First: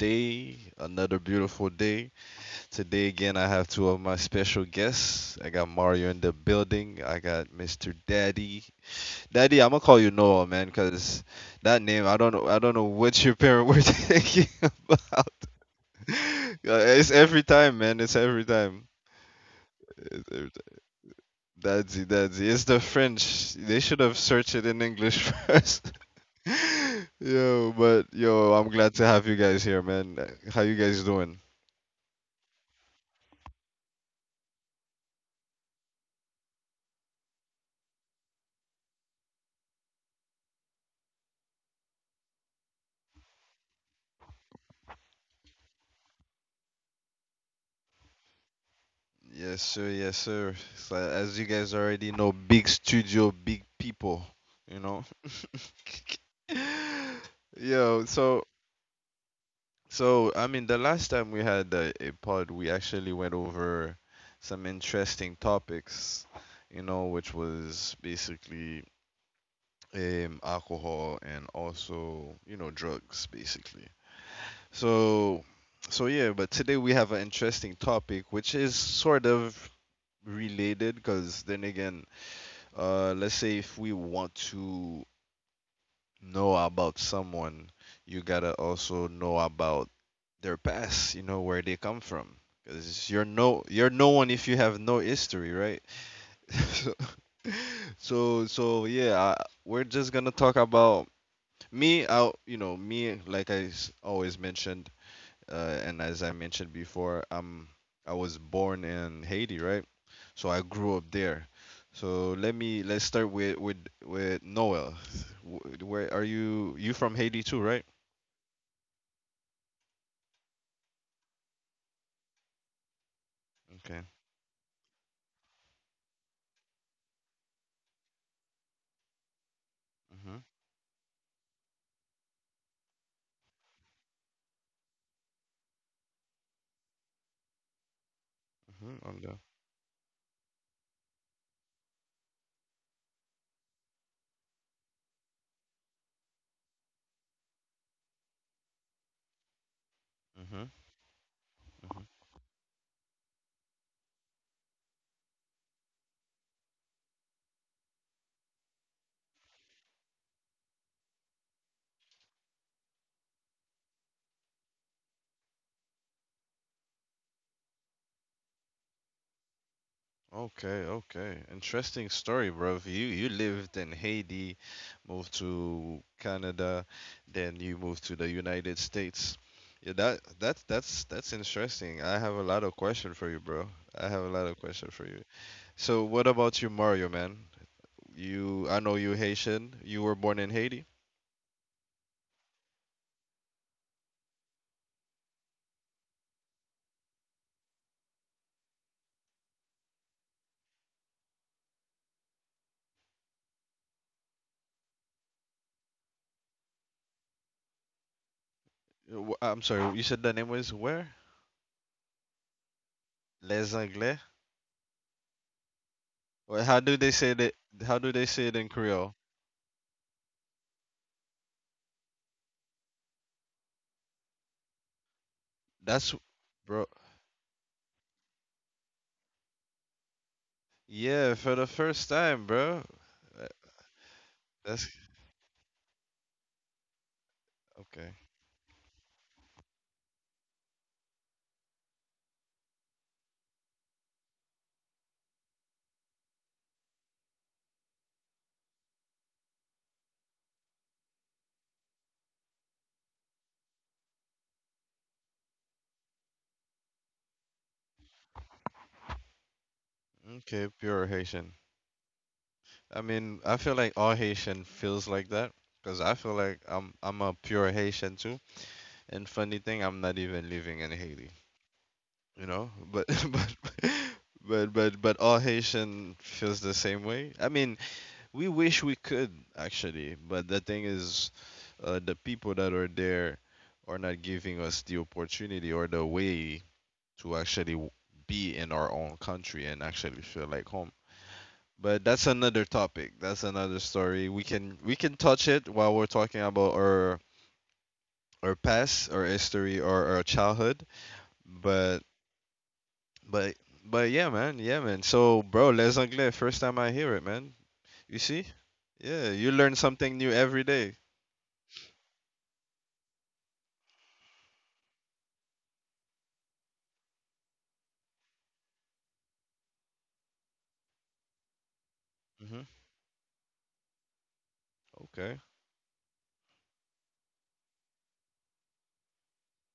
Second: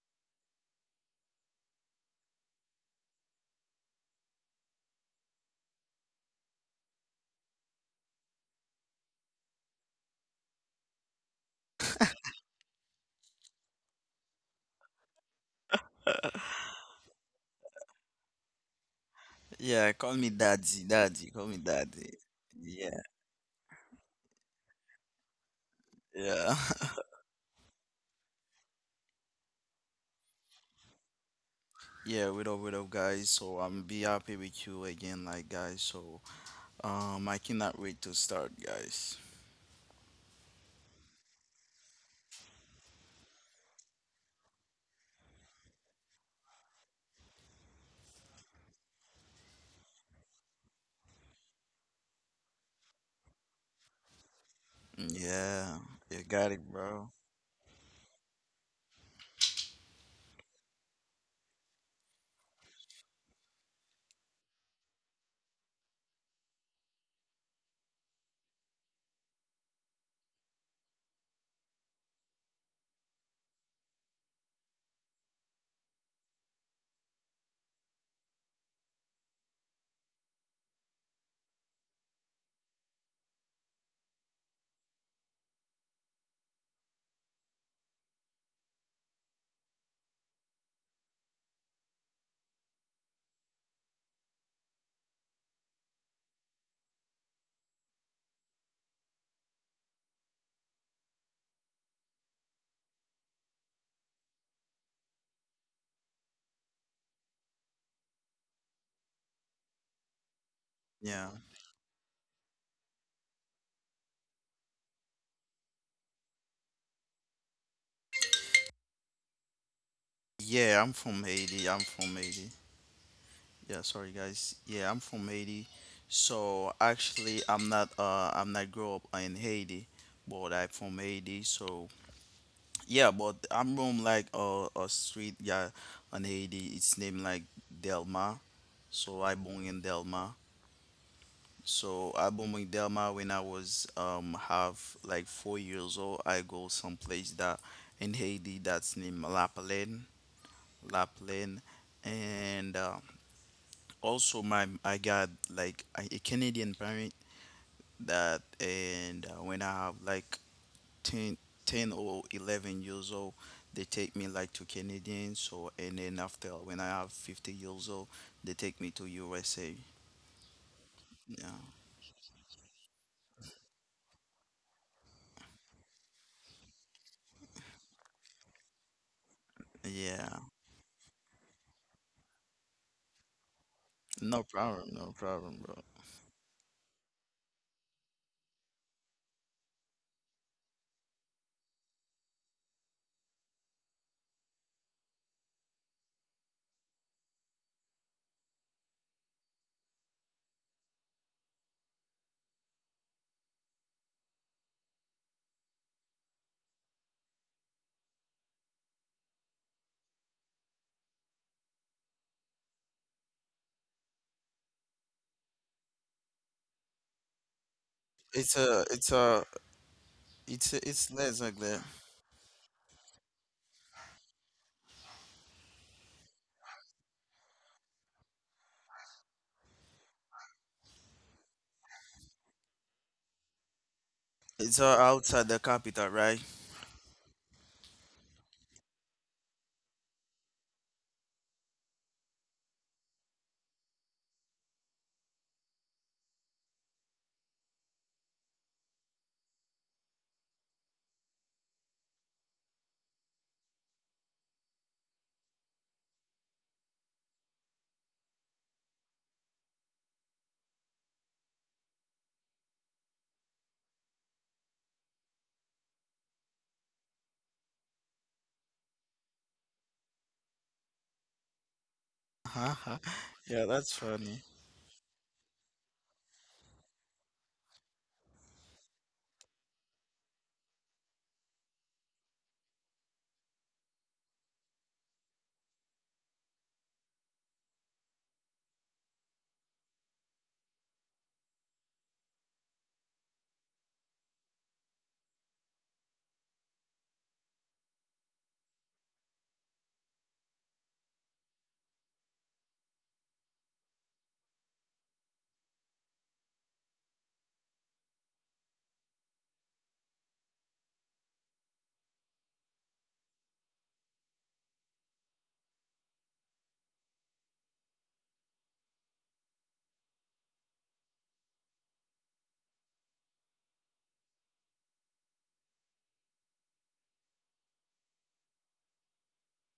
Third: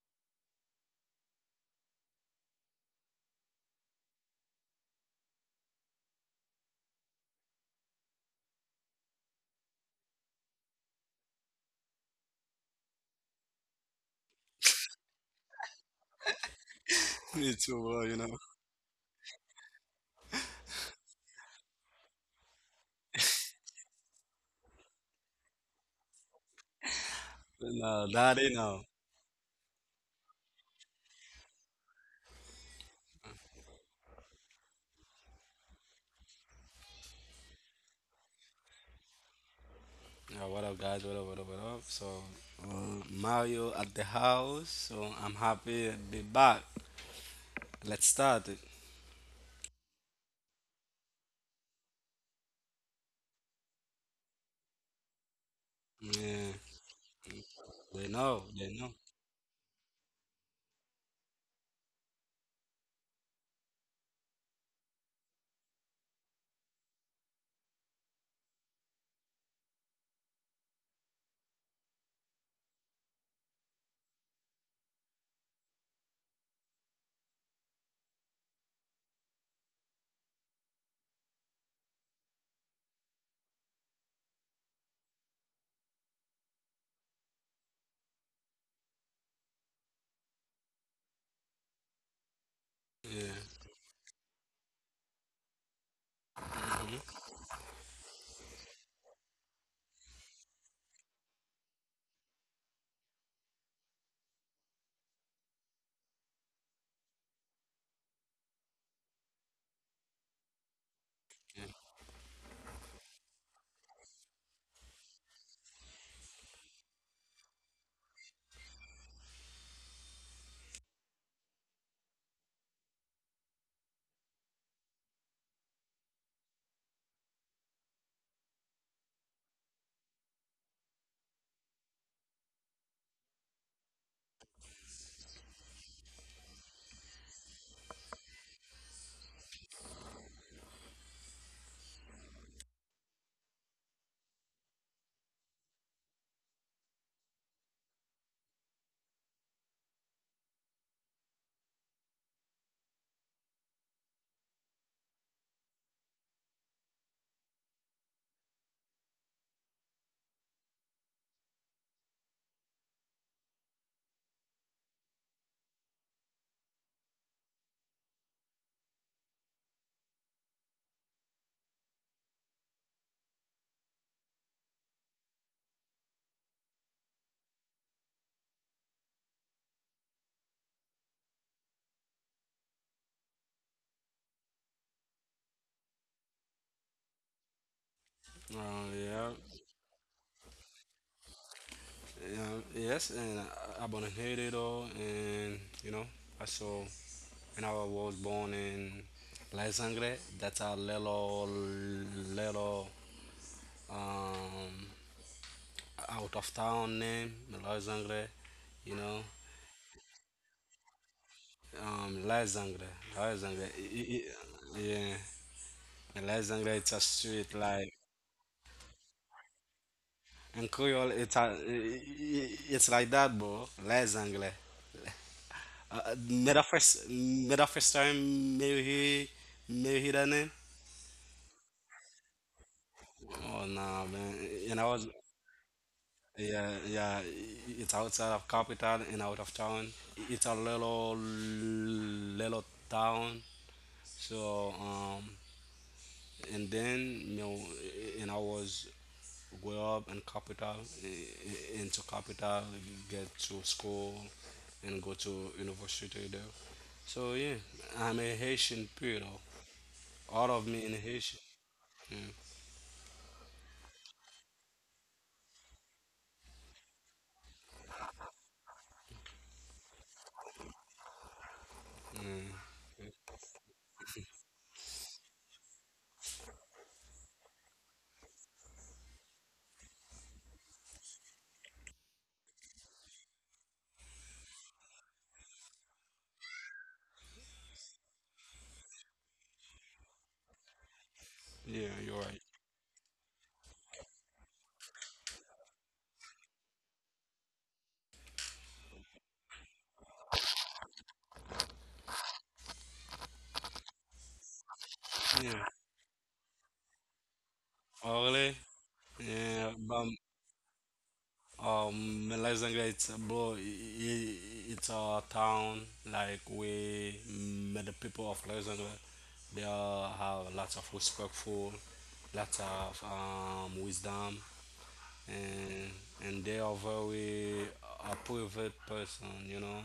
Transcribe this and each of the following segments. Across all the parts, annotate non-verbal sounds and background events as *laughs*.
day, another beautiful day. Today, again, I have two of my special guests. I got Mario in the building, I got Mr. Daddy. Daddy, I'm gonna call you Noah, man, because that name, I don't know what your parents were *laughs* thinking about. It's *laughs* every Me too, time, bro, man, you it's know. every time. Yeah, call me It's every daddy, time. daddy, call me Daddy, daddy. Daddy, it's the Yeah, French. They should have searched it in English *laughs* first. yeah. *laughs* *laughs* Yo, No, but daddy, yo, I'm no. glad to have you guys here, man. How you guys doing? Yeah, what up, guys? So I'm be happy with you again, like guys. So I cannot wait to start, guys. Yeah, what up, guys? What up, what up, what up? So, Mario at the house. So, I'm happy to be back. Let's start it. Yes, sir. Yes, sir. So as you guys already know, big studio, big people, you know. Yeah, you got Yeah, it, bro. *laughs* they Yo, know, so they know. so I mean, the last time we had a pod, we actually went over some interesting topics, you know, which was basically alcohol and also, you know, drugs, basically. So, so, yeah, but today we have an interesting topic which is sort of related because then again, let's say if we want to know about someone, you gotta also know about their past, you know, where they come from. Because you're Yeah. no you're no one if you have no history, right? *laughs* so, Mm-hmm. so, yeah, we're just gonna talk about me. I you know me like always mentioned and as I mentioned before, I was born in Haiti, right? So I grew up Yeah, there. Yeah. So let me let's start with Noel. Wh- Where are you? You from Haiti too, right? yeah. I'm from Haiti. I'm from Haiti. Yeah, Okay. sorry, guys. Yeah, I'm from Haiti. So actually, I'm not. I'm not grow up in Haiti, Mhm. but I'm from Haiti. So yeah, but I'm from like a street, yeah, in Haiti. It's named like Delma. Mhm. So On I the. born in Delma. So I born in Delma when I was have like 4 years old. I go someplace that in Haiti that's named La Plaine, Mhm. and also my I got like a Canadian parent that, and when I have like 10, 10 or 11 years old, they take me like to Canadian, so and then after when I have 50 years old they take me to USA. Okay, okay. Yeah, Interesting story, bro. You lived in Haiti, moved to Canada, then you moved to the United States. Yeah, that yeah. that's interesting. I have a lot of question for you, bro. I have a No lot of problem, question for no you. problem, bro. So, what about you, Mario, man? You I know you Yeah. Haitian. You were born in Haiti. Yeah. Yes, and I've been here it all, and you know, I saw, and I was born in La Sangre. That's a little, um, out of town name, Malay Zangre, you know, I'm sorry. You said the name was where? Malay Zangre, Les Anglais. Yeah, Malay Well, Zangre, how it's a do they say street that? like, How do they say it's it in a it's Creole? a in Creole, it's it's a, less like that. It's like that, bro, Malay Zangre. That's, Made a bro. first, me the first time, me hear that name. Yeah, for the first time, bro. Uh, Oh no, man, and I It's, That's was, outside the capital, right? yeah, yeah, it's okay. outside of capital and out of town. It's a little, little town. So, and then you know, and I was grow up in capital, into capital, get to school and go to university there. So yeah, I'm a Haitian pure, all of Okay, me in pure Haitian. Haitian. Yeah, I mean, I feel like all Haitian feels like that because I feel like I'm a pure Haitian too. And funny thing, I'm not even living in Haiti, you know? But *laughs* *laughs* but Yeah, that's funny. but but but all Haitian feels the same way. I mean, we wish we could actually, but the thing is, the people that are there are not giving us the opportunity or the way to actually be in our own country and actually feel like home. yeah, But you're that's right. another topic. That's another story. We can touch it while we're talking about our past, our history, or our childhood. But but but yeah, man, yeah, man. So, Yeah, bro, les anglais. First time I hear it, man. oh You see? really. Yeah, you Yeah, learn but something new every day. Melazanga, it's a bro, I- it's a town like we, mm, the people of Melazanga, they are, have lots of respectful, lots Mm-hmm. of wisdom, Okay. and they are very a private person, you know.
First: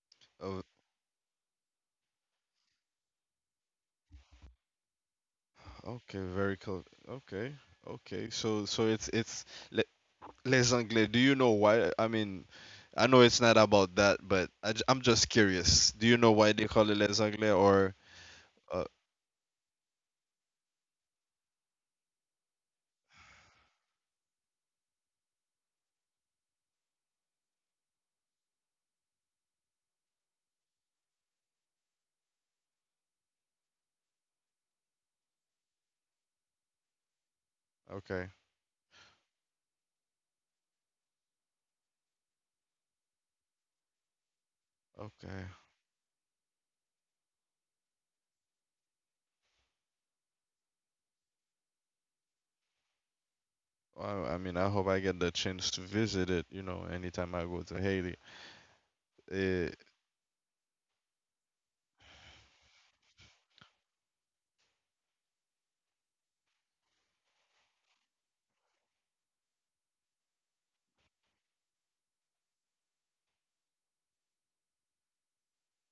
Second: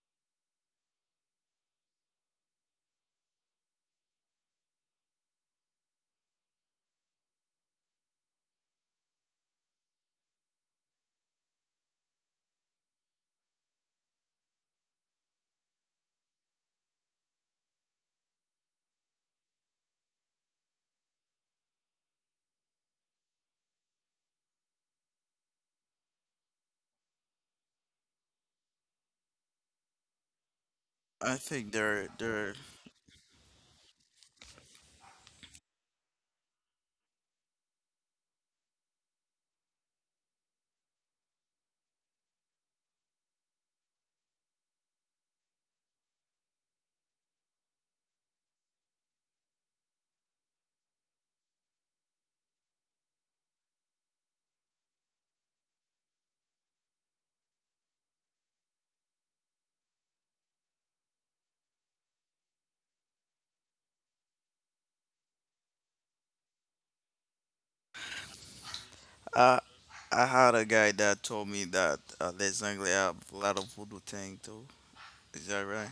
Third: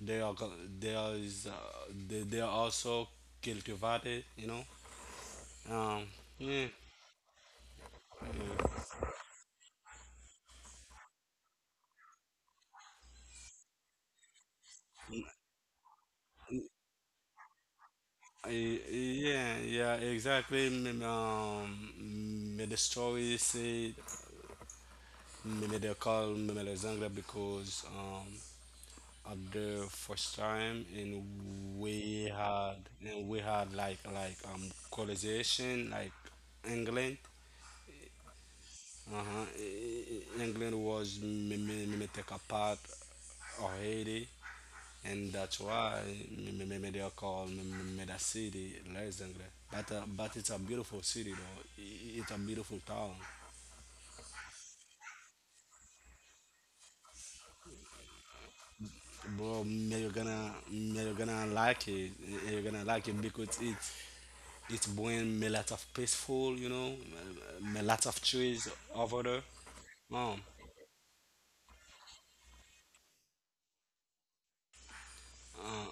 They are go- Oh, they are is they are also cultivated, you know. Um, okay. Very yeah. cool. Okay. Okay. So it's Les Anglais, do you know why? I mean, I know it's not about that, but am just curious. Do you know why they call it Les Anglais or? Uh, Yeah, yeah, exactly. The story say, they call, les Anglais because at the first time, and I think there, we there. They had like colonization like England. okay, Uh-huh. England was, take a part of Haiti, and okay. that's why they are called, Meda City, Lezangre. But it's a beautiful city though. It's a beautiful town, Well, I mean, I hope I get the chance to visit it. You know, anytime I go to Haiti. bro. Eh, You're gonna, you're gonna like it. Eh, you're gonna like it because it's bring me lots of peaceful, you know, me lots of trees over there. I Um. had a guy that told me that, Les Anglais have a lot of voodoo thing too. Is that right?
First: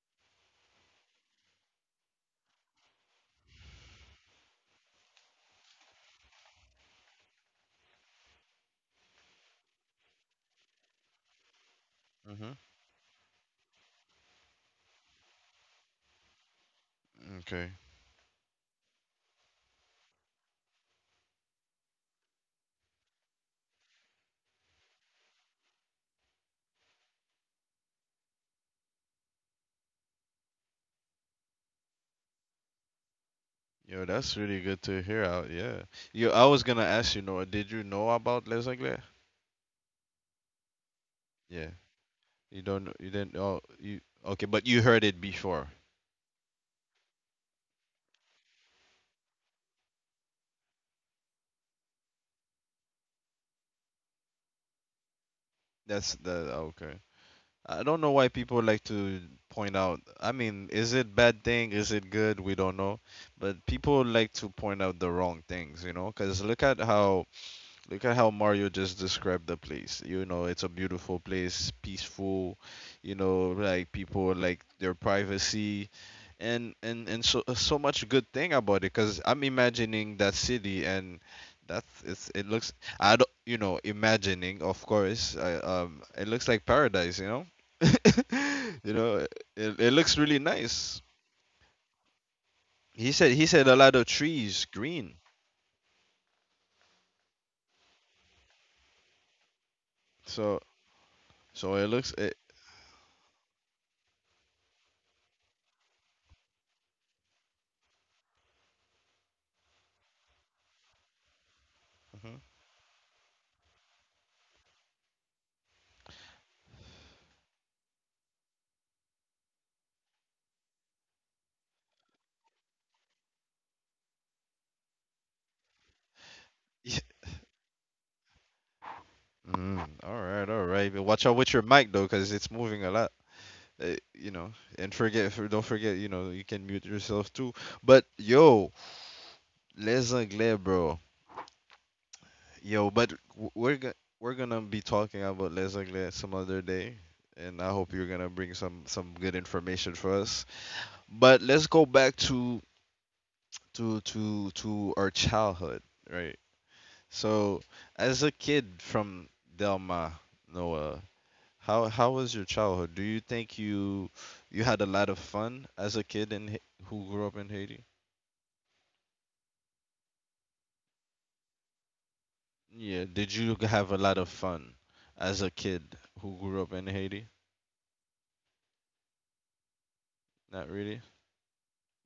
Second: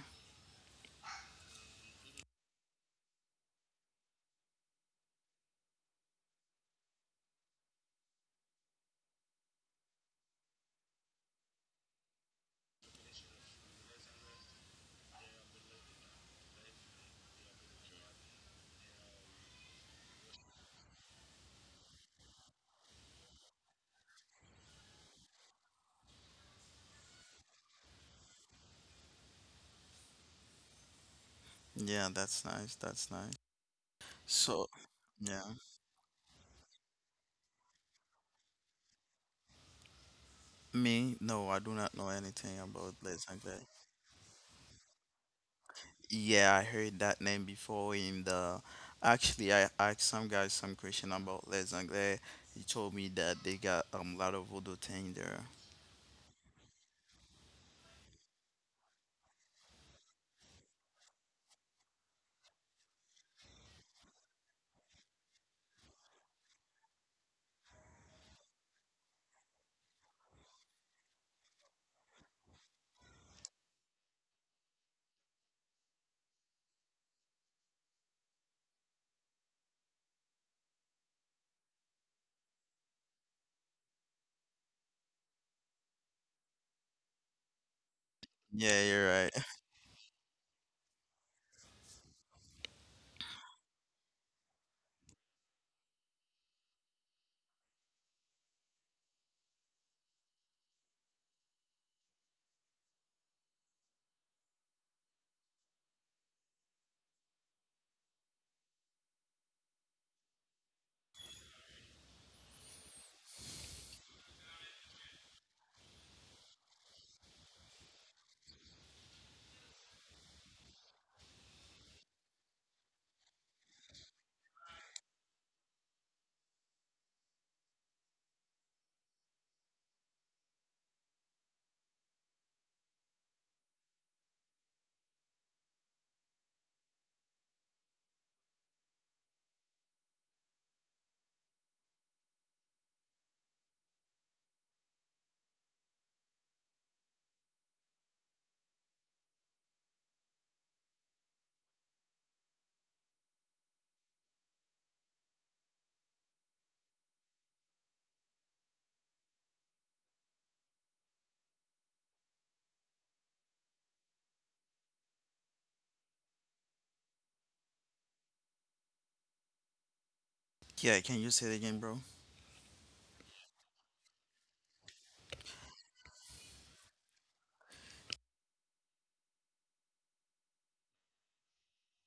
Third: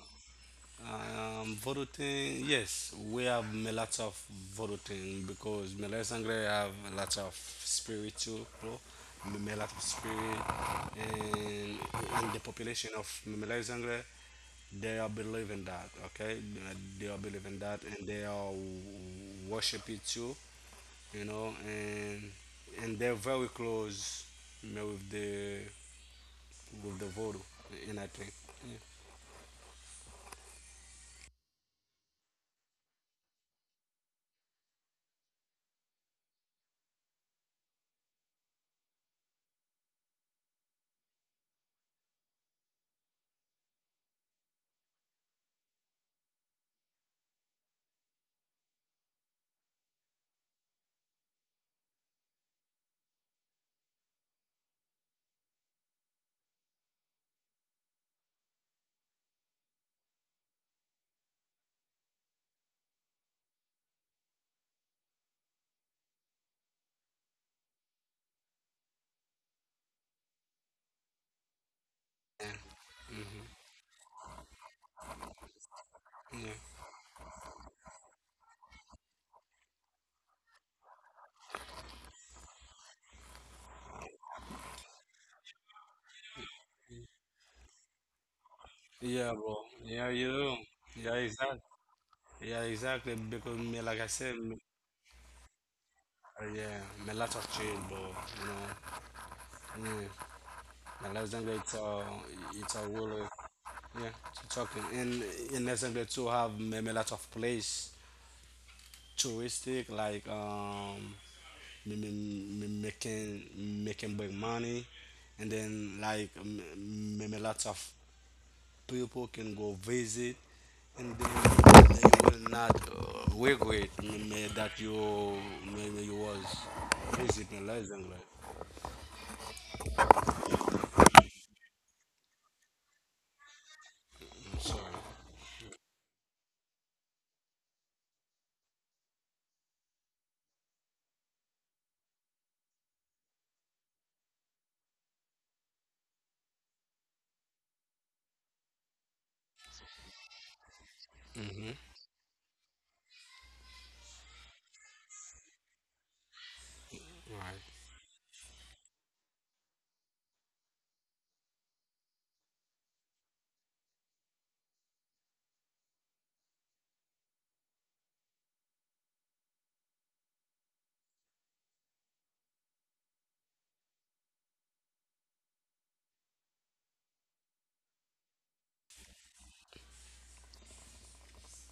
Voting, yes, we have a lot of voting because Malay Sangre have a lot of spiritual, bro. A lot of spirit, and in the mhm, population of Malay Sangre, they are believing that, okay? They are believing okay. that, and they are worship it too, you know, and they're very close, you know, with the voodoo, and I think, yeah, Yeah, that's nice, that's nice. Yo, that's really So, good to hear yeah. out. Yeah. Yo, I was gonna ask you, Noah, did you know about Les Anglais? Me, no, I Yeah. do not know anything You don't. Know- about You Les didn't. Oh, Anglais. you. Okay, but you heard it before. Yeah, I heard that name before in the. Actually, I asked some guys some question about Les Anglais. He told me that they got, a lot of voodoo thing there. That's the okay. I don't know why people like to point out. I mean, is it bad thing? Is it good? We don't know. But people like to point out the wrong things, you know? Because look at how Look at how Mario just described the place. You know, it's a beautiful place, peaceful, you know, like people like their privacy and yeah, and and so so much good thing about it cuz I'm imagining that city and that's it's it looks I don't you know, imagining, of course. It looks like paradise, you know? *laughs* Yeah, you you're know, right. *laughs* yeah, it, bro, it looks yeah, really nice. yeah, exactly. Yeah, He said he exactly. said a Because lot of me, like I trees, said, me, green. Yeah, my life has changed, but you know, yeah, So my last so it younger, looks it it's a really, yeah, to talking. And in Los Angeles too have me, me lot of place, touristic, like Mhm. Me making, making big money, and then like me, me lots of people can go visit, and then they will not regret, that you maybe you was visiting Luxembourg. Mm, all right, all right. But watch out with your mic though, because it's moving a lot. You know, I'm sorry. Don't forget, you know, you can mute yourself too. But yo, les anglais, bro. Yo, but we're gonna be talking about les anglais some other day, and I hope you're gonna bring some good information for us. But let's go back to our childhood, right? So, as a Mm-hmm. kid from Delma, Noah, how was your childhood? Do you think you had a lot of fun as a kid in Ha- who grew up in Haiti? Yeah, can you say it again, bro? Yeah, have a lot of fun as a kid who grew up in Haiti? Not really.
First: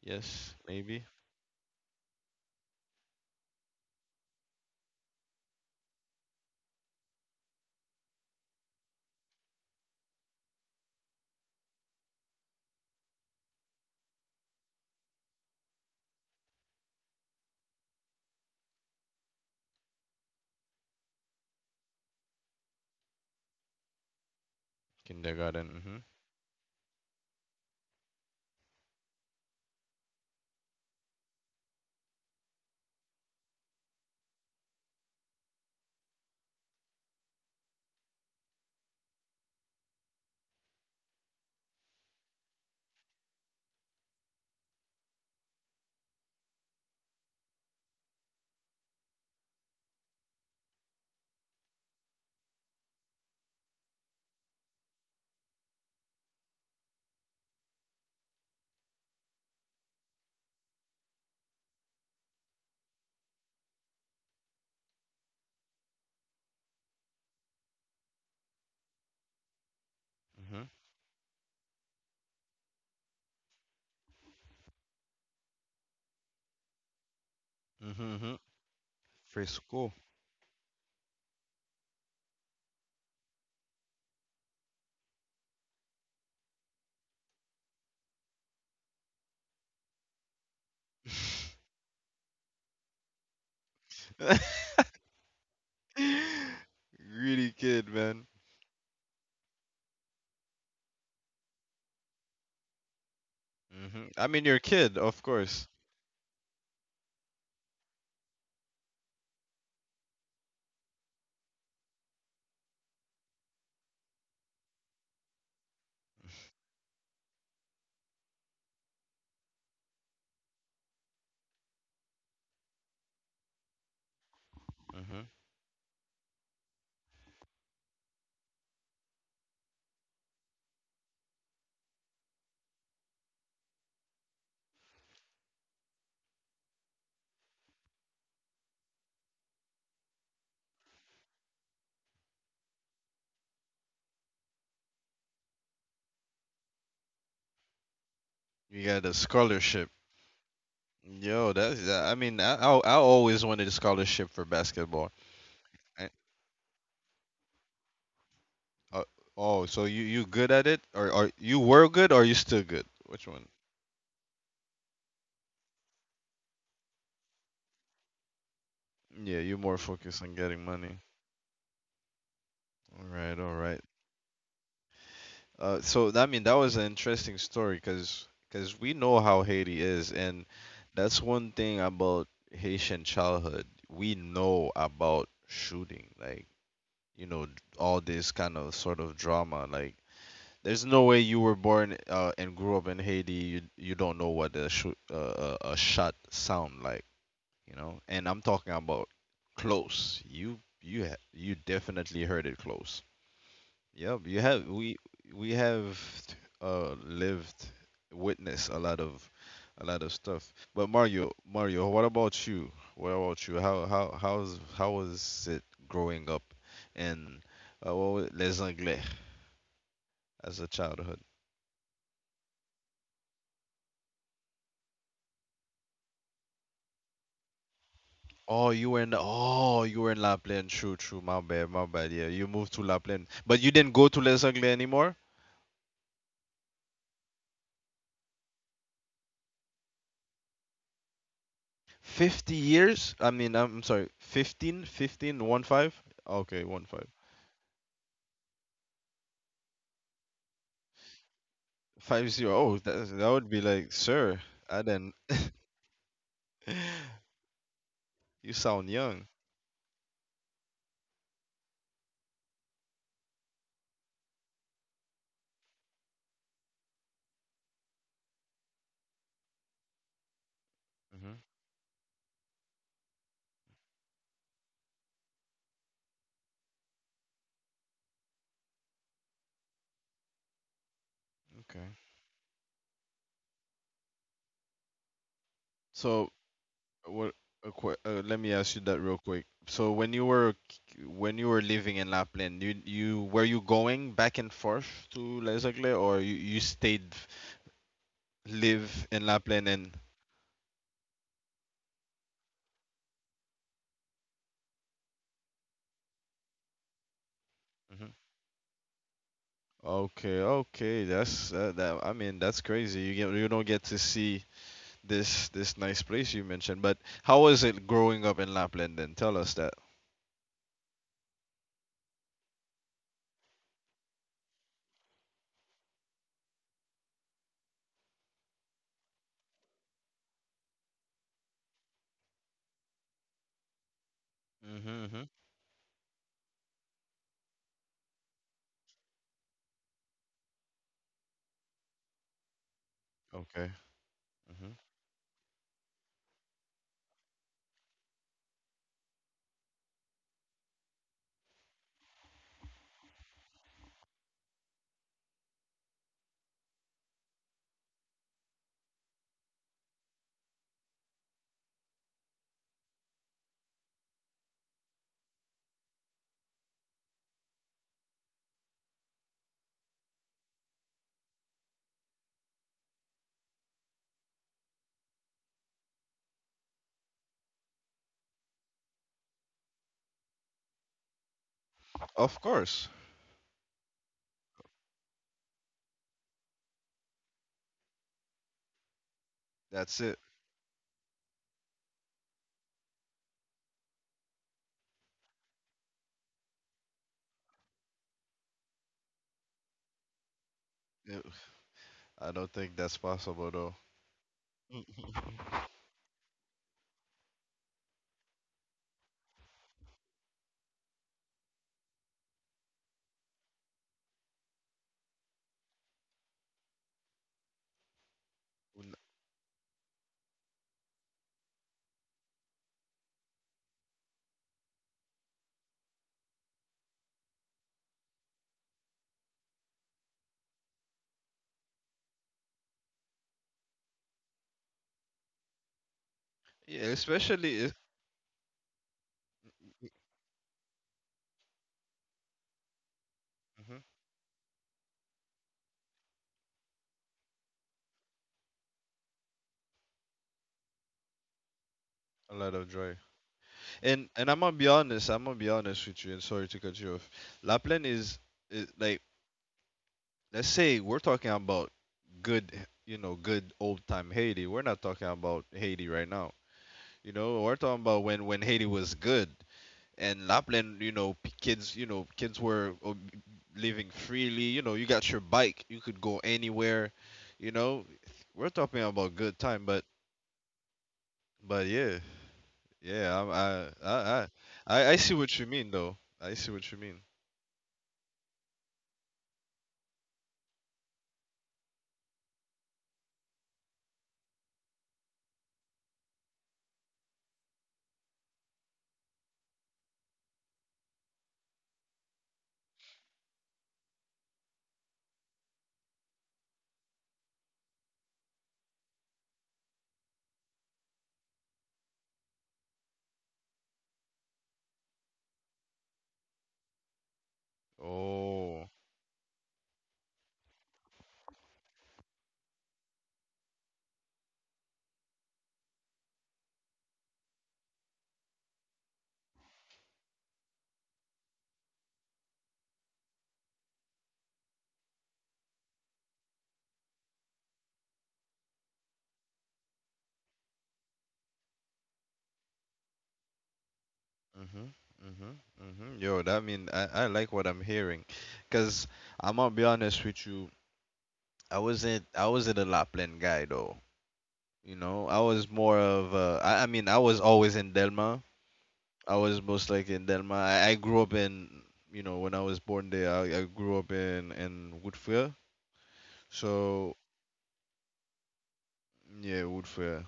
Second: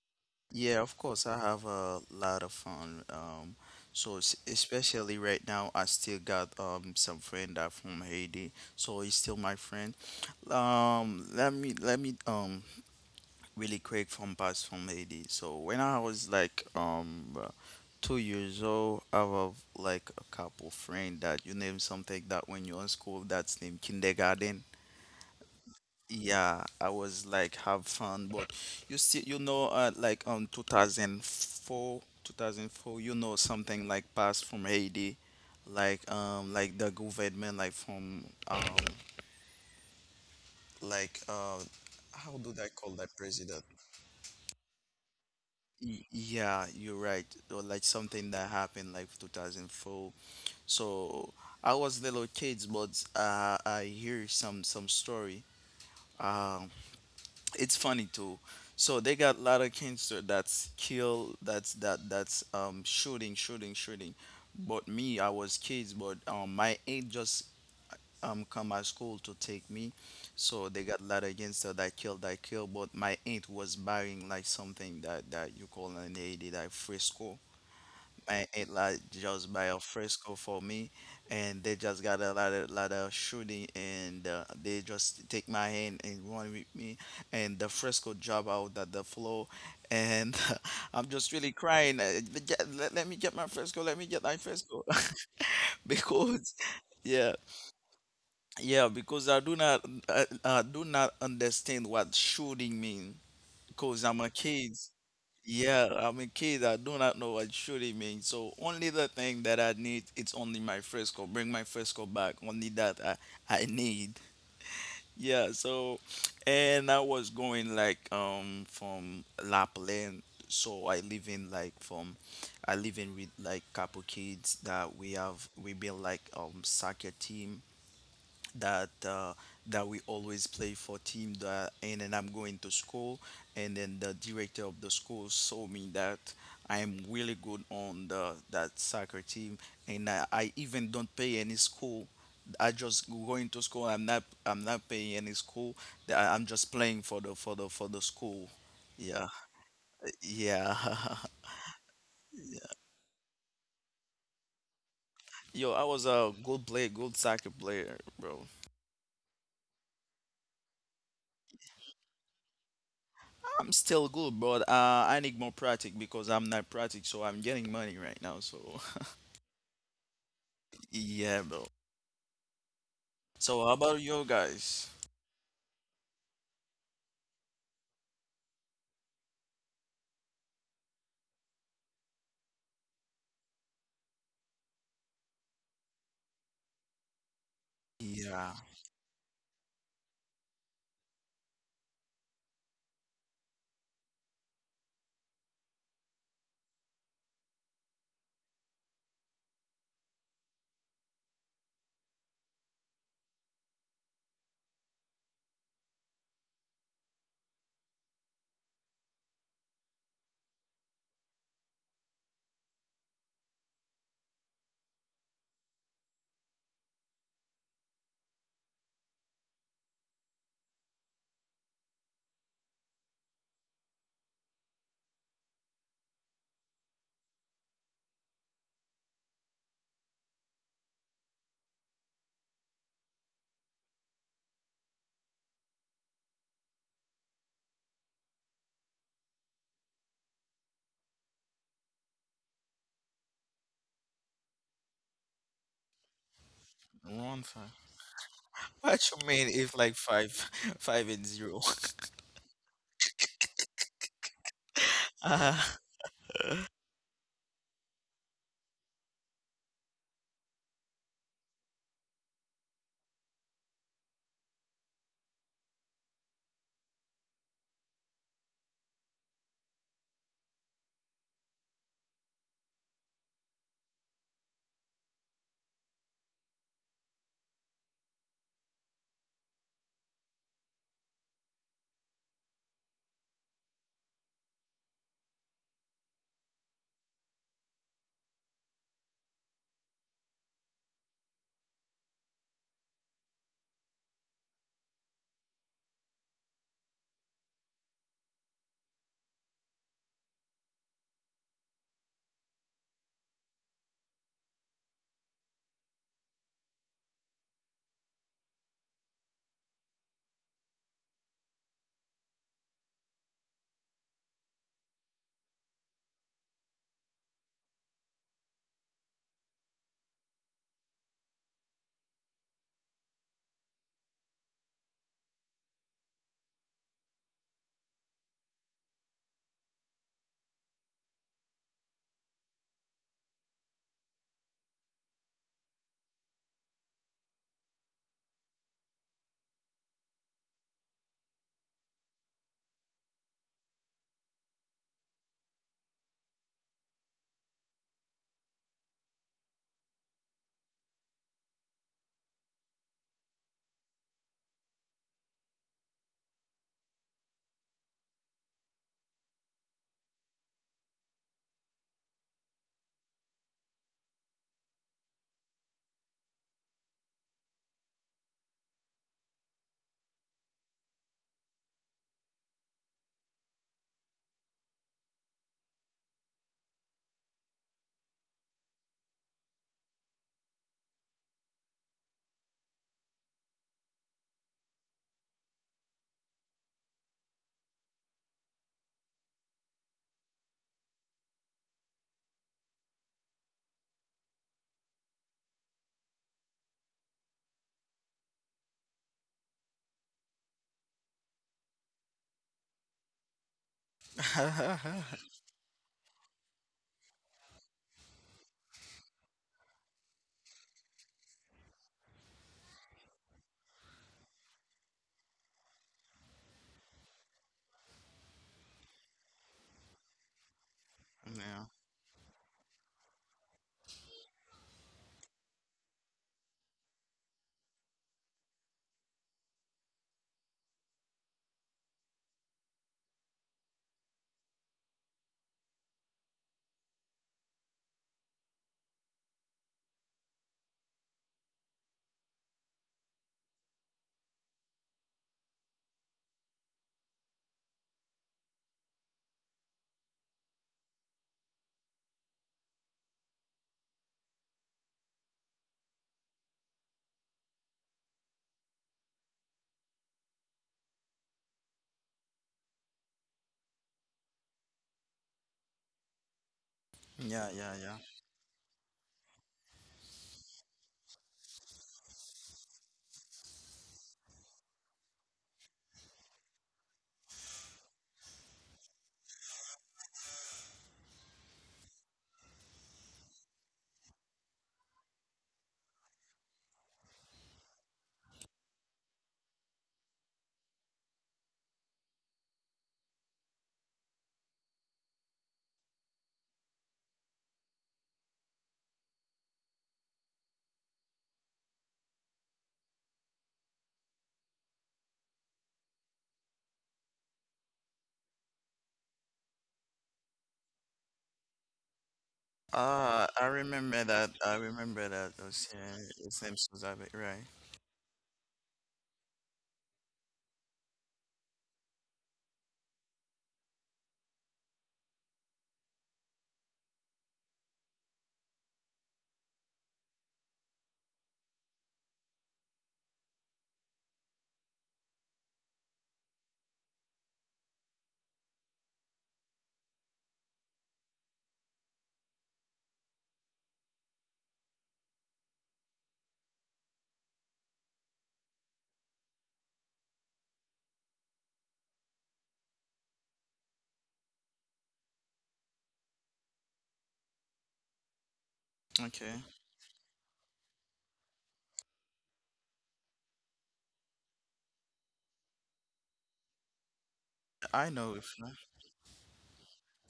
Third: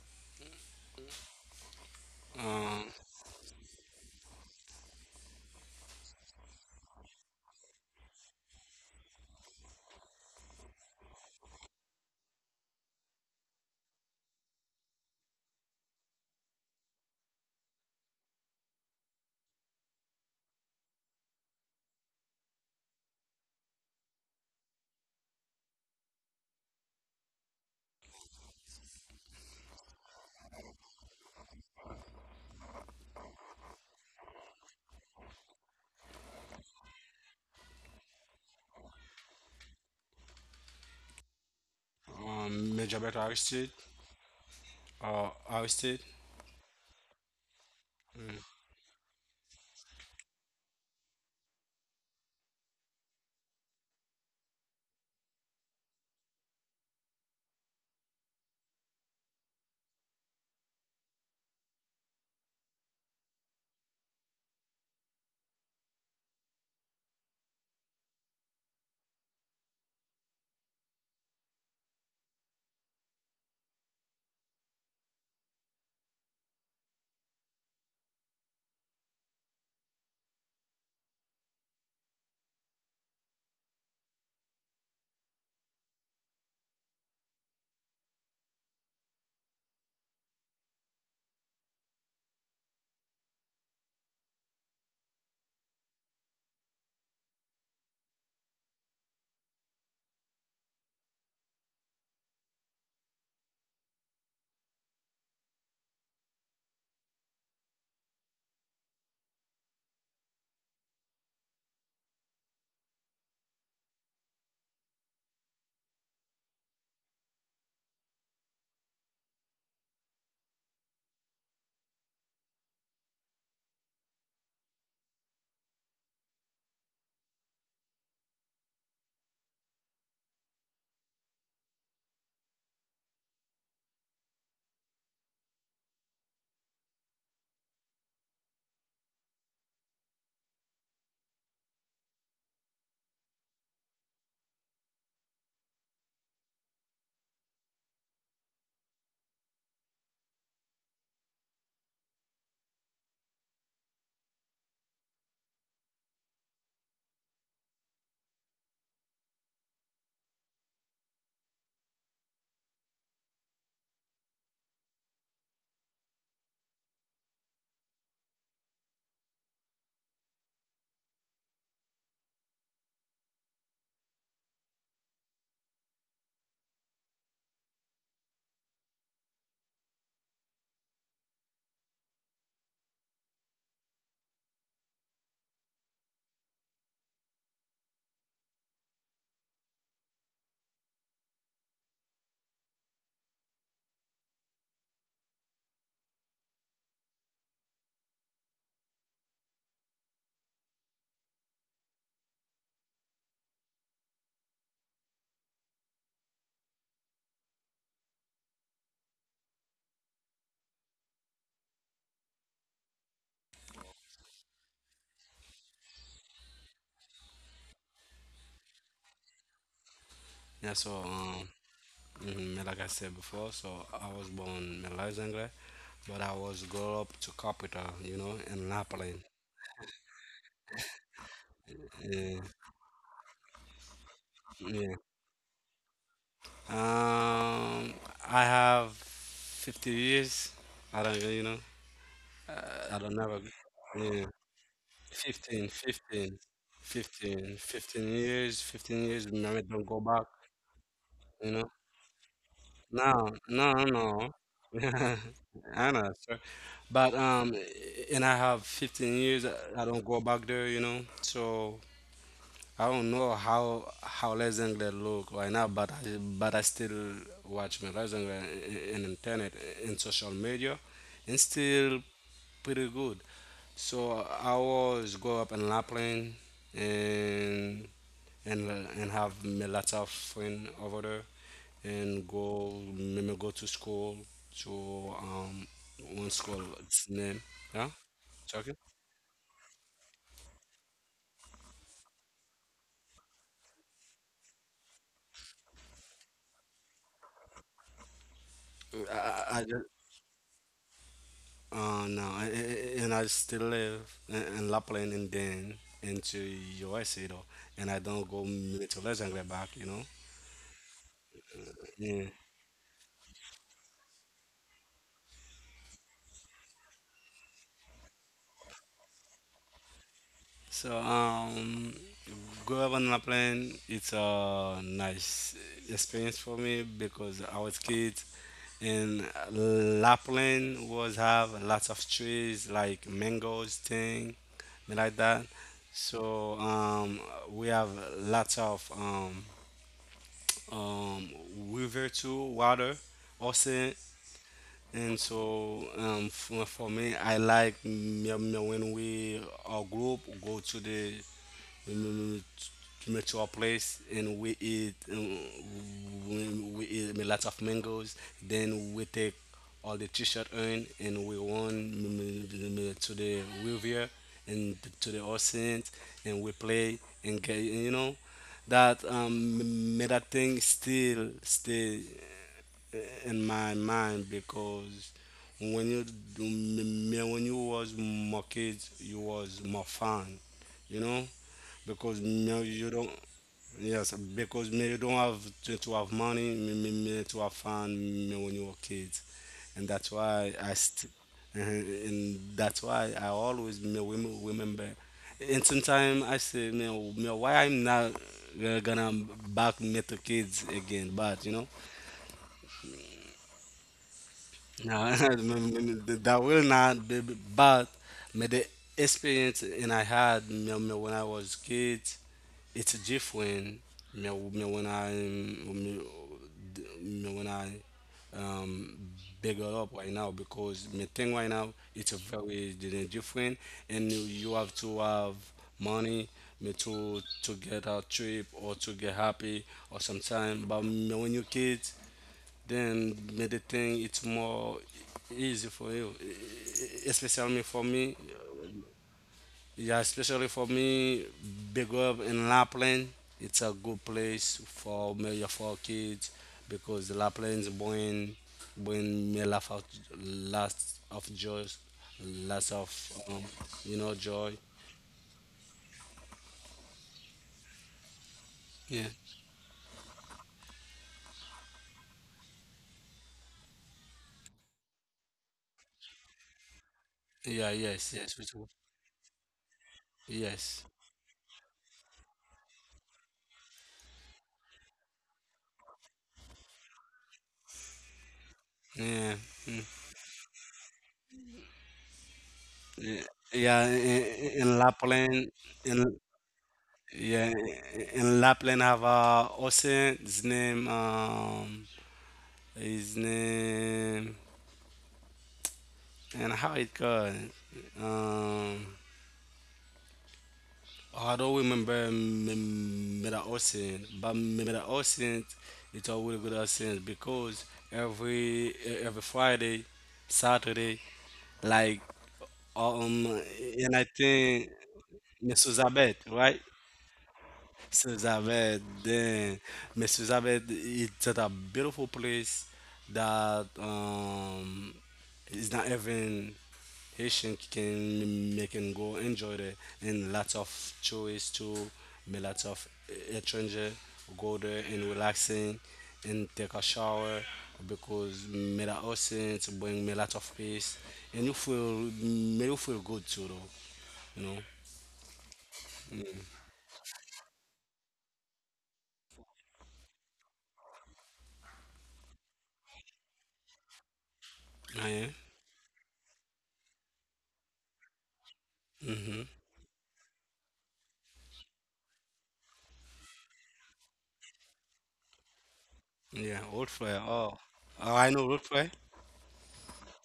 Yes, Yeah, of maybe. course, I have a lot of Right. fun. So especially right now, I still got some friend that from Haiti, so he's still my friend. Let me really quick from past from Haiti. So when I was like 2 years old, I have like a couple friend that you name something like that when you're in school that's named kindergarten. Kindergarten. Yeah, I was like have fun, but you see, like 2004, 2004, something like passed from Haiti, like the government, like from like how do they call Major that Beto president? arrested, arrested. Yeah, you're right. Or like something that happened like 2004. So I was little kids, but, I hear some story. Um, it's funny too. So they got a lot of cancer that's kill, that's, that's, shooting, shooting, shooting. But me, I was kids, but my aunt just come at school to take me. Mhm. So Mhm. they got a lot of cancer that kill, that kill. But my aunt was buying like something that you call an AD like Frisco, Mhm. mhm. and it like Free just by a school. fresco for me, and they just got a lot of shooting, and they just take my hand and run with me, and the fresco drop out at the floor, and *laughs* I'm just really *laughs* crying, Let me get my fresco, let me get my fresco." *laughs* Because yeah, really kid, man. yeah, because I do not, I do not understand what shooting mean, because Mhm. I'm I a mean, you're a kid. kid, of course. Yeah, I'm a kid. I do not know what should it mean. So only the thing that I need, it's only my frisco. Bring my frisco back. Only that I need. Yeah, so and I was going like from Lapland. So I live in, like, from I live in with like couple kids that we Mhm. have, we build like, soccer team, that uh, that we always play for team that, and then I'm going to school, and then the director of the school saw me that I am really good on the that soccer team, and I even don't pay any school. I just going to school, I'm not, paying any school. I'm just playing for the, for the school. You got a Yeah, scholarship. yeah. Yo, that's. I mean, I always wanted a scholarship for basketball. *laughs* Yo, I was Eh, a good player, good soccer player, bro. uh, oh, so you good at it, or are you were good, or you still good? Which one? I'm still good, but, I need more practice because I'm not practice, so I'm getting money right now. So Yeah, you're more focused on getting *laughs* money. yeah, bro. All right, all So how right. about you guys? So that, I mean that was an interesting story because we know how Haiti is, and that's one thing about Haitian childhood. We know about shooting, like you know all this Yeah, kind of sort of drama. Like there's no way you were born and grew up in Haiti, you don't know what a shoot a shot sound like you know. And I'm talking about close. You definitely heard it close. Yep, you have we have lived witnessed a lot of stuff. But Mario, Mario, what about you? What about you? How was it growing up in what was it? Les Anglais Yeah, as a so childhood? mm, like I said before, so I was born in Luxembourg, but I was grow up to capital, you know, in Oh, Lapland. you were in oh, you were in La Plaine. True, true. My bad, my Yeah, bad. Yeah, you moved to La Plaine, but you didn't go to Les yeah. Anglais anymore. Um, I have 50 years. I don't really know. 50 I don't never. years? I mean, I'm Yeah, sorry, 15, 15, 15, 15, 5? Okay, 1 5. 15, 15. 15 years, 15 years. What you Remember, mean, don't go if back, like five, *laughs* five you and know. zero? *laughs* 5 zero. Oh, No, that, that no, would be like, no. sir, *laughs* I *laughs* I Uh, know, sir. But and I have you 15 sound years. I young. I don't go back there, you know. So I don't know how Les Anglais look right now, but but I still watch my Les Anglais in internet, in social media, and Hmm. still pretty good. So I always grow up in Lapland, and have me lots of friends over there, Okay. and go me go to school to one school So, it's name, what? yeah. Let Talking? me ask you that real quick. So, when when you were living in Lapland, you were you going back and forth to Lesakle, or you live in I, I, Lapland and? No, and I still live in Lapland, and then into USA though, and I don't go Mhm. To Legendary back, you know. Okay, okay, that's Yeah. that. I mean, that's crazy. You don't get to see this this nice place you mentioned. But how was it growing up in Lapland? Then tell us that. So go up on Lapland. It's a nice experience for me because I was kid, and Lapland was have lots of trees like mangoes thing, me like Mm-hmm, that. mm-hmm, So we have lots of um, river too, water, ocean, okay. Mm-hmm. and so for me I like me, me when we our group go to the, mm, to our place, and we eat we, we eat a lot of mangoes, then we take all the t-shirt on, and we run to the river and to the ocean, and we play and get, you know, that um, that thing still stay uh, in my mind because when you, when you was more kids, you was more fun, you know, because now Of you don't. course. Yes, because me, you don't have to have money me, me to have fun me when you were kids, and that's That's it. why I st- and that's why I always me, remember. And sometimes I say me, why I'm not gonna back me to kids again, but Yeah, you know. I don't think that's possible though. *laughs* yeah, No, *laughs* *laughs* that will not be, but me the experience, and I had me, me when I was kid, it's different me, when I me, me when I um N- bigger up right now because my thing right now, it's a very different, and you have to have money me to get a trip or to get happy or sometime. But me when you kids, then me the thing it's more easy for you. Yes. Especially Especially for if me, yeah, especially for me, big up in Lapland. It's a good hmm place for me for kids because Lapland's born, born me laugh out lots of joy, a lots lot of of joy. You know, joy. And I'm gonna be honest. I'm gonna be honest with you. And sorry to cut you off. Lapland is Yeah, like let's say we're talking about good, you know, good old time Haiti. We're not talking about Haiti right now. You yeah, know, yeah, we're yeah, talking yes, yeah. about yes, we do. when Haiti was good. And Yes, Lapland, you know, kids, you know, kids were living freely. You know, you got your bike, you could go anywhere. You know, we're talking yeah, about good time, but yeah, yeah, yeah, I'm- yeah. I I I In I I see Lapland, what you in, mean though. I see what you mean. yeah, in Lapland have a ocean. His name his name. And how it going? Um, I don't remember middle ocean, but middle ocean it's a really good ocean because every Friday, Saturday, like um, I and I remember that. think I remember that. Miss Those, Elizabeth, yeah, his right? name's Suzabe, right? Since I've had Oh, then Mrs. Abed, it's at a beautiful place that um, it's not even Haitian can make and go enjoy there, and lots of choice too, me lots of stranger go there and relaxing and take a shower, because me that ocean to bring me lots of peace, and you feel, may you feel good too though, you know. mhm, mhm, mhm. Yo, that mean I like what I'm hearing, cause I'm gonna be honest with you. I wasn't a Lapland guy though. You know, Yeah. I was more of I mean I was always in Delma I Mm-hmm. Okay, was most likely in Denmark. I grew up in, you know, when I was born there, I grew up in Woodfair. Yeah, old fry. So Oh, I oh, I know. know If old not, fry. yeah, Woodfair.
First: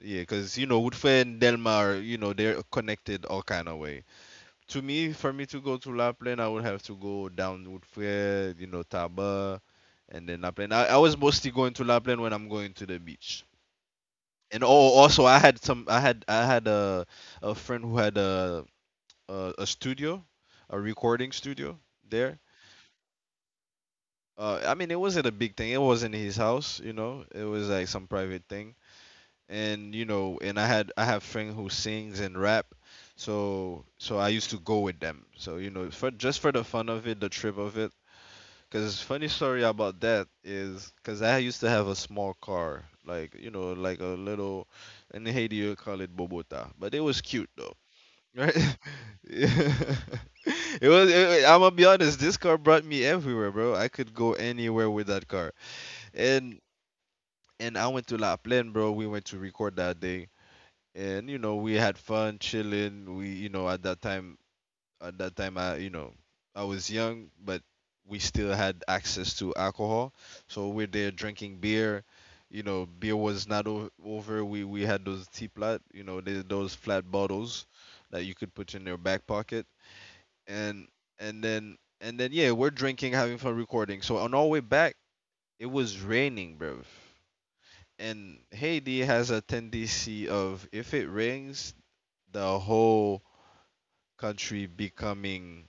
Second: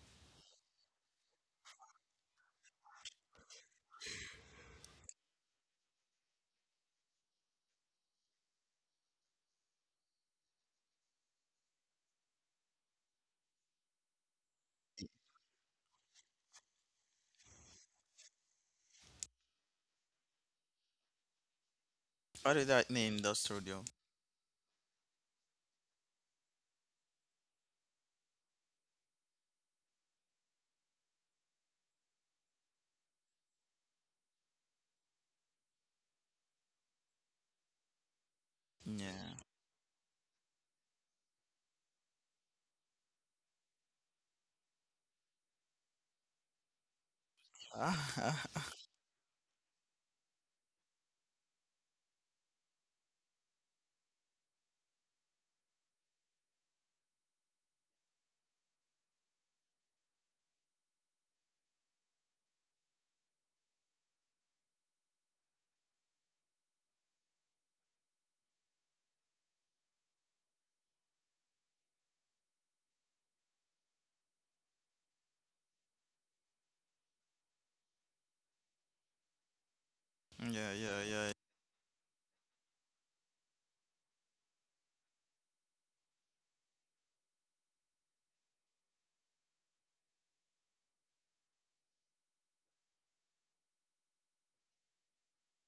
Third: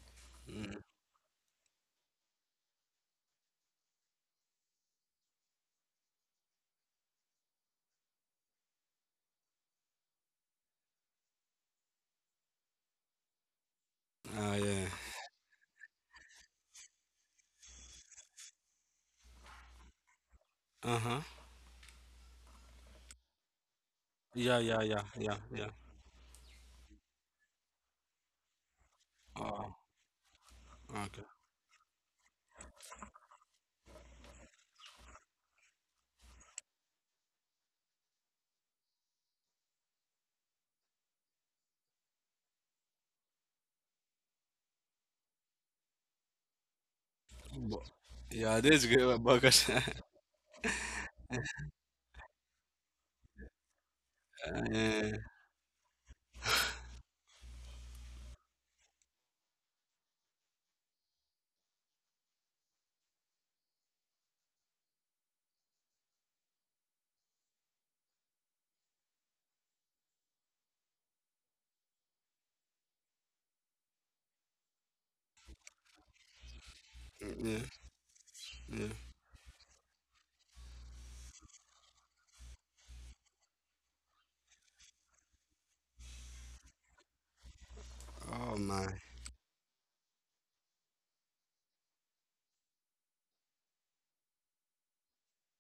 Yeah, because you know Woodfair and Delmar, you know, they're connected all kind of way. To me, for me to go to Lapland, I would have to go down Woodfair, you know, Taba, and then Lapland. I was mostly going to Lapland when I'm going to the beach. And oh, Yeah. also I had a friend who had a studio, a Uh-huh. recording studio there. what did that name the studio? Yeah, I yeah, mean, it yeah, wasn't a yeah, big thing. yeah. It wasn't his house, you know. It was like some private thing, Oh, and you know, and I have okay. friend who sings and rap, so so I used to go with them. So you know, for just for the fun of it, the trip of it. Cause funny Yeah. story about that is, cause I used to have a small car, like, like a little, in Haiti you call it Bobota, but it was cute though, Bu- *laughs* right? yeah, *laughs* this is good Yeah. burgers. *laughs* *laughs* It was. I'm gonna be honest. This car brought me everywhere, bro. I could go anywhere with Yeah, that car and I went to La Plaine, bro. We went to record that day, and you know we had fun chilling. We you know at that time I you know I was young, but we still had access to alcohol, so we're there drinking beer. You know, beer was not over. We had those teapot, you know, those flat bottles yeah, that you could put in yeah. your back pocket, Yeah, and yeah, yeah. then yeah, we're drinking, having fun, recording. So on our way back, it was raining, bro. And Oh my. Haiti has a tendency of, if it rains, the whole country becoming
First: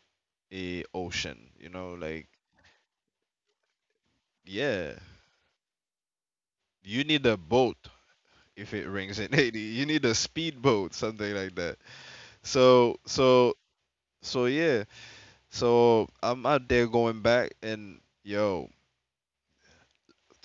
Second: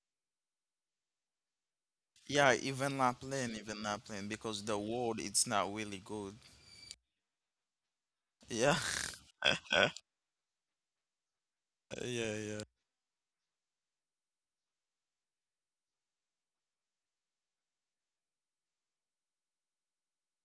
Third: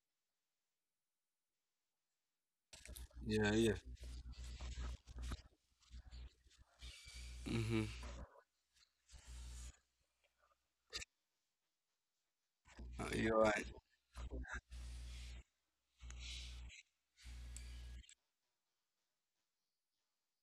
a ocean. You know, like Yeah, Yeah, yeah. even Lapland, because the yeah, world it's not really good. you need a boat Mm-hmm. if Yeah. it rains in *laughs* Haiti. You *laughs* need a speedboat, something like that. Yeah, yeah. So Oh, you're so right. so yeah. So I'm out there going back and yo,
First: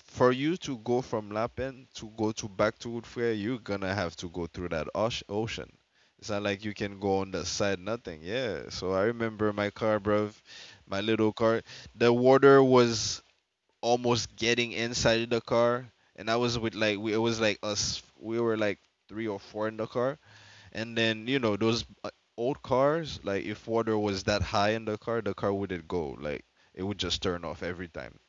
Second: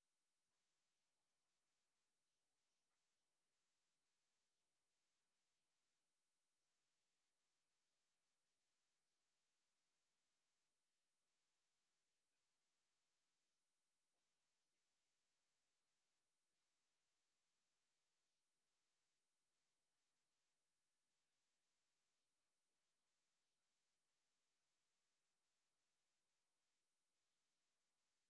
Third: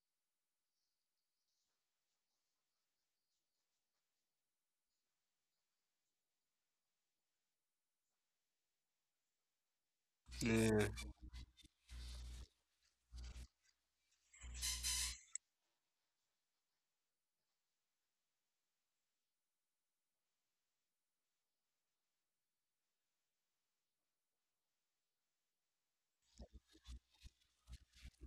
for you to go from Lapen to go to back to Woodfair, you're gonna have to go through that ocean. It's not like you can go on the side, nothing. Yeah. So I remember my car, bruv, Yeah. my little car. The water was almost getting inside the car, and I was with like we. It was like us. We were like three or four in the car, and then you know those old cars. Like if water was that high in the car wouldn't go. Like it would just turn off every time.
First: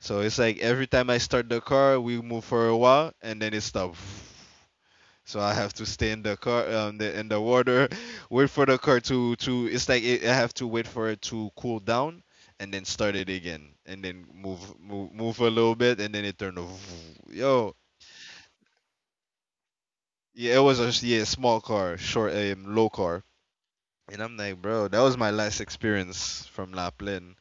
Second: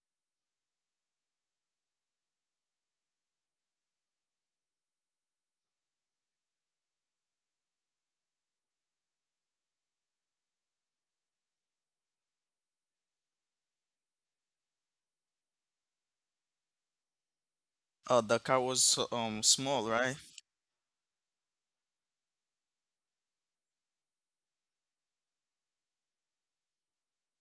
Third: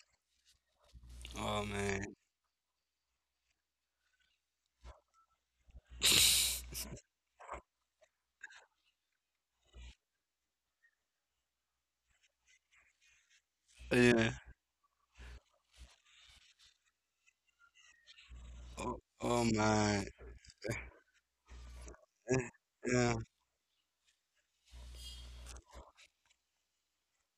So it's like every time I start the Oh car, man. we move for a while, and then it stops. So I have to stay in the car, in the water, *laughs* wait for the car to to. It's like it, I have to wait for it to cool down, and then start it again, and then Yeah. move a little bit, and then it turned to *laughs* yo, Oh, the car was Oh, so, oh small, my. right? yeah, it was yeah, small car, short Eh, low yeah. car, and I'm like, bro, that was my last experience from La Plaine.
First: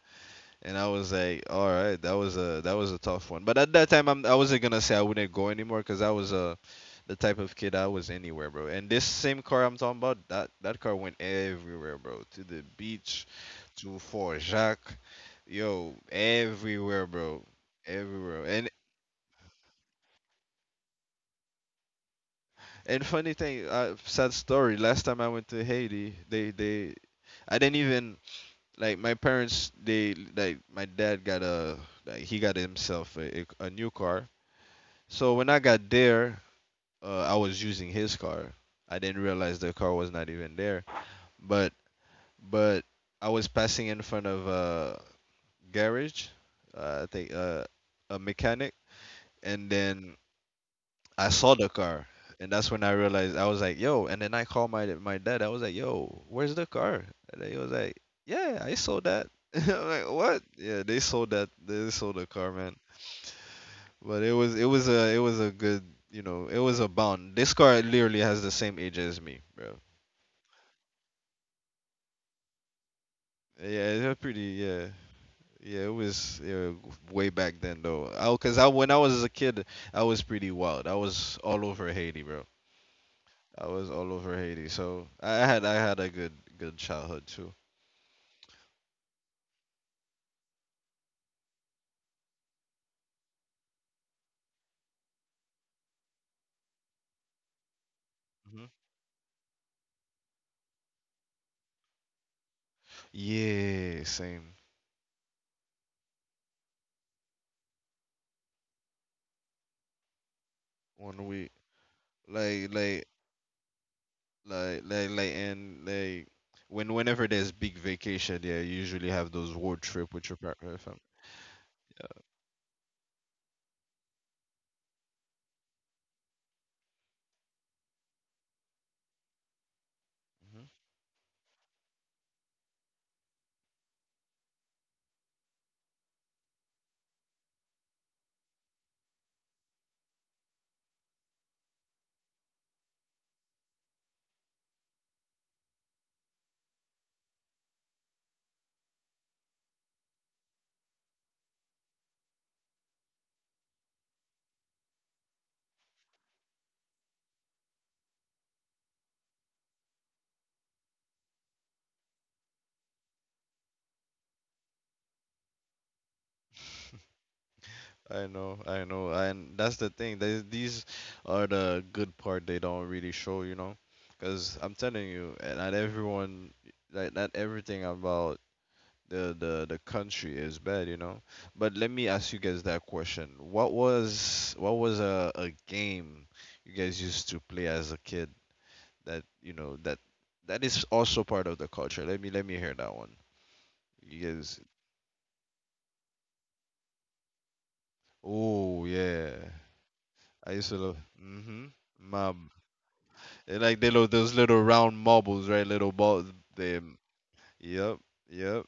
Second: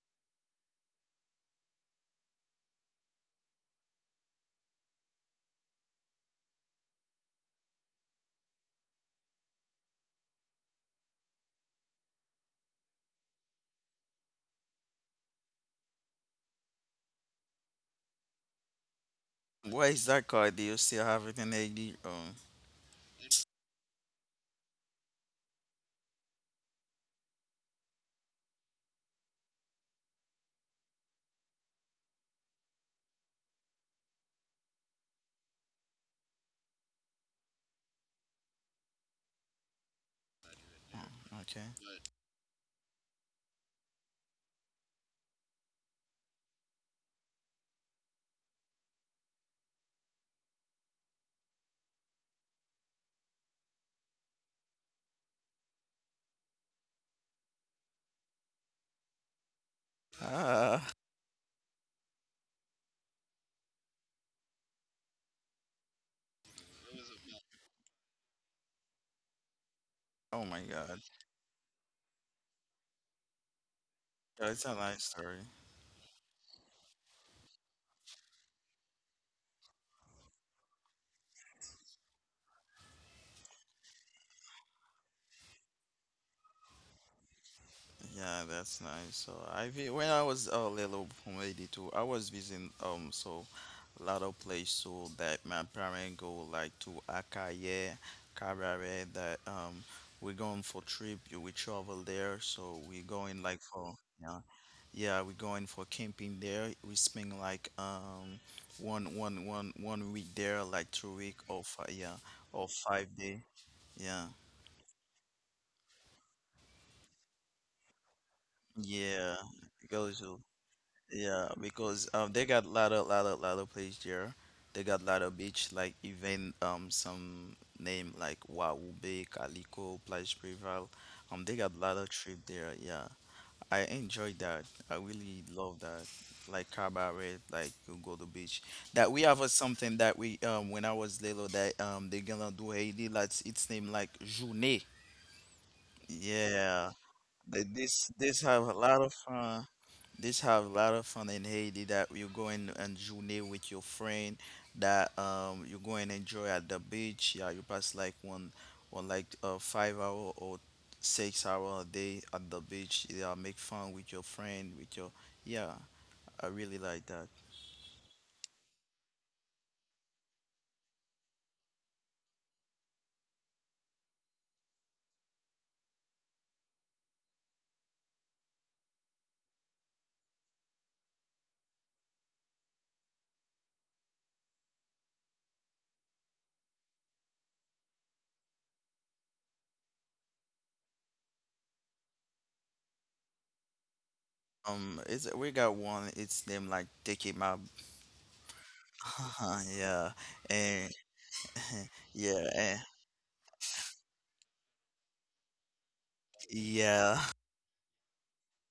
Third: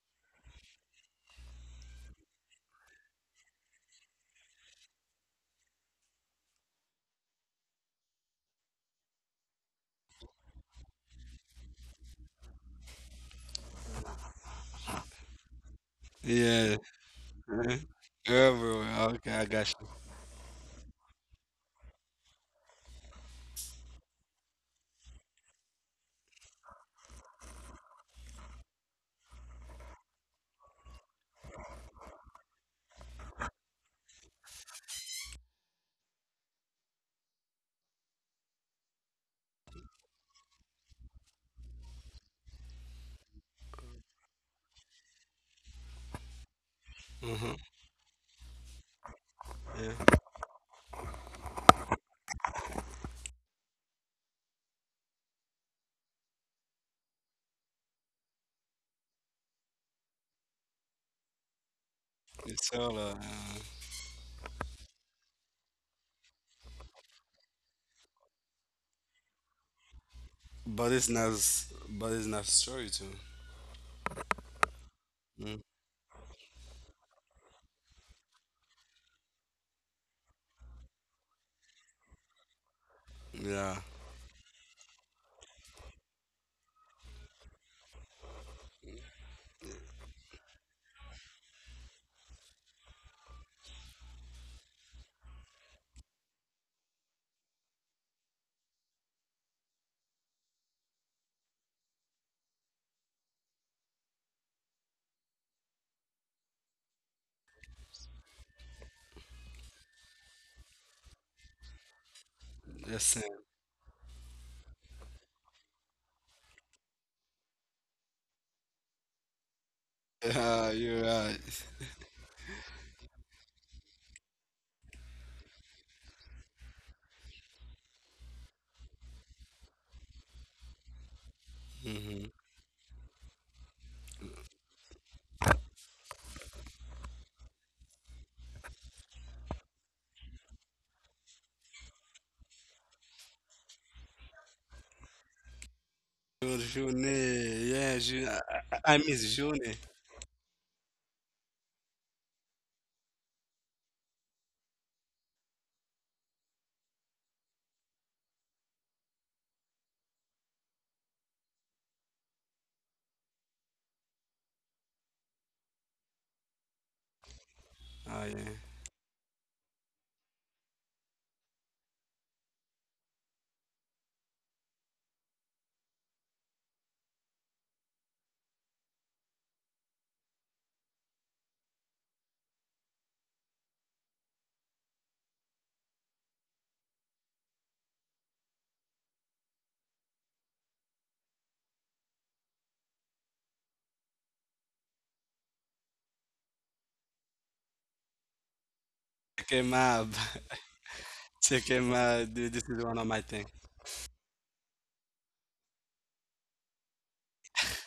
And I was like, all right, that was a tough one. But at that time, I wasn't gonna say I wouldn't go anymore because I was the type of kid I was anywhere, bro. And this same car I'm talking about, that car went everywhere, bro. To the beach, to Fort Jacques, yo, Yeah. everywhere, bro, Eh. everywhere. And Everywhere. Okay, I got you. Where is that car? Do you still have it in AD? Oh, and funny thing, sad story. Last time I went to Haiti, I didn't even like my parents. They like my dad got a like he got himself a new car. So when I got there, I was using his car. I didn't realize the car was not even there. okay. But but I was passing in front of a garage, I Mm-hmm. think a mechanic, and Yeah. then I saw the car, and that's when I realized. I was like, yo. And then I called my dad. I was like, yo, where's the car? And he was like, yeah, I sold that. *laughs* I'm like, what? Yeah, Ah, they sold that. They sold the It's car, all man. But it was a good, you know, it was a bond. This car literally has the same age as me, bro. oh my but it's God. not, but it's not story too. Yeah, they're pretty. Yeah, it's a Yeah, nice Mm-hmm. story. yeah. It was yeah, way back then though. Cause I, when I was a kid, I was pretty wild. I was all over Haiti, bro. Yeah, I was all over Haiti. So I had a good good childhood too. Yeah, that's nice. So when I was a little from 82, I was visiting, so, a lot of places, so that my parents go like to Akaye, Hmm. Kabare, that we're going for trip, we travel there, so we're going like for, Yeah, yeah, same. yeah, we're going for camping there. We spend like one week there, like two One week week, or five, yeah, like, or the like, five same. day. Yeah. like, when whenever there's big vacation, yeah, you usually have Yeah. those road trip Goes. with your Yeah, partner. you're right. Yeah, because they got lot of, lot of place there. They got lot of beach, like even some name like Wahoo Bay, Calico, Plage Mhm. Prival. They got lot Mm-hmm. of trip there. Yeah, I enjoyed that. I really love that. Like cabaret, like you go to beach. That we have a something that we, when I was little that they gonna do Haiti. That's It's named like Journée. Yeah, Journey. Yeah, I, this have a I miss lot of Journey. fun. This have a lot of fun in Haiti that you go and, journey with your friend, that you go and enjoy at the beach. Yeah, you pass like one like 5 hour or 6 hour a day at the beach. Yeah, make fun with your friend, with your, yeah, I really like that. Oh, yeah. I know, and that's the thing. They, these are the good part they don't really show, you know, because I'm telling you, eh, not everyone, like not everything about the country is bad, you know. But let me ask you guys that question: what was a game you guys used to play as a kid that you know that is also part of the culture? Let me hear that one. You guys, it's, we got one, it's them like taking my, oh yeah, *laughs* yeah, Check I used him to and love. out. Mm-hmm. *laughs* yeah, Check and him out. Dude, They're this is like they one of my those things. little round marbles, right? Little balls. They, yeah. *laughs* yep, yep,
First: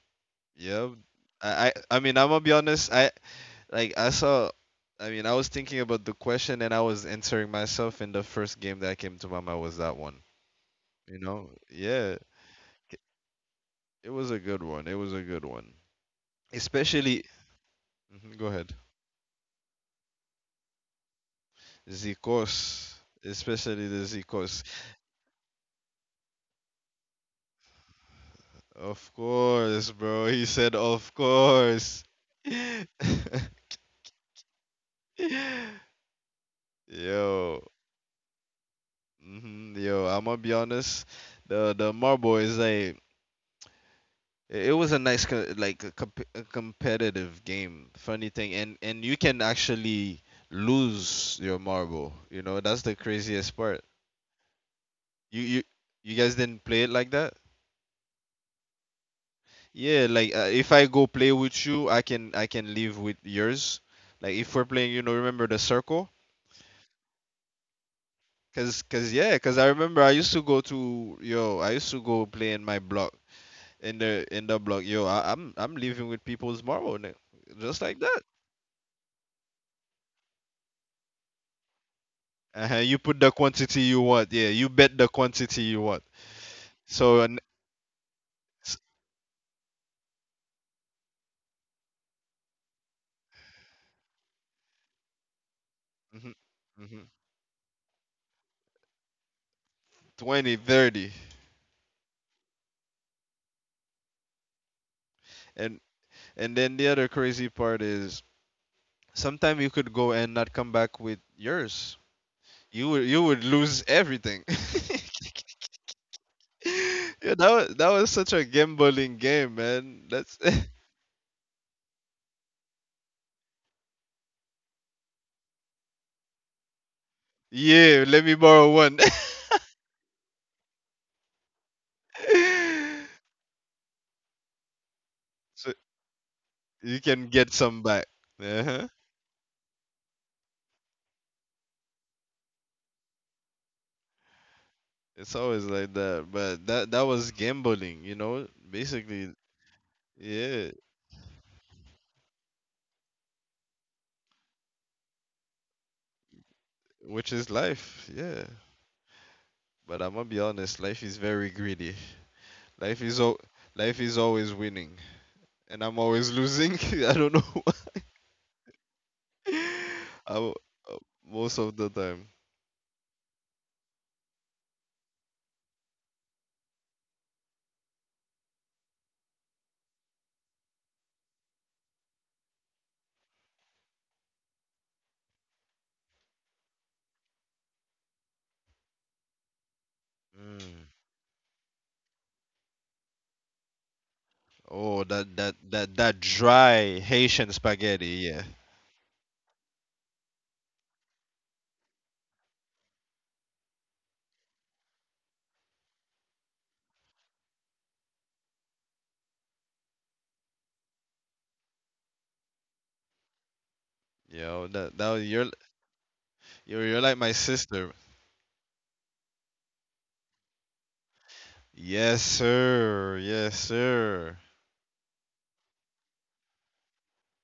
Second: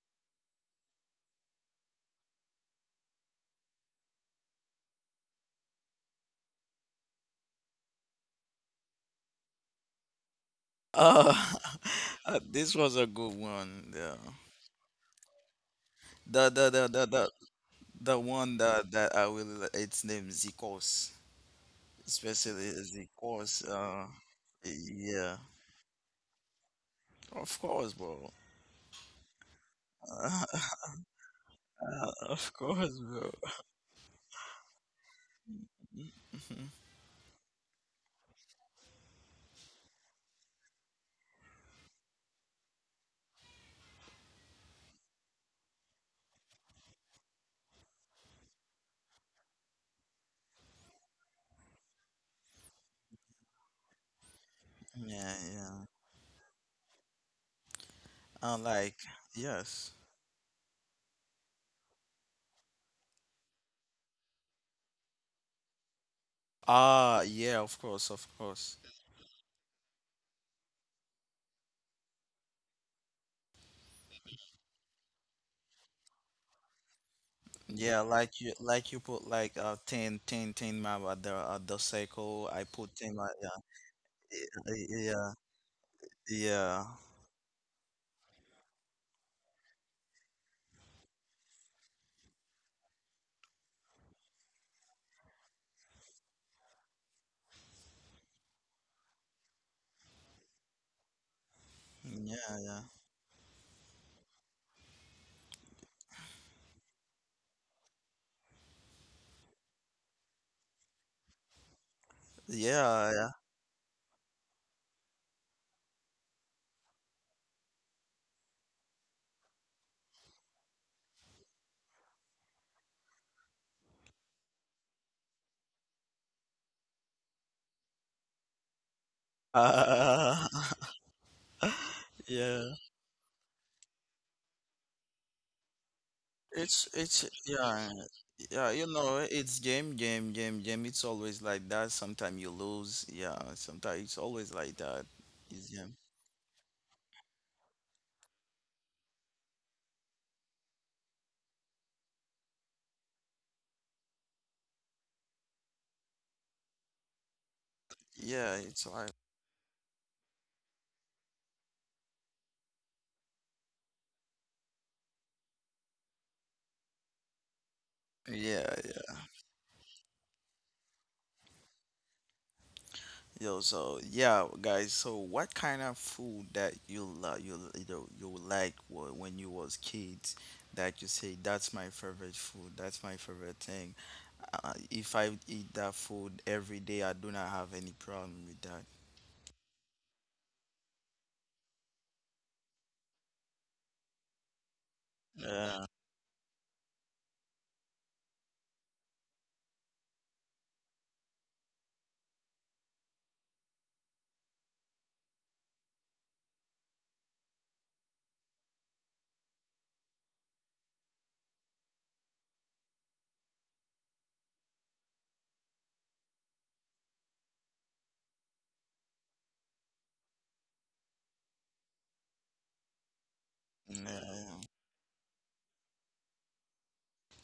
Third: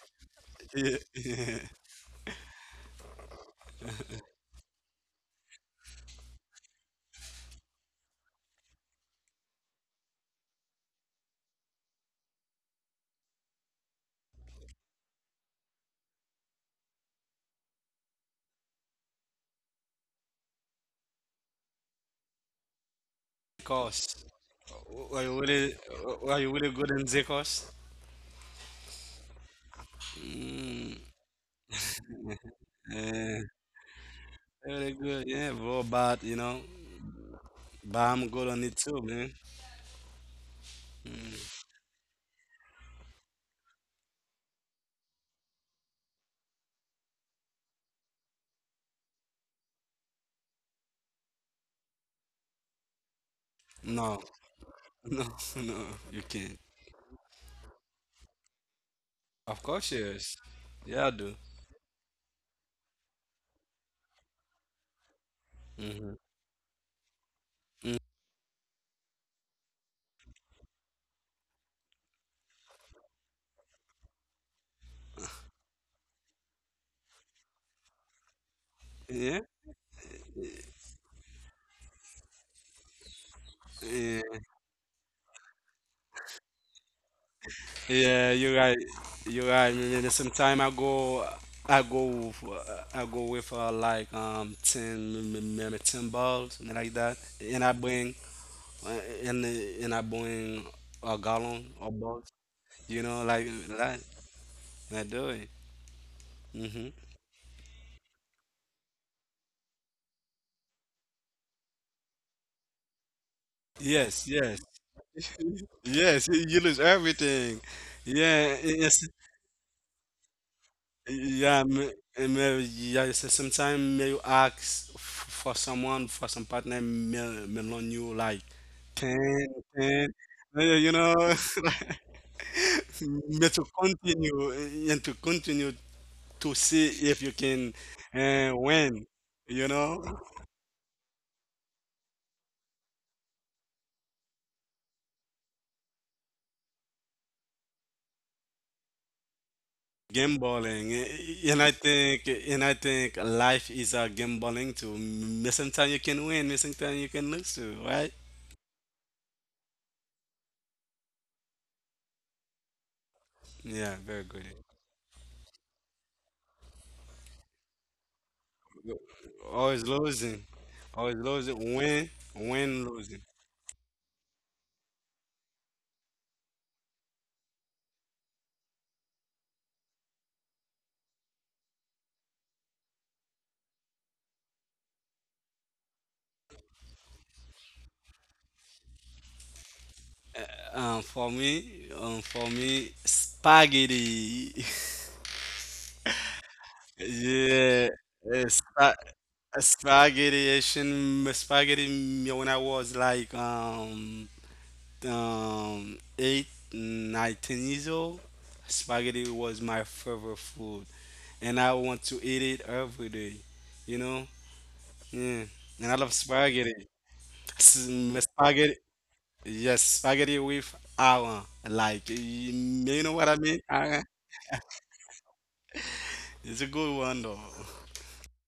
yep. Yeah. I mean, I'm gonna be honest. I saw. I mean, I was thinking about the question and I was answering myself, and the first game that came to my mind was that one. You Uh, know? Yeah, *laughs* this was a good one. it Yeah. was a good one. It was a good one. The the the the Especially, the The mhm, go one ahead. that I will, it's named Zikos, especially Zikos. Zikos. Zekos. *laughs* Especially the Were Zikos. you really, Yeah, were you really good in Zekos? of course, bro. Of course, Mm. bro. He *laughs* said, of *laughs* course. Of Yeah, course, bro. really good. Yeah, bro, but, you know, *laughs* but I'm Yo, good on it too, man. hmm, yo, I'm gonna be honest. The Marble is like it was a nice a competitive game. Funny thing, and you can actually lose your marble. You know, that's the No, craziest part. *laughs* no, no, Yeah, you You you can't. yeah. you guys didn't play it like that? I Of like course, yes. yes. Yeah, Yeah, I like do. if I go play with you, I can leave with yours. Like if we're playing, you know, Mm-hmm. remember the circle? Ah, yeah, of course, of course. Cause yeah, cause I remember I used to go to yo, I used to go play in my block in the block. Yo, I'm living with people tomorrow, nigga. Just like Yeah, that. Yeah. Like you put like 10 map at the cycle. I Uh-huh, put you 10, put Yeah, like, the yeah. quantity you want. Yeah, you bet the Yeah, quantity you want. yeah. So an, yeah, you're right. You're s- right. And then sometime I go with like ten, maybe ten balls, something like that. mhm, mhm, uh, and and I bring a 20, gallon of 30. balls. You know, like Yeah, yeah. that. I do it. And Hmm. Then the other crazy part is sometimes you could go and not come back with yours. Yes, You Yeah, would yes, lose everything. yes. You *laughs* you lose everything. Yeah, Yeah, and, that was such a gambling game, man. That's yeah, may, eh, may, yeah, sometimes may you ask for someone, for some partner, may loan you like *laughs* yeah, 10, let me borrow one. 10, 10, you know, *laughs* yeah. *laughs* may to Yeah. continue, and to continue to see *laughs* if you can You can It's, get some yeah. win, back. you Yeah, you Uh-huh. know, know, it's game, game, game, game. It's always like that. Sometimes you lose. Yeah, sometimes it's always like that. It's always It's like game. that. But that was gambling, you know? Basically, gambling. And I yeah, think, life is a gambling too. May sometimes you can win, may sometimes you can lose too, right? which is life. Yeah. Yeah, it's like But I'm gonna be honest, life is very greedy. Yeah, Life very is good. o- life is always winning, and I'm always losing. *laughs* I don't know. yeah, Always losing. Always *laughs* I w- losing. uh, Win, most of win, the losing. time. yeah. Yo, so yeah, guys. So, what kind of food that you love, you like, when you was kids, that you say that's my favorite food. That's my favorite thing. If I eat that food every day, I do not have any problem with that. Mm. For me, spaghetti. *laughs* Oh, Yeah, that Yeah, dry uh, Haitian spa spaghetti, yeah. spaghetti. Asian spaghetti. Me when I was like eight, 19 years old, spaghetti was my favorite food, and I want to eat it every day. You know, yeah. Yo, And I love that you're spaghetti. S- you're like my Spaghetti. sister. Yes, spaghetti with Alan. Like, you know Yes, what I mean? Alan? sir. Yes, sir. yeah. It's a good one, though.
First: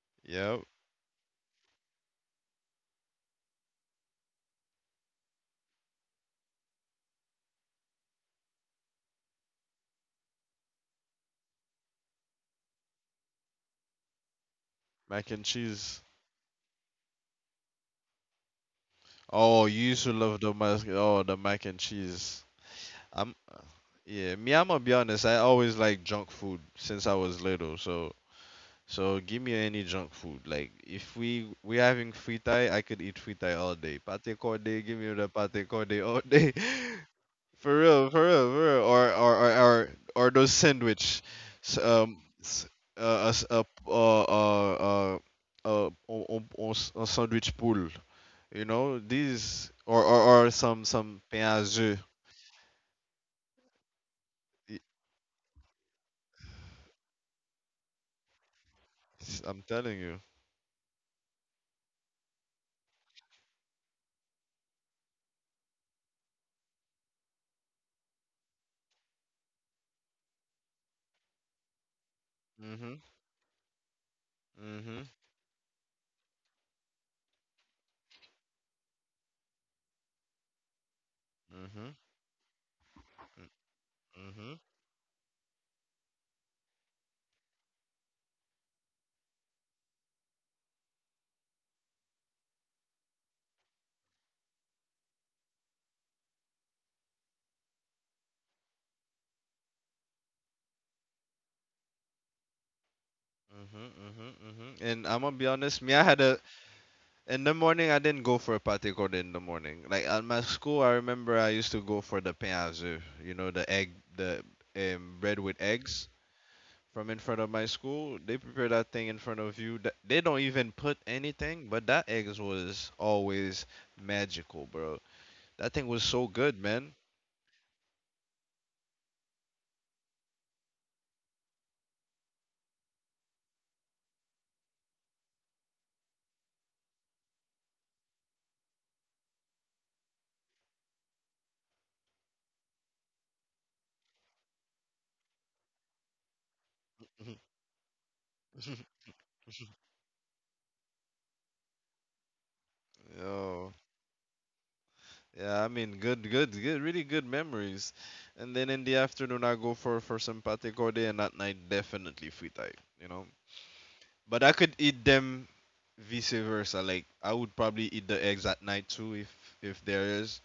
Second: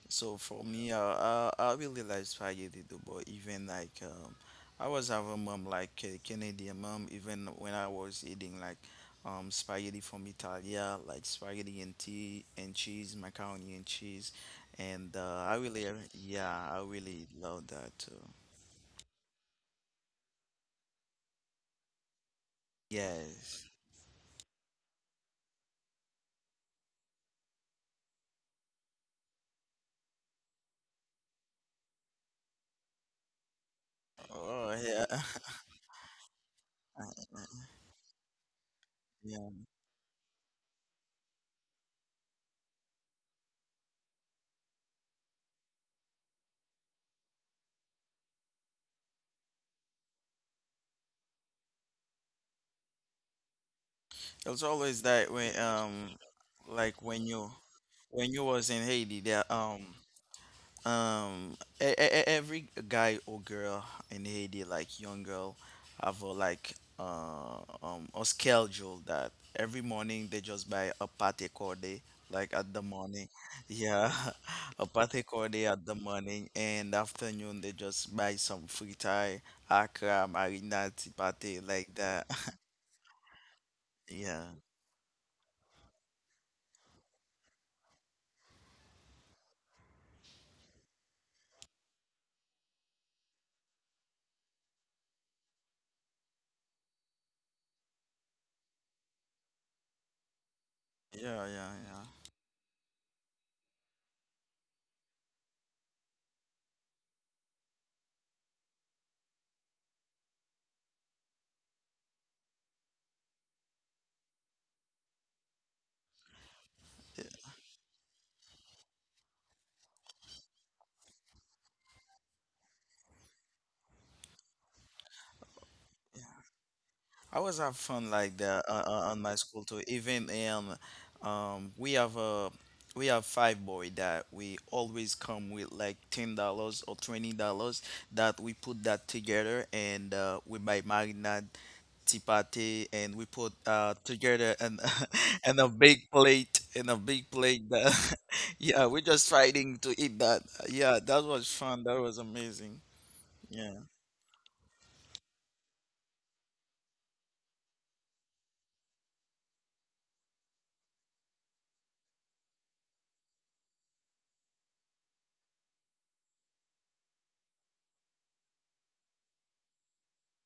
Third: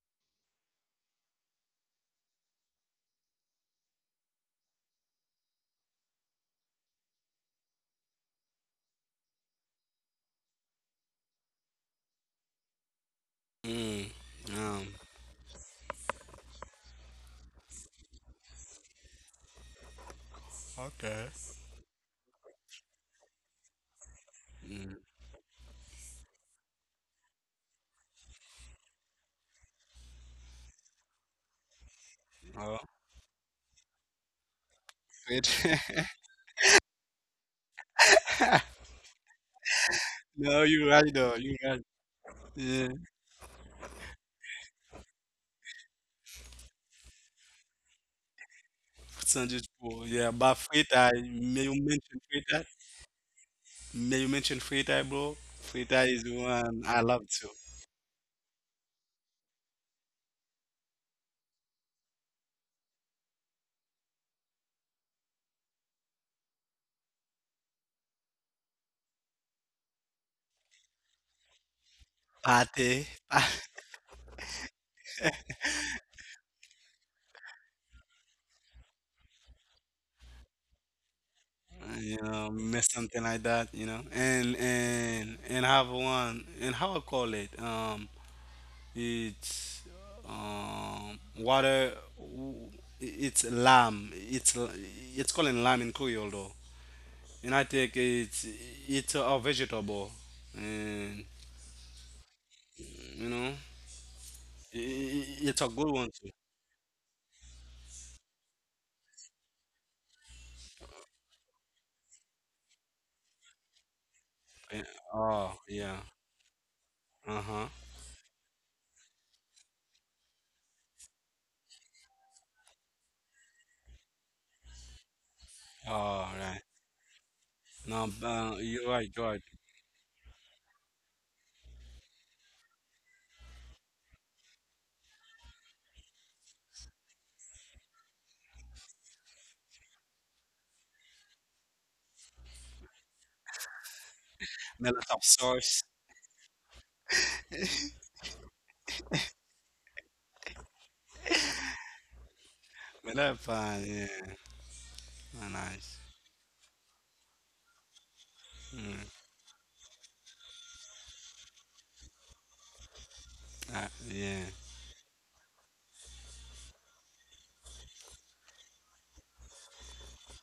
So for Yep. me, I really like spaghetti too, but even like, I was having mom like a Canadian mom, even when I was eating like, spaghetti from Italia, like spaghetti and tea and cheese, macaroni and cheese, Mm, and um, Mac and cheese. yeah, I really love that too. Oh, you used to love the mac. Oh, the mac and okay. cheese. I'm. Yes. Yeah. Me, I'm gonna be honest. I Mm, always like junk food since I was little. So, so give me any junk food. Like, if we having fritai, I could eat fritai oh, all day. Pate Oh corde, give me yeah, the pate corde all day. wait. *laughs* For real, for real, for real. *laughs* Yeah. *laughs* Or those sandwich, No, s- you're right, though. You're s- right. As- Yeah, on s- on sandwich pool. You know these or sandwich, bro. some pain Yeah, à but jeu. frita, may you mention frita? It's Y- always that May you when, mention frita, bro? like Frita is when the you, one I love too. was in Haiti, there I'm telling you. Every guy or girl in Haiti, like young girl, have a like, a schedule that every morning they just buy a pate corde, like at the Mhm. Pate, morning, *laughs* yeah, *laughs* a Mhm. pate corde at the morning, and afternoon they just buy some fritai, akra, marinade, pate, like Mhm. that. *laughs* you know, mess something like that, you know. Mhm. Yeah, Mhm. And have one. And how I call it? Um, it's water. It's lamb. It's called lamb in Creole though, and I think it's a vegetable, and yeah, yeah, you know Mhm. And I'm gonna be it's a honest. good Me, I one had too. a In the morning, I didn't go for a patikor in the morning. Like at my school, I remember I used to go for the pain azur, you know, the egg, the Eh. Bread with Oh yeah. eggs from in front Uh of my huh. school. They prepare that thing in front of you. They don't even put anything, but that eggs was always magical, bro. That thing was yeah. so All good, right. man. I always have fun No, like that, you're right. on You're my right. school too. Even, um, we have a we have five boy that we always come with like $10 or $20, that we put that together, and we buy marinade, chipate, and we put together, and Melon top *laughs* and a sauce. big plate, and a big *laughs* plate that *laughs* yeah, we're just fighting to eat that. Yeah, that was fun. That was amazing. Melon Oh, Yeah. pie. Yeah. Oh, yeah, I mean, nice. Really good memories. And then in the Mm. afternoon, I go for some pate, and at night, definitely free type, you know. But Yeah. I could eat them vice versa. Like I would probably eat the eggs at night too, if there is.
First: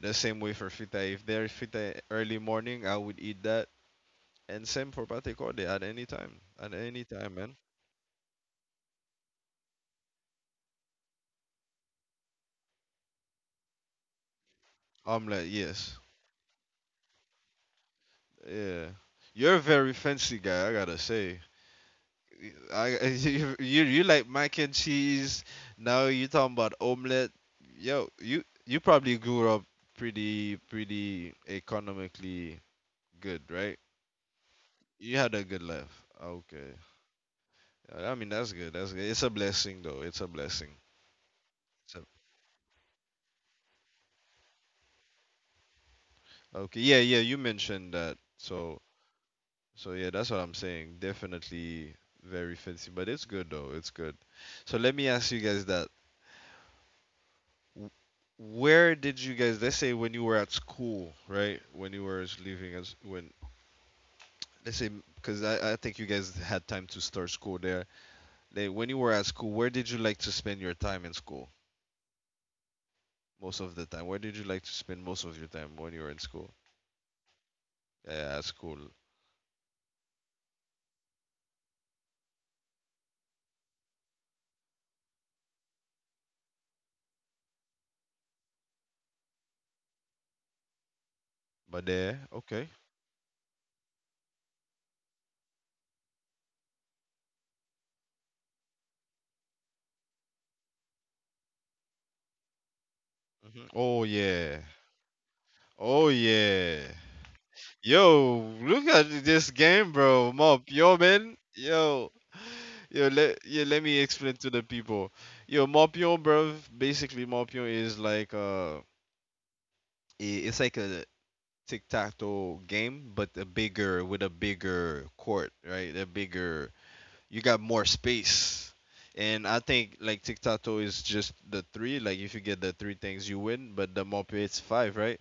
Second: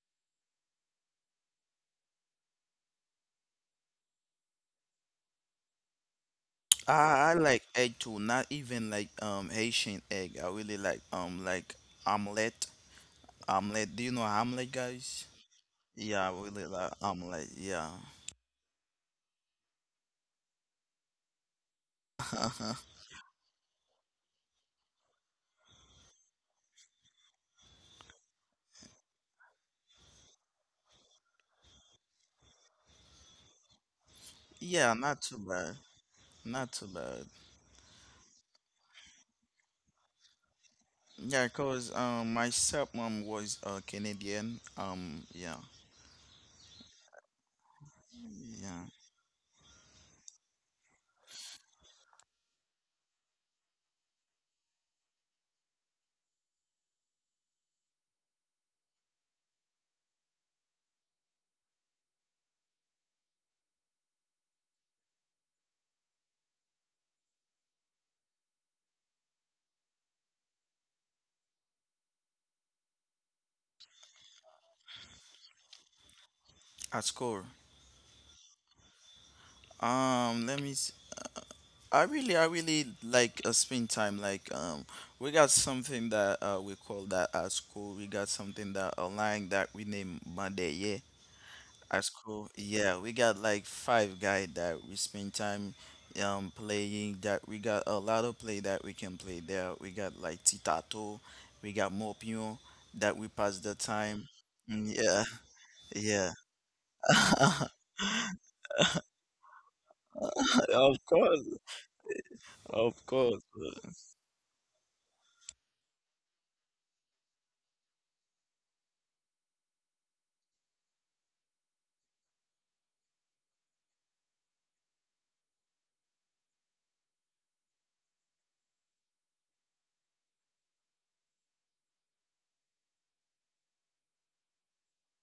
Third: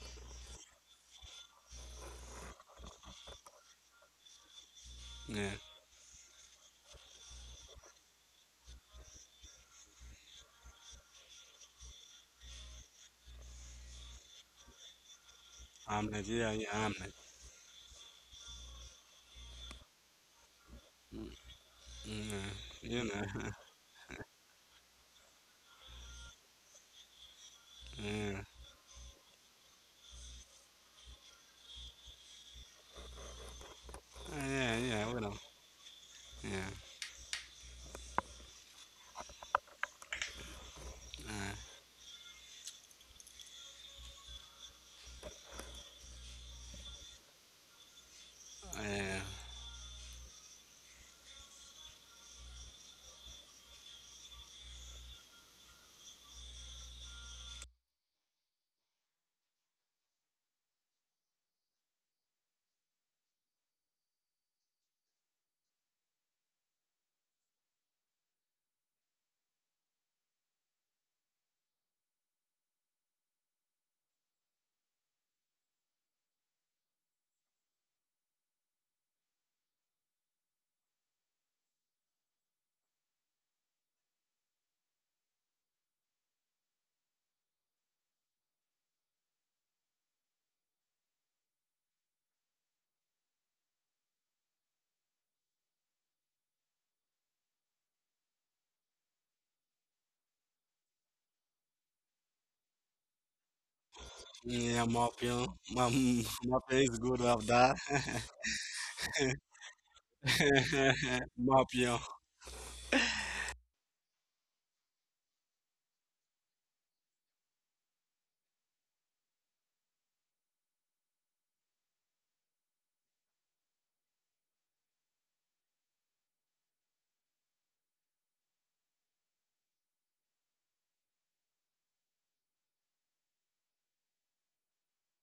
The same way for fita. If there is fita early morning, I would eat that. And same for pate Yeah. corde at any time. At any I time, man. like egg too, not even like Haitian egg. I really like omelet. Omelet. Do you know omelet, guys? Omelette, yes. Yeah, Omelette. I Yeah. really Yeah. like Omelette. omelet. Yeah. Yeah. You're a very fancy guy, I gotta say. Mm. I *laughs* *laughs* Yeah, you know. You like mac and cheese. Now you talking about omelette. *laughs* Yo, Yeah. You probably grew up pretty economically good, right? Yeah, Yeah, yeah, You we not had know. too a good bad. life. Yeah, Not Okay. too bad. I mean, that's good. That's good. It's a blessing, though. It's a blessing. Yeah, cause So, my stepmom was, Canadian. Yeah. okay. Yeah, yeah. You mentioned that. So, Yeah. yeah, so yeah, that's what I'm saying. Definitely very fancy, but it's good though. It's good. So let me ask you guys that. W- Where did you guys, let's say when you were at school, right? When you were leaving as when let's say, because I think you guys had time to start school there. Like, when you were at school, where did you like to spend your time in school? Most of the time? Where did you like to spend most of your time when you were in school? At school. Yeah, at school. Let me I really, like, spend time. Like, we got something that, we call that at school. We got something that online that we name Monday. Yeah, But at there, school. okay. Yeah, we got like five guy that we spend time playing. That we got a lot of play that we can play there. We got like Titato, we got Mopion that we pass Mhm. the Oh time. yeah. yeah. Mm, yeah, Mapion, Oh yeah. yeah. Mapion is good of *laughs* that. Yo, look at this game, bro. *laughs* Mop, Of yo man. course, Mapion, Yo. of Yo, let course. yeah, let me explain to the people. Yo, Morpion, bro. Basically, Morpion is like it's like a tic tac toe game, but a bigger with a bigger court, right? A bigger, you got more space. And I think like tic tac toe is just the three. Like if you get the three things, you win. But the mope, it's five, right?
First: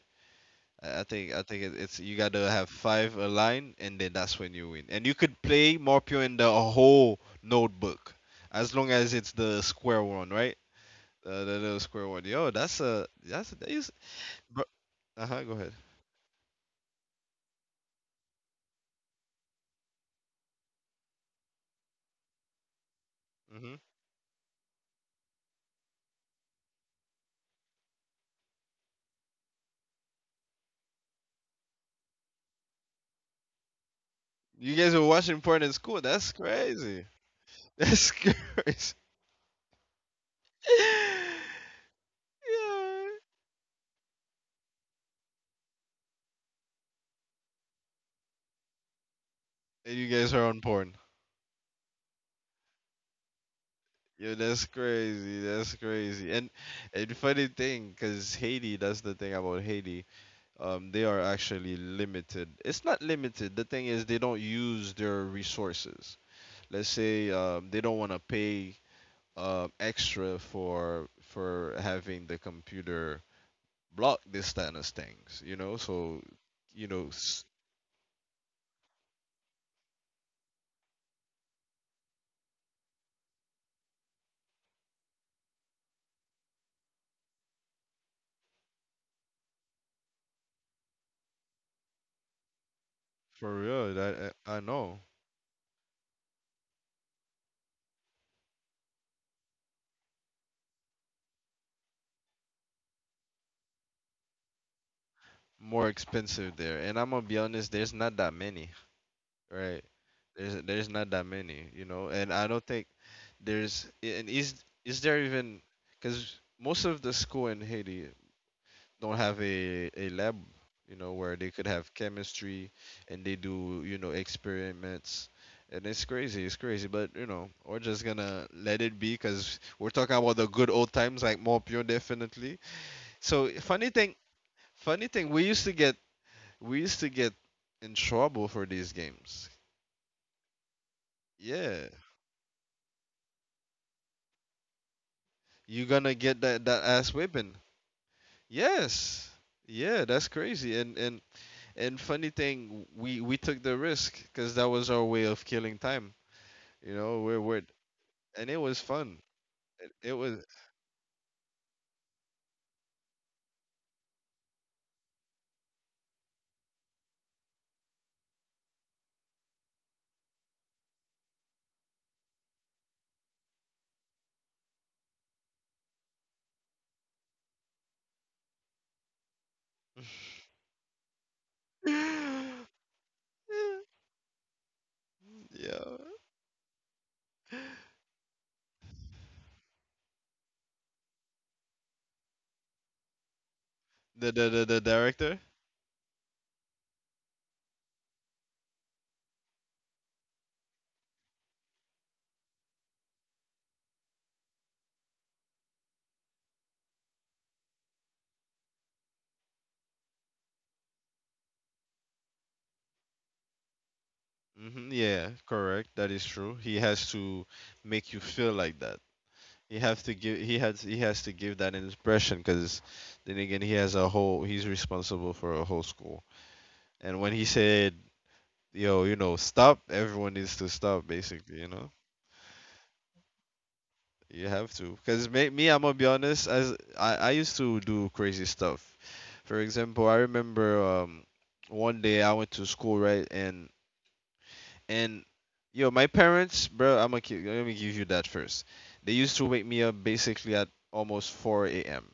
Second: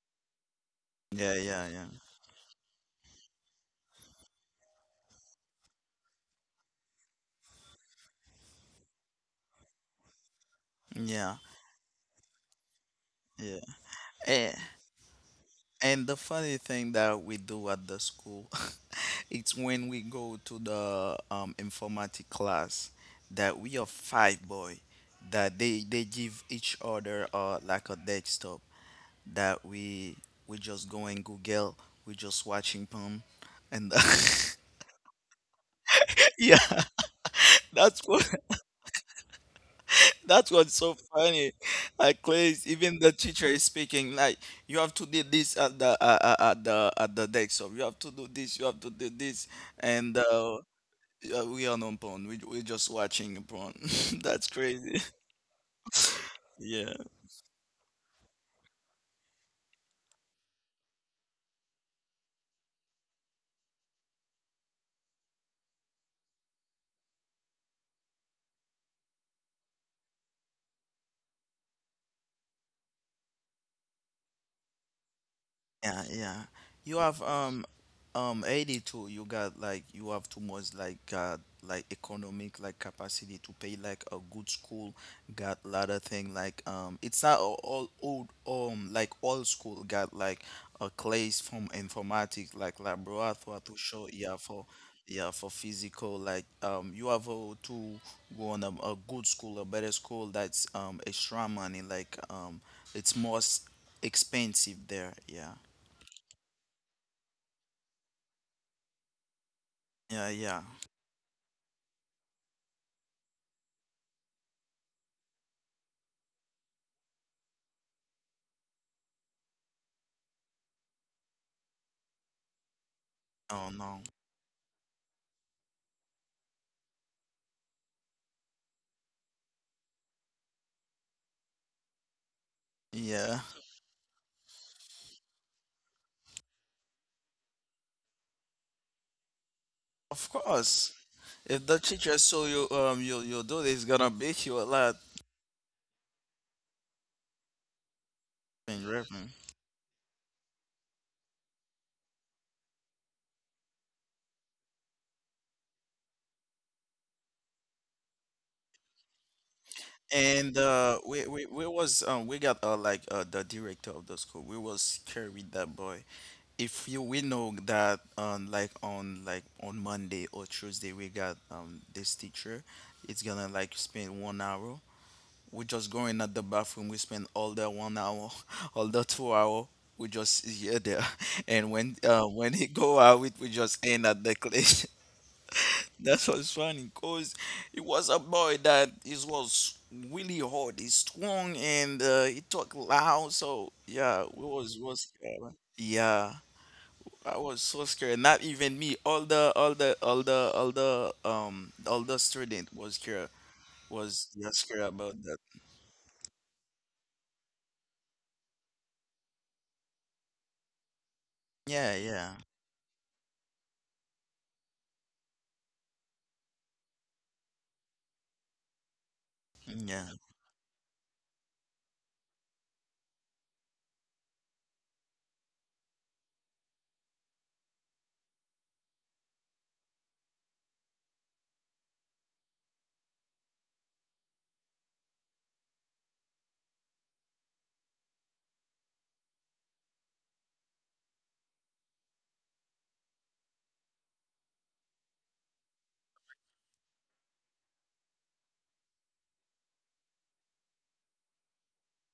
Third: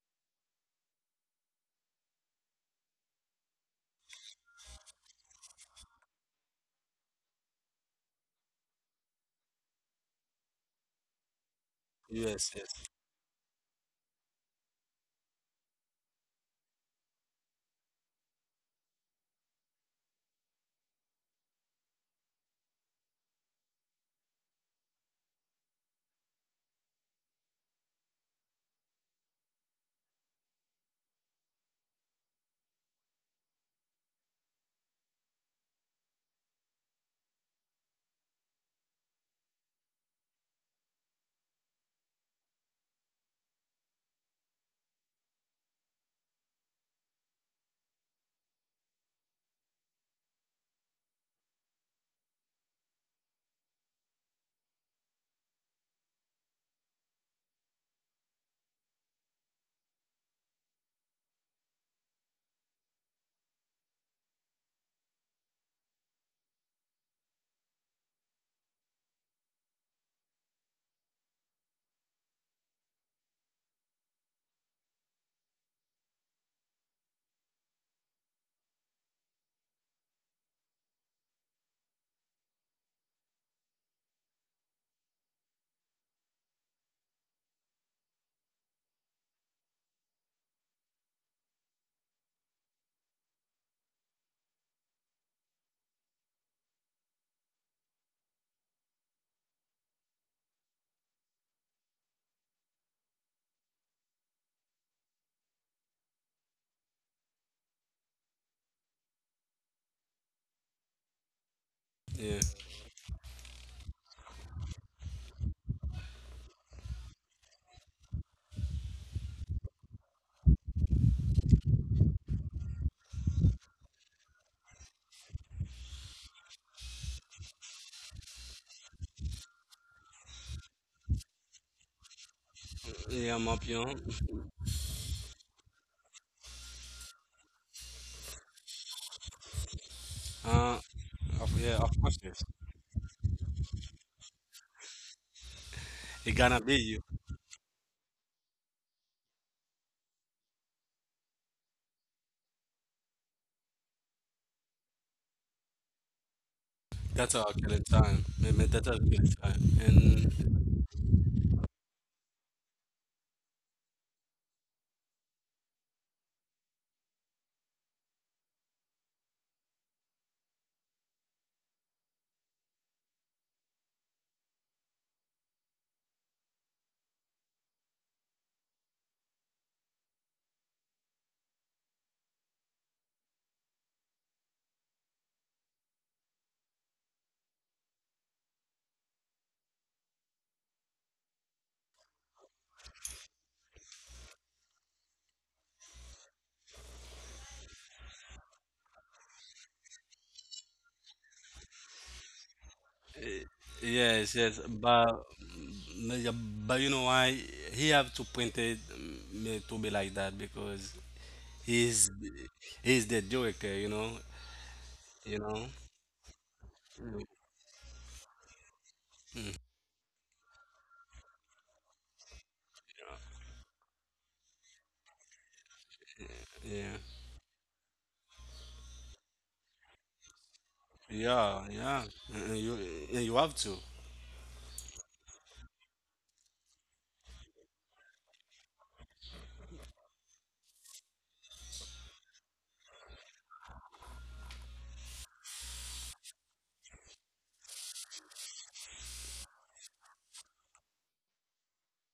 I I think Yeah, I think yeah, it- yeah, it's, you gotta have five aligned, and then that's when you win. And you could play Morpio in the whole notebook, as long as it's the square one, right? yeah, The little square one. yes, Yo, that's yes, a that's yeah. that is. Eh. Uh huh. Go ahead. And the funny thing that we do at the school, *laughs* it's when we go to the informatic class that Hmm. we are five boy, that they give each other like a desktop that we just go in Google, we just watching porn, and You guys were watching porn in school. That's *laughs* yeah, crazy. *laughs* that's That's what. crazy. That was so *laughs* funny. Like, please, even Yeah. the teacher is speaking. Like, you have to do this at the at the desk. So you have to do this. You have to do this. And you And guys are on porn. yeah, we are not porn. We just watching porn. *laughs* Yo, That's that's crazy. *laughs* crazy. That's crazy. And Yeah. and funny thing, because Haiti, that's the thing about Haiti. They are actually limited. It's not limited. The thing is, they don't use their resources. Let's say they don't want to pay extra for having the computer block this kind of things. You know, Yeah, so yeah. you You know, have 82. You got like you have too much like economic like capacity to pay like a good school. Got a lot of thing like it's not all old like old school. Got like a class from informatics like laboratory for to real, show that I know, yeah for physical like you have to go on a good school a better school that's extra money like it's more expensive there. Yeah. more expensive there. And I'm gonna be honest, there's not that many. Right. Yeah, yeah. There's not that many, you know, and yeah, I don't think there's, and is there even, because most of the school in Haiti don't have a lab, you know, where they could have chemistry and they Oh do, no. Experiments, and it's crazy, but you know we're just gonna let it be because we're talking about the good old times like more pure definitely. yeah, Yeah. So Mapion. Funny thing, we used to get, we used to get in trouble for these games. Of Uh, course. If yeah, the Yeah, of teacher course, yes. saw you you do this, gonna beat you a lot you're gonna It get gonna that, be that you. ass whipping. in Yes, reference. yeah, that's crazy. And funny thing, we took the risk because that was our way of killing time. You know, That's our we're killing time. and it Maybe was that's our fun. killing time. It And was. And we was we got the director of the school. We was scared with that boy. If you we know that like on Monday or Tuesday we got this teacher, it's gonna like spend 1 hour we just going at the bathroom. We spend all the 1 hour, *laughs* all the 2 hour. We just here there, *laughs* and when he *laughs* go out, we just end at the clash. *laughs* Yeah. That's what's funny, cause it was a boy that is was really hard. He's strong and he talk loud. So yeah, The we the the, was the was director. scared, yeah. I was so scared. Not even me. All the all the all the all the all the student was scared, eh, was, yes, yeah, yes, scared but about that. Yeah, but you know why he have to print it to be like that because Yeah, he's yeah, he's the director, you know, Hmm. Yeah, you know. correct. That is true. He has to make you feel like that. He have yeah. to give. He has. He has to give that impression, because then again, he has a whole. He's responsible for a whole school. Yeah, And when he said, yo, you know, stop. Everyone needs to stop, basically, yeah, you know? yeah. And you and you have to. You have to. Because me, I'm going to be honest, as I used to do crazy stuff. For example, I remember one day I went to school, right? And yo, my parents, bro, I'm going to, let me give you that first. They used to wake me up basically at almost 4 a.m.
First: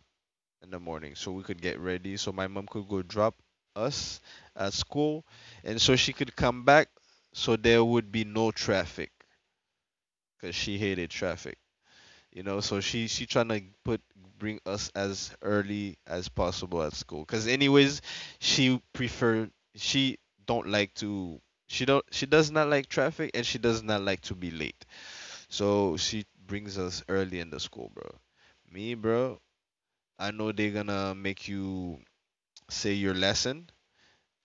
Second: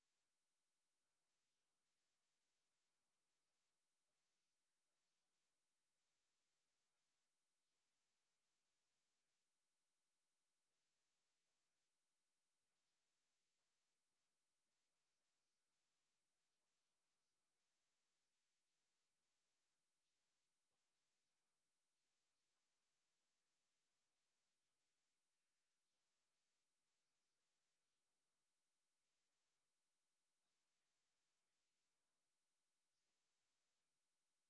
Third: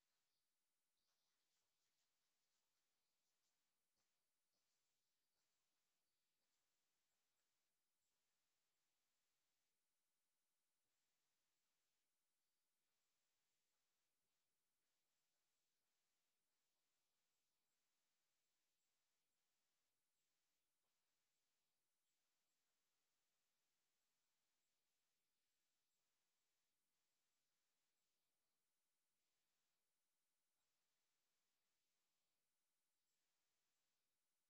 in the morning so we could get ready. So my mom could go drop us at school, and so she could come back so there would be no traffic, because she hated traffic, you know, so she trying to put, bring us as early as possible at school, because anyways she prefer she don't like to she don't she does not like traffic, and she does not like to be late, so she brings us early in the school, bro. Me bro I know they're gonna make you say your lesson,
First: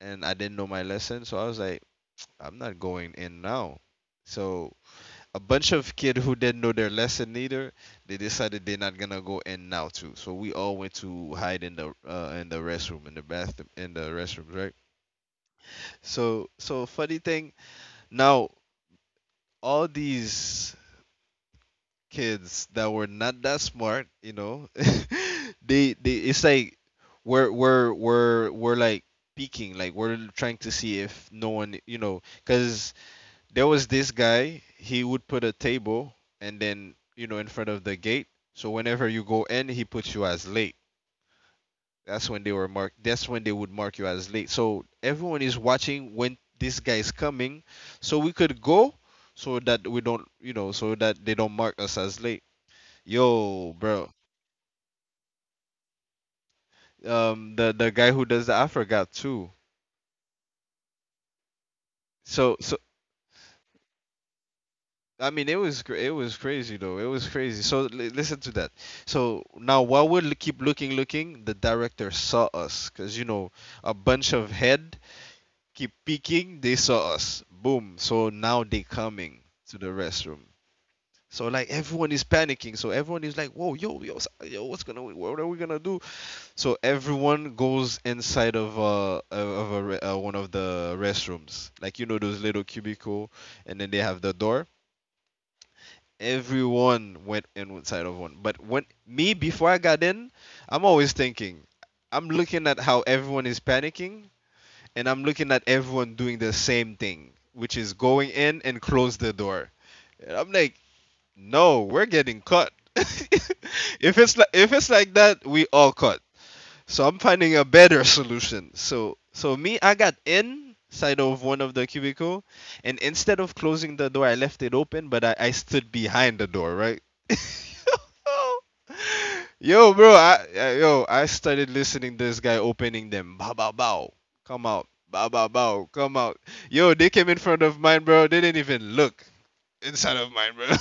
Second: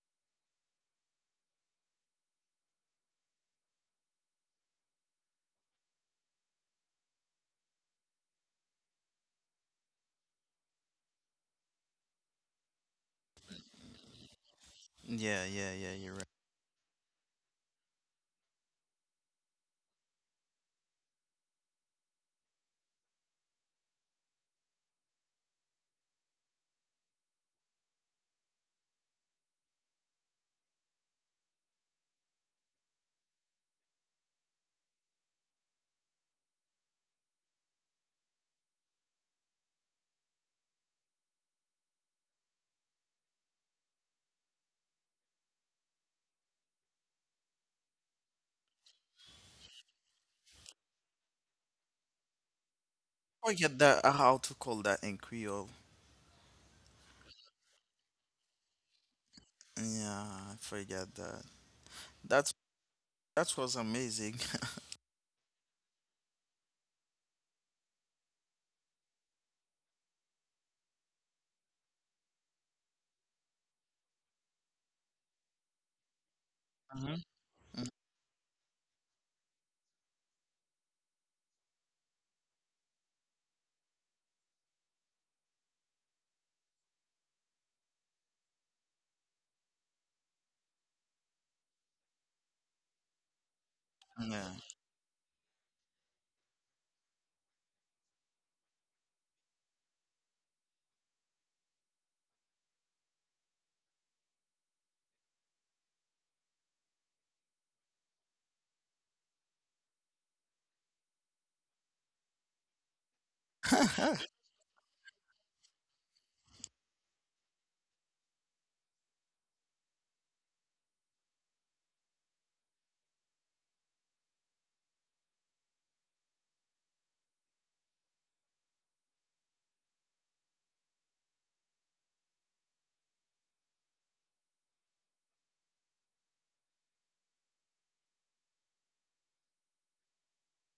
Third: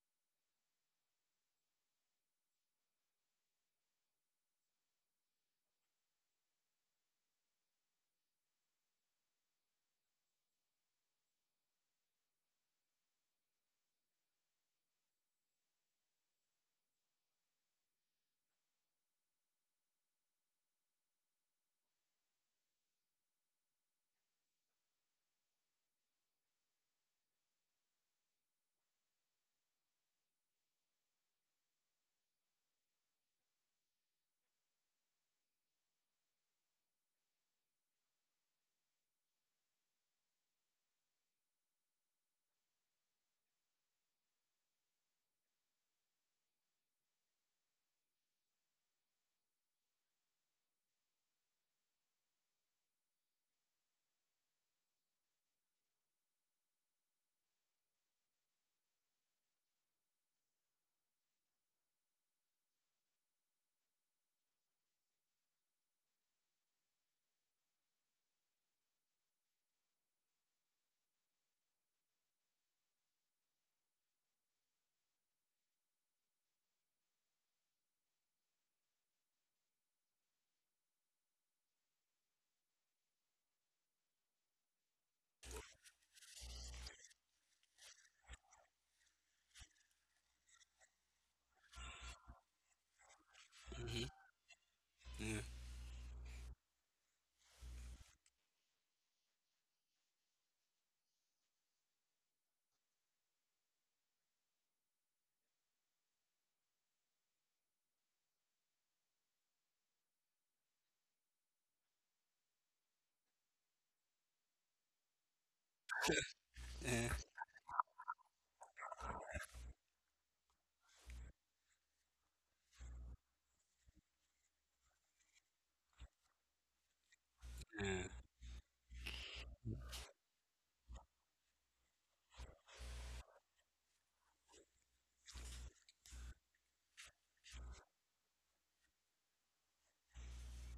and I didn't know my lesson, so I was like, I'm not going in now. So a bunch of kid who didn't know their lesson either, they decided they're not gonna go in now too. So we all went to hide in the restroom, in the bathroom, in the restrooms, right? Yeah, yeah, yeah, you're right. So, so funny thing. Now all these kids that were not that smart, you know, *laughs* they it's like we're like peeking, like we're trying to see if no one, you know, because there was this guy, he would put a table and then, you know, in front of the gate, so whenever you go in he puts you as late. That's when they would mark you as late. So everyone is watching when this guy is coming, so we could go, so that we don't, you know, so that they don't mark us as late. Yo Forget that bro, how to call that in Creole. um, the guy who does that, I forgot too. Yeah, I forget that. That's So so, that was amazing. *laughs* I mean, it was it was crazy though. It was crazy. So listen to that. So now while we keep looking, looking, the director saw us, because you know a bunch of head keep peeking. They saw Mhm. us. Mm, Boom. So now they coming to the restroom. So, like, everyone is panicking. So everyone is like, whoa, yo, yo, yo, what's gonna, what are we gonna do? So everyone goes inside of one of the restrooms, like you know those little cubicle, and then they Mhm. have the door. Yeah, Everyone went inside of one. But when me, before I got in, I'm always thinking. I'm looking at how everyone is panicking, and I'm looking at everyone doing the same thing, which is going in and close the door. And I'm like, no, we're getting cut. *laughs* If yeah. *laughs* it's like, if it's like that, we all cut. So yeah, I'm finding a better solution. So, so me, I got inside of one of the cubicle, and instead of closing the door, I left it open, but I stood behind the door, right? yeah. *laughs* Yo, bro, I started listening this guy opening them. Bow bow bow, come out. Bow bow bow, come out. Yo, they came in front of mine, bro. They didn't even look inside of mine, bro. *laughs*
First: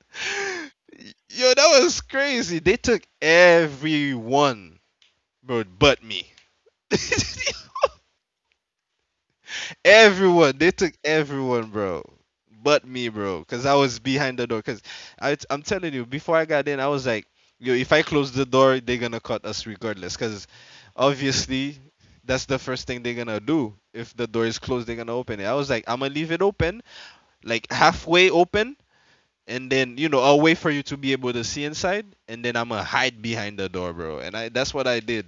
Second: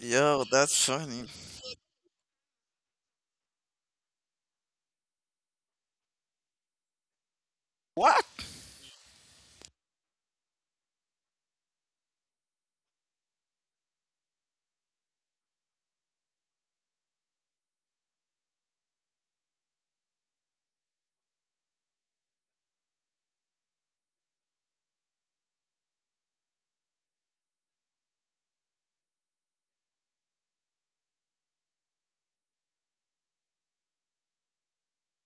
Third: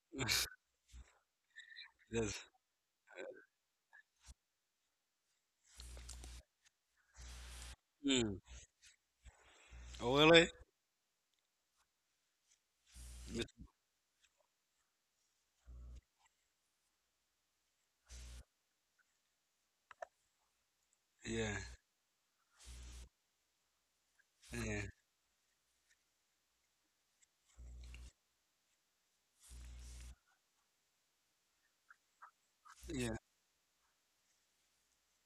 Yo, that's funny. Yo, that was Yes. crazy. They took everyone, bro, but me. *laughs* What? Mm. Oh, really? Everyone, they took everyone, bro, but me, bro, Yes. cause I was behind the door. Cause I, I'm telling you, before I got in, I was like, yo, if I close the door, they're gonna cut us regardless, cause Yeah, obviously that's the first thing they're gonna do. If the door is yeah, closed, they're gonna open it. I was like, I'm gonna leave it open, like halfway open, and then, you know, I'll wait for you to be able to see inside, and then I'ma yeah. hide behind the door, bro. And I, that's what I did.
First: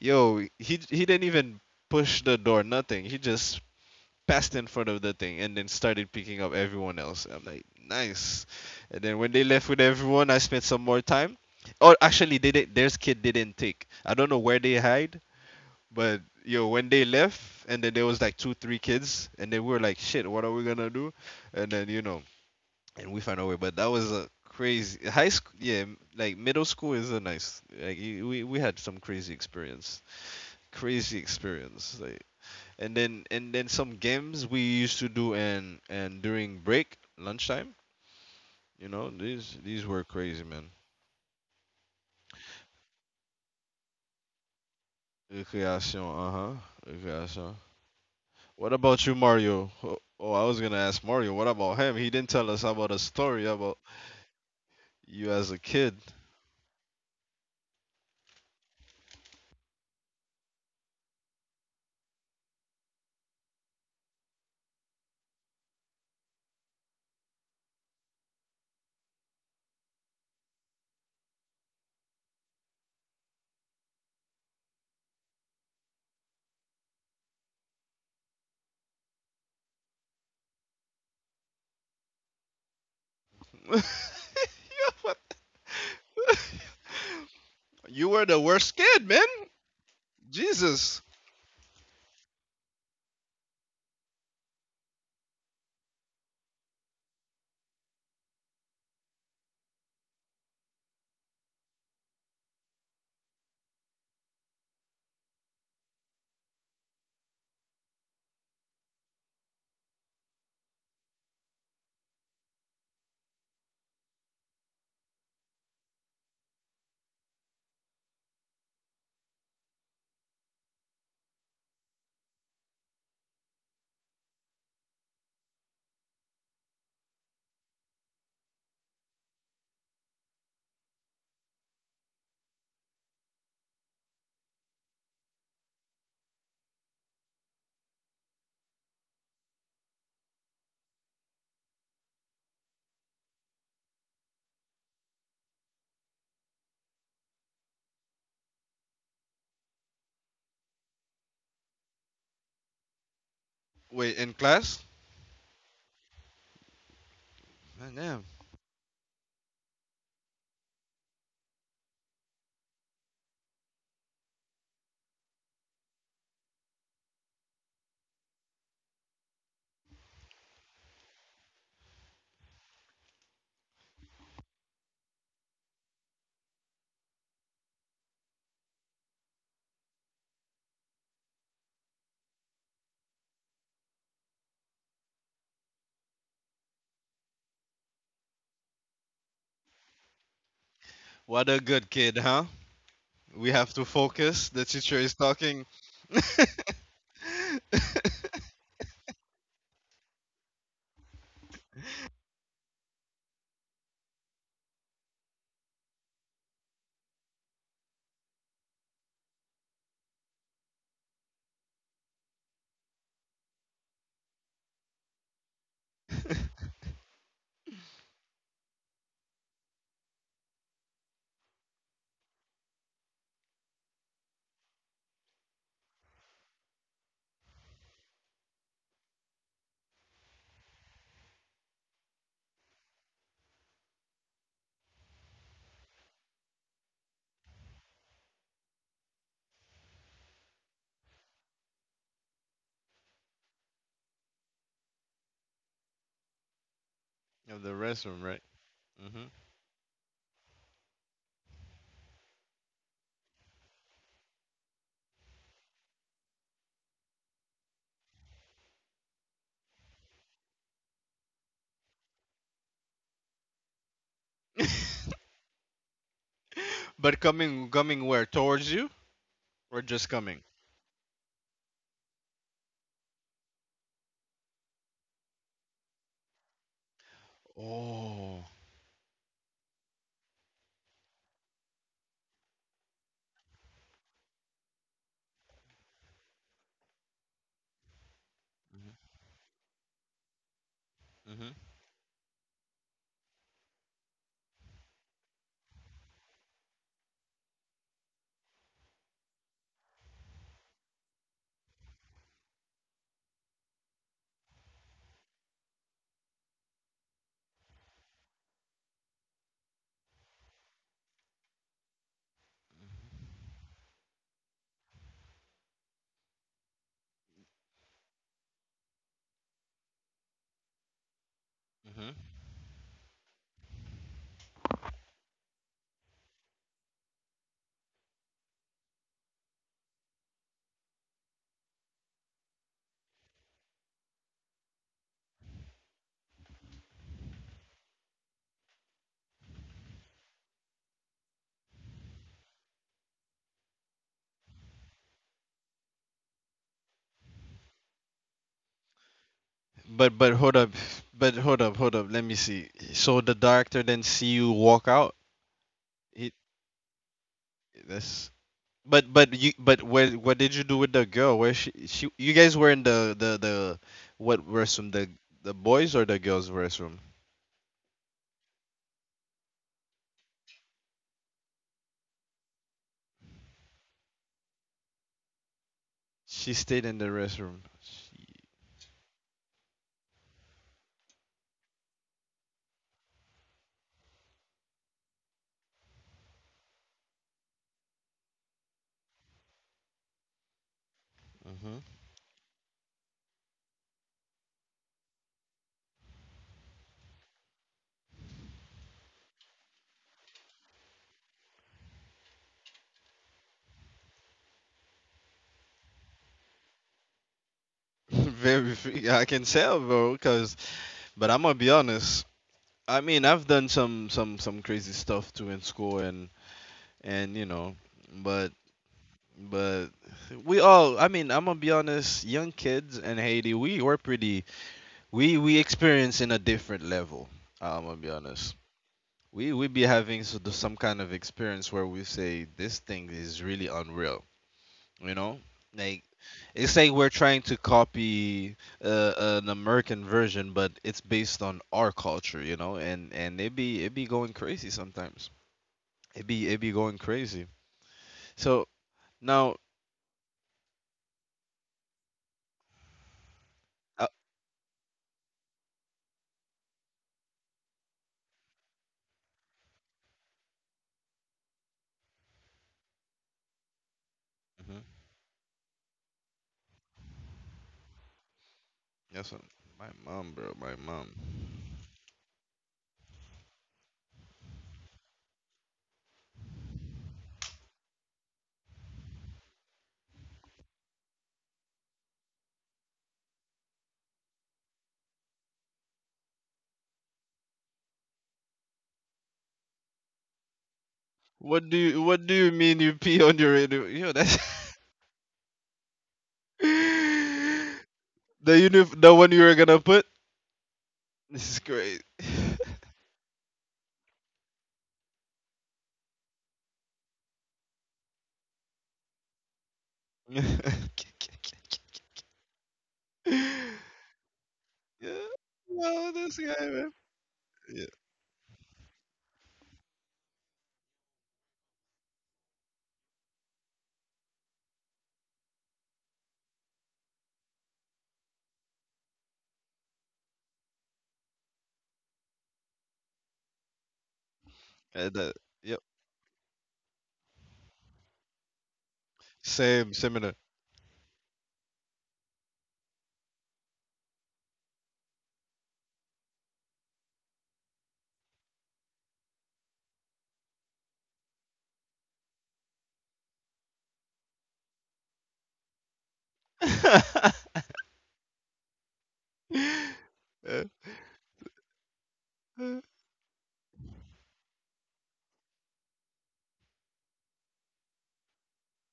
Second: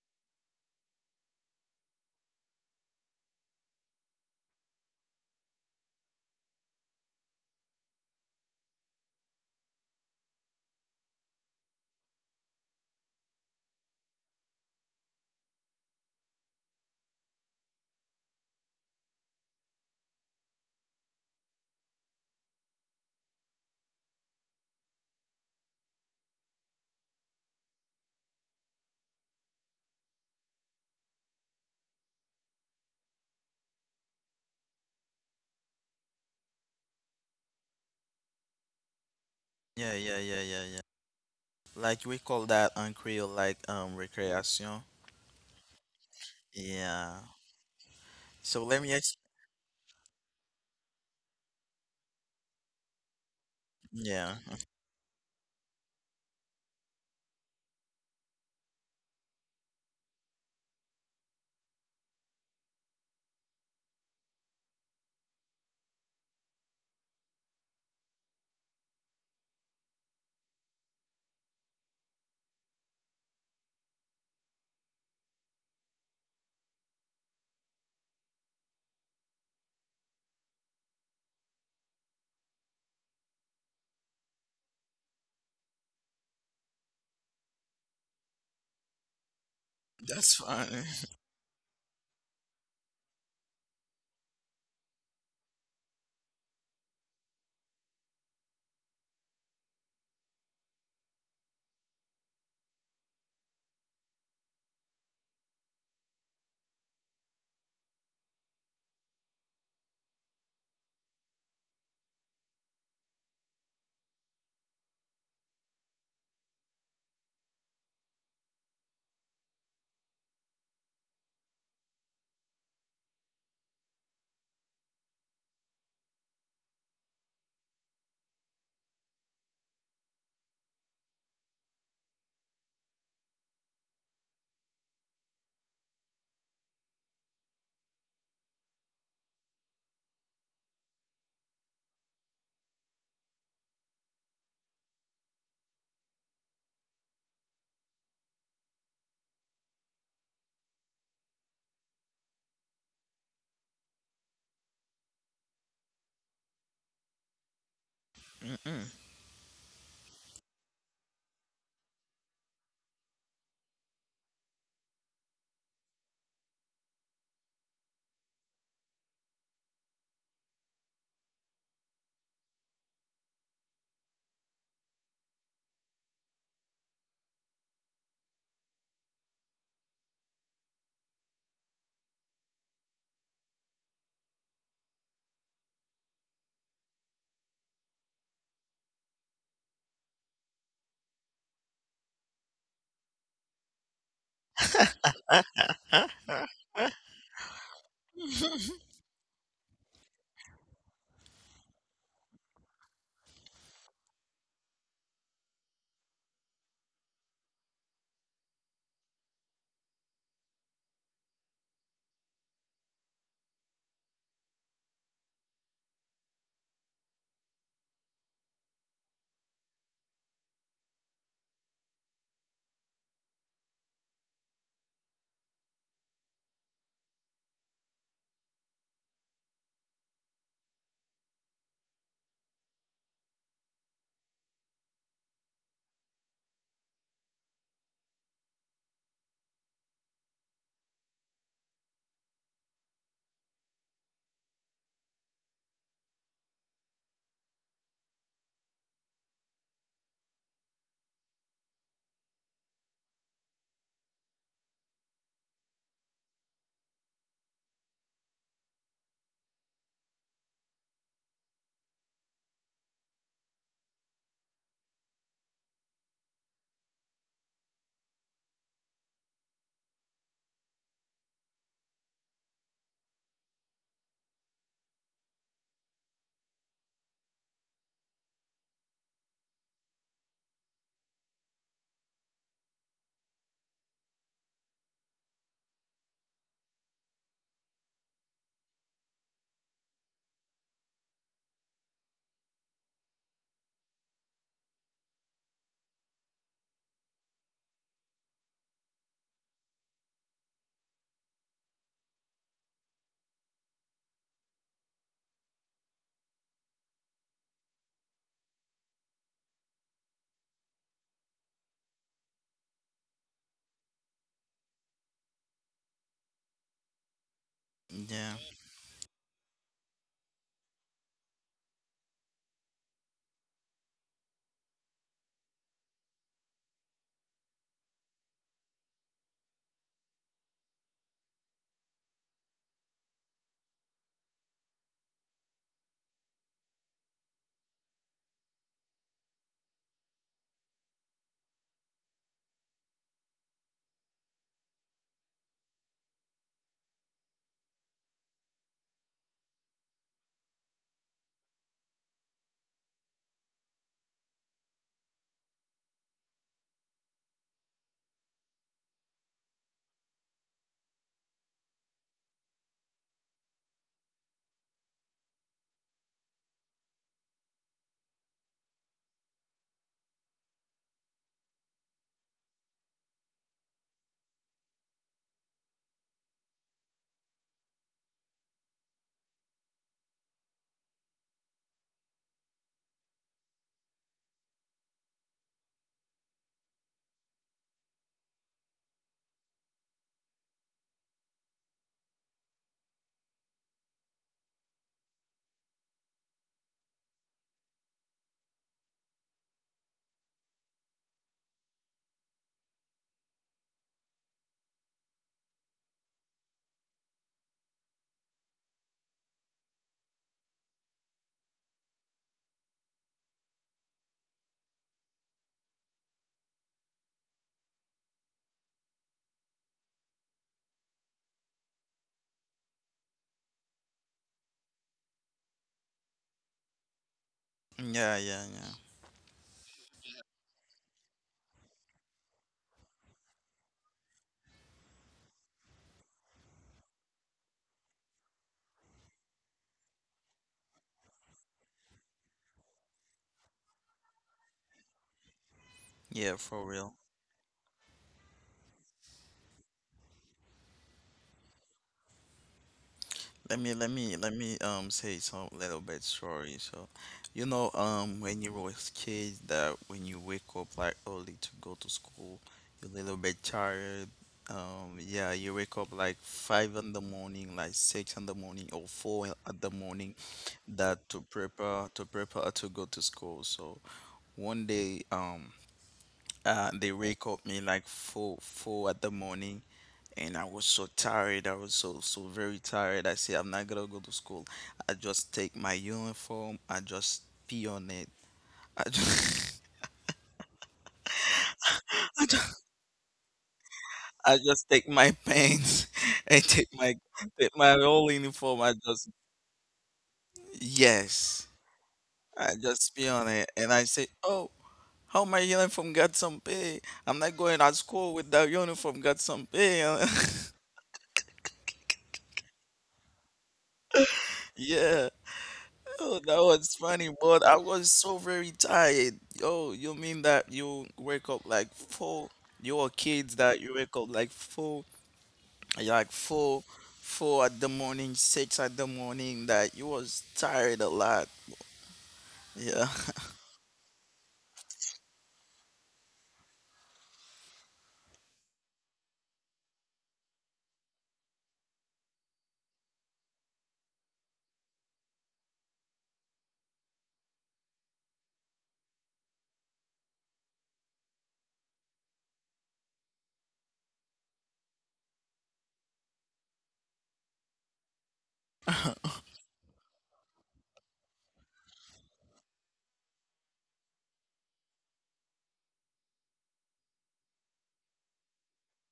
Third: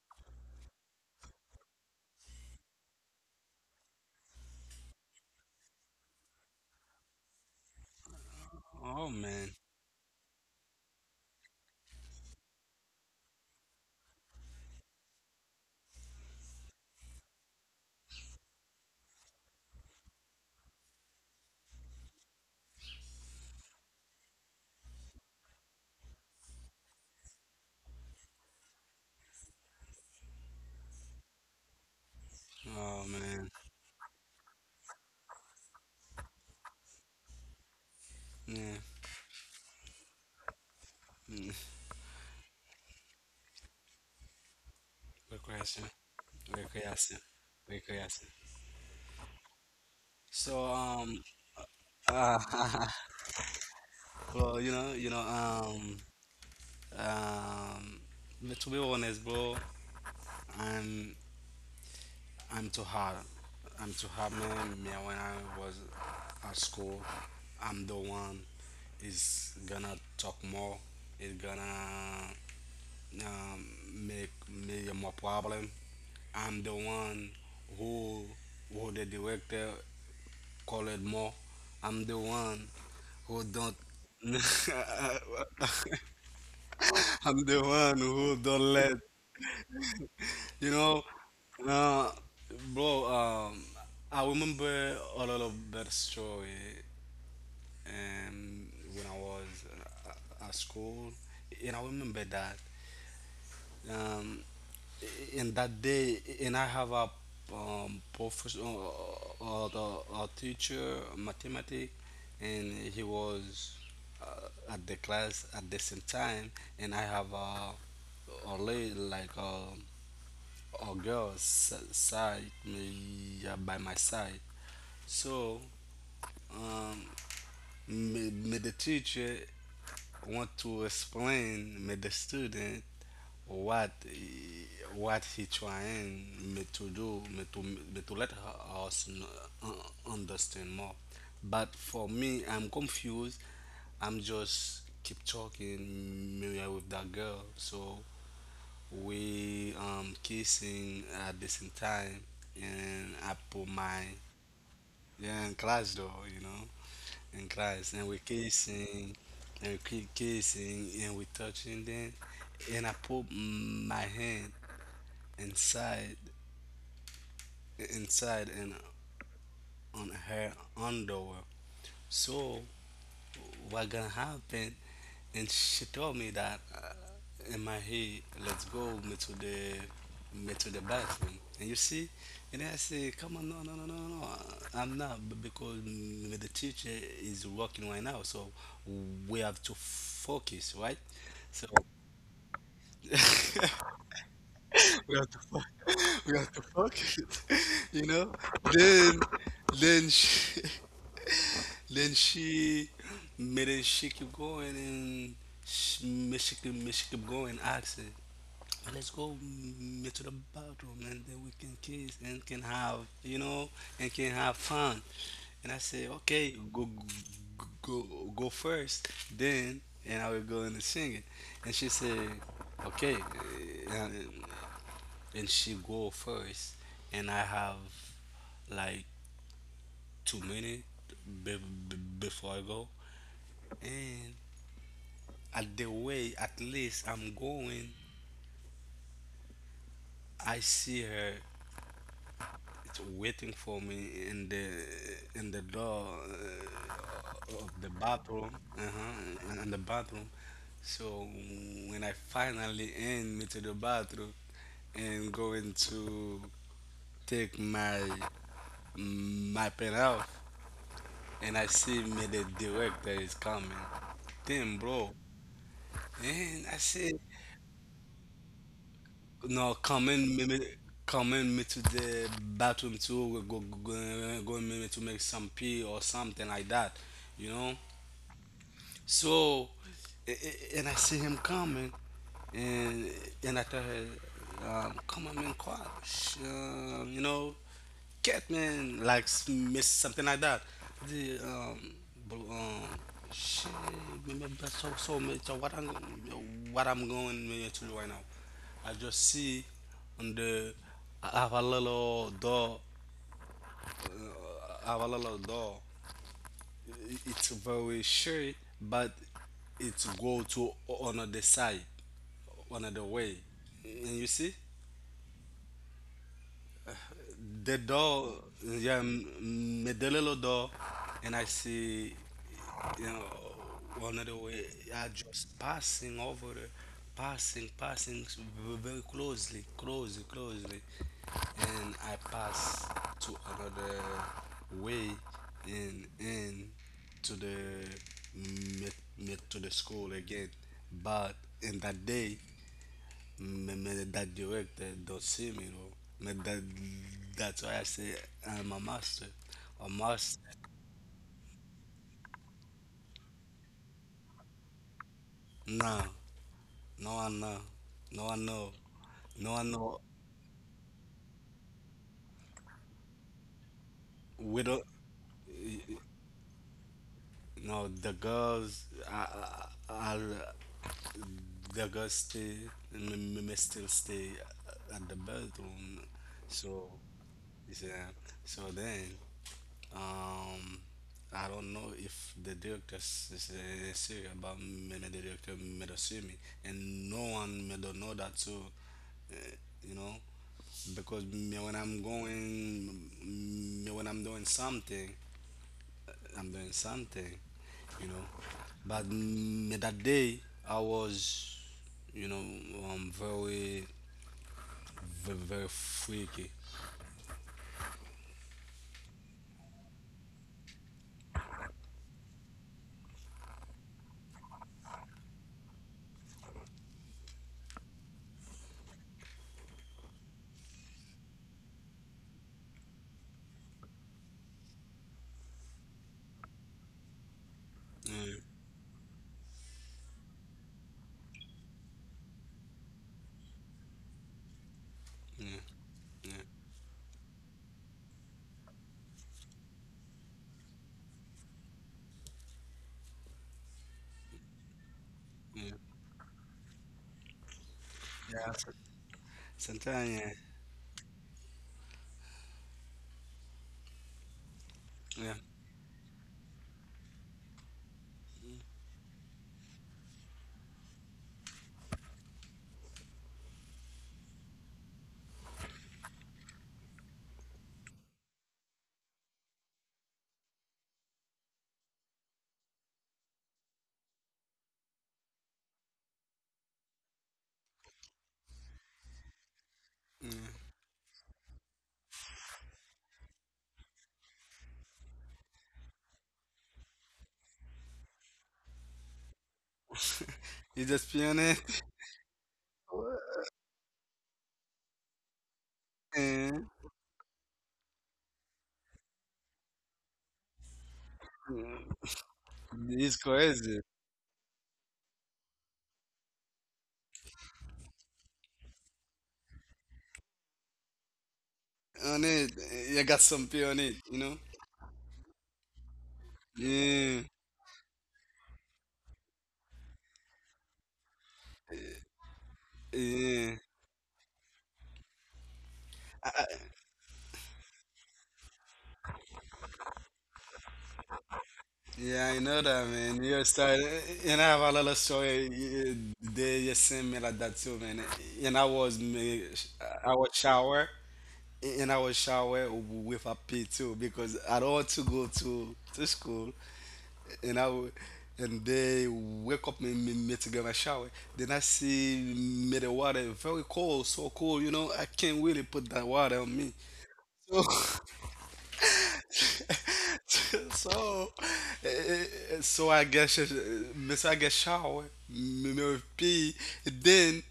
Yo, he didn't even push the door, nothing. He just passed in front of the thing and then started picking up everyone else. I'm like, nice. And Oh then when they man, left with everyone, I spent some more time. Oh, actually, they did. Their kid didn't take. I don't know where they hide, but yo, when they left, and then there was like two, three kids, and then we were like, shit, what are we gonna do? And then, you know, and we found our way. But that was a crazy high school. Yeah, like middle school is a nice. Like, we had some crazy experience, crazy experience. Like, and oh then man. and then some games we used to do, and during break, lunchtime. Yeah. You know, these Yeah, were yeah, yeah, crazy, yeah, man. yeah. Mm. Like we call that on Creole like recreation. Good question. Recreation, uh huh. Good question. Yeah. Recreation. Good question. So What let me about you, ex Mario? Oh, oh, I was So gonna ask Mario. What about him? He didn't uh, tell us about a *laughs* story about yeah. well, you as a kid. um, but to be honest, bro, I'm I'm too hard. I'm too hard, man. Me, when I was at school. I'm the one is gonna talk more. Is gonna um, make me more problem. I'm the one who who the director call it more. I'm the one who *laughs* Yo, don't. *laughs* what? *laughs* I'm the You one were the who worst don't kid, let man. That's funny. *laughs* you Jesus. know. Uh, bro, I remember a lot of bad story. Um, when I was at school, and I remember that. Um, in that day, and I have a professor, a teacher, mathematics, and he was at the class at the same time, and I have a lady like a girl side me yeah, by my side. So um, me the teacher want to explain me the student what he- what he trying me to do me to let her, us kn- understand more, but for me I'm confused. I'm just keep talking me with that girl, so we kissing at the same time, and I put Wait, my in class? yeah in class though, you know, in Man, class, damn. and we're Mm-mm. kissing, and we keep kissing, and we're touching them, and I put my hand inside and on her underwear. So what gonna happen, and she told me that in my head, let's go me to the bathroom. And you see, and I say, come on, no, no, no, no, no, no. I'm not b- because mm, the teacher is working right now, so we have to focus, right? What a So good kid, huh? We *laughs* we have to focus. The teacher is have to talking. focus. *laughs* We have to focus, *laughs* you *laughs* know. Then then she *laughs* then she made it, she keep going, and she, me- she keep going asking. And let's go mm, to the bathroom, and then we can kiss and can have you know and can have fun. And I say okay, go, go first, then, and I will go and sing it. And she say okay eh, and she go first, and I have like 2 minutes be, before I go, and at the way at least I'm going, I see her. It's waiting for me in the door Of the of the restroom, right? bathroom, Hmm. uh-huh, in the bathroom. So when I finally end me to the bathroom and going to take my my pen out, and I see me the director is coming. Damn, bro. And I But said, coming, coming where? Towards you or no, just come coming? in, come in me to the bathroom too. We go in me to make some pee or something like that, you know. Oh. So, and I see him coming, and and I tell her, "Come on, man, quiet, you know, cat man, like miss something like that." Hmm. The bl- um, she remember so so much of what I'm going to do right now. I just see on the I have a little door, uh, I have a little door, it's very short, but it go to another side, another way. And you see, the Yeah. door, yeah, the little door, and I Hmm. see, you know, one of the way are just passing over the, passing, passing very closely, closely, closely, and I pass to another way, and to the, me, me, to the school again, but in that day, me that director don't see me though. Me that that's why I say I'm a master. A But but hold master. up, but hold up, hold up. Let me see. So the director then see you walk out. No, He, no one know. that's, No one know. but you, No but one know. what did you do with the girl? Where she, you guys were in the, what We restroom? don't. The boys or the girls restroom? No, the girls. I the girls stay. Me still stay at the bedroom. She stayed in the So, restroom. yeah. So then. Um, I don't know if the is serious about the director me to see me, and no one me don't know that too, you know, because Hmm. me when I'm going, me when I'm doing something, you know, but me that day I was, you know, very, very, very freaky. *laughs* Very free. I can tell, bro. Cause, but I'm gonna be honest. I mean, I've done some crazy stuff too in school, and you know, but but we all. I mean, I'm gonna be honest. Young kids in Haiti, we were pretty. We experience in a different level. I'm gonna be Yeah, yeah, honest. yeah. Yeah, We be having some kind of experience where we say this thing is really unreal, you know, yeah, like, it's yeah, like we're trying to copy, uh, an American version, but it's based on our culture, you know, and it be, it be going crazy sometimes. yeah. It Yeah, be, for it be real. going crazy. So Yeah. So. now, Sometimes, yeah, uh, Let me say some yeah, little bit story. So, when you were a kid that when you wake up like early to go to school, you're a little bit tired. mhm. Yeah, you wake up like 5 in the morning, like 6 in the morning, or four That's what at the my morning, mom, bro, my that mom. To prepare to go to school. So one day they wake up me like four at the morning and I was so yeah. tired. I was so so very tired. I said, I'm not gonna go to school. I just take my uniform. I just pee on it. I just, You just What playing. do *laughs* you what do you mean you pee on your radio? Yo, *laughs* I that's… just *laughs* take my pants *laughs* and Yeah, take my whole uniform. The I just the one you were gonna put. yes, This is great. yeah. I *laughs* just pee on it, It's and I say, crazy. oh. How my uniform got some pay? I'm not going to school with that uniform got some pay. Yeah. On it, you got some pee on it, *laughs* you know? yeah. *laughs* Oh, Oh, that this guy, was man. funny, but I Yeah, was Yeah. so very tired. Oh, you mean that you wake up like four? You are kids that you yeah. wake up like four, like four, I, I- four at the morning, six at the morning. That you was tired a lot. yeah, I Yeah. know that, man. Your style, eh, and I have a I lot of know. Yep. story. Eh, they you send me like that too, man. And Same, similar. I was shower, and I was shower with a pee too because I don't want to go to school. and I w- and they wake up me to get my shower. Then I see me the water very cold, so cold, you know, I can't really put that water on me. *laughs* So Uh, *laughs* so eh, eh, uh. So me so I get shower, me with pee, then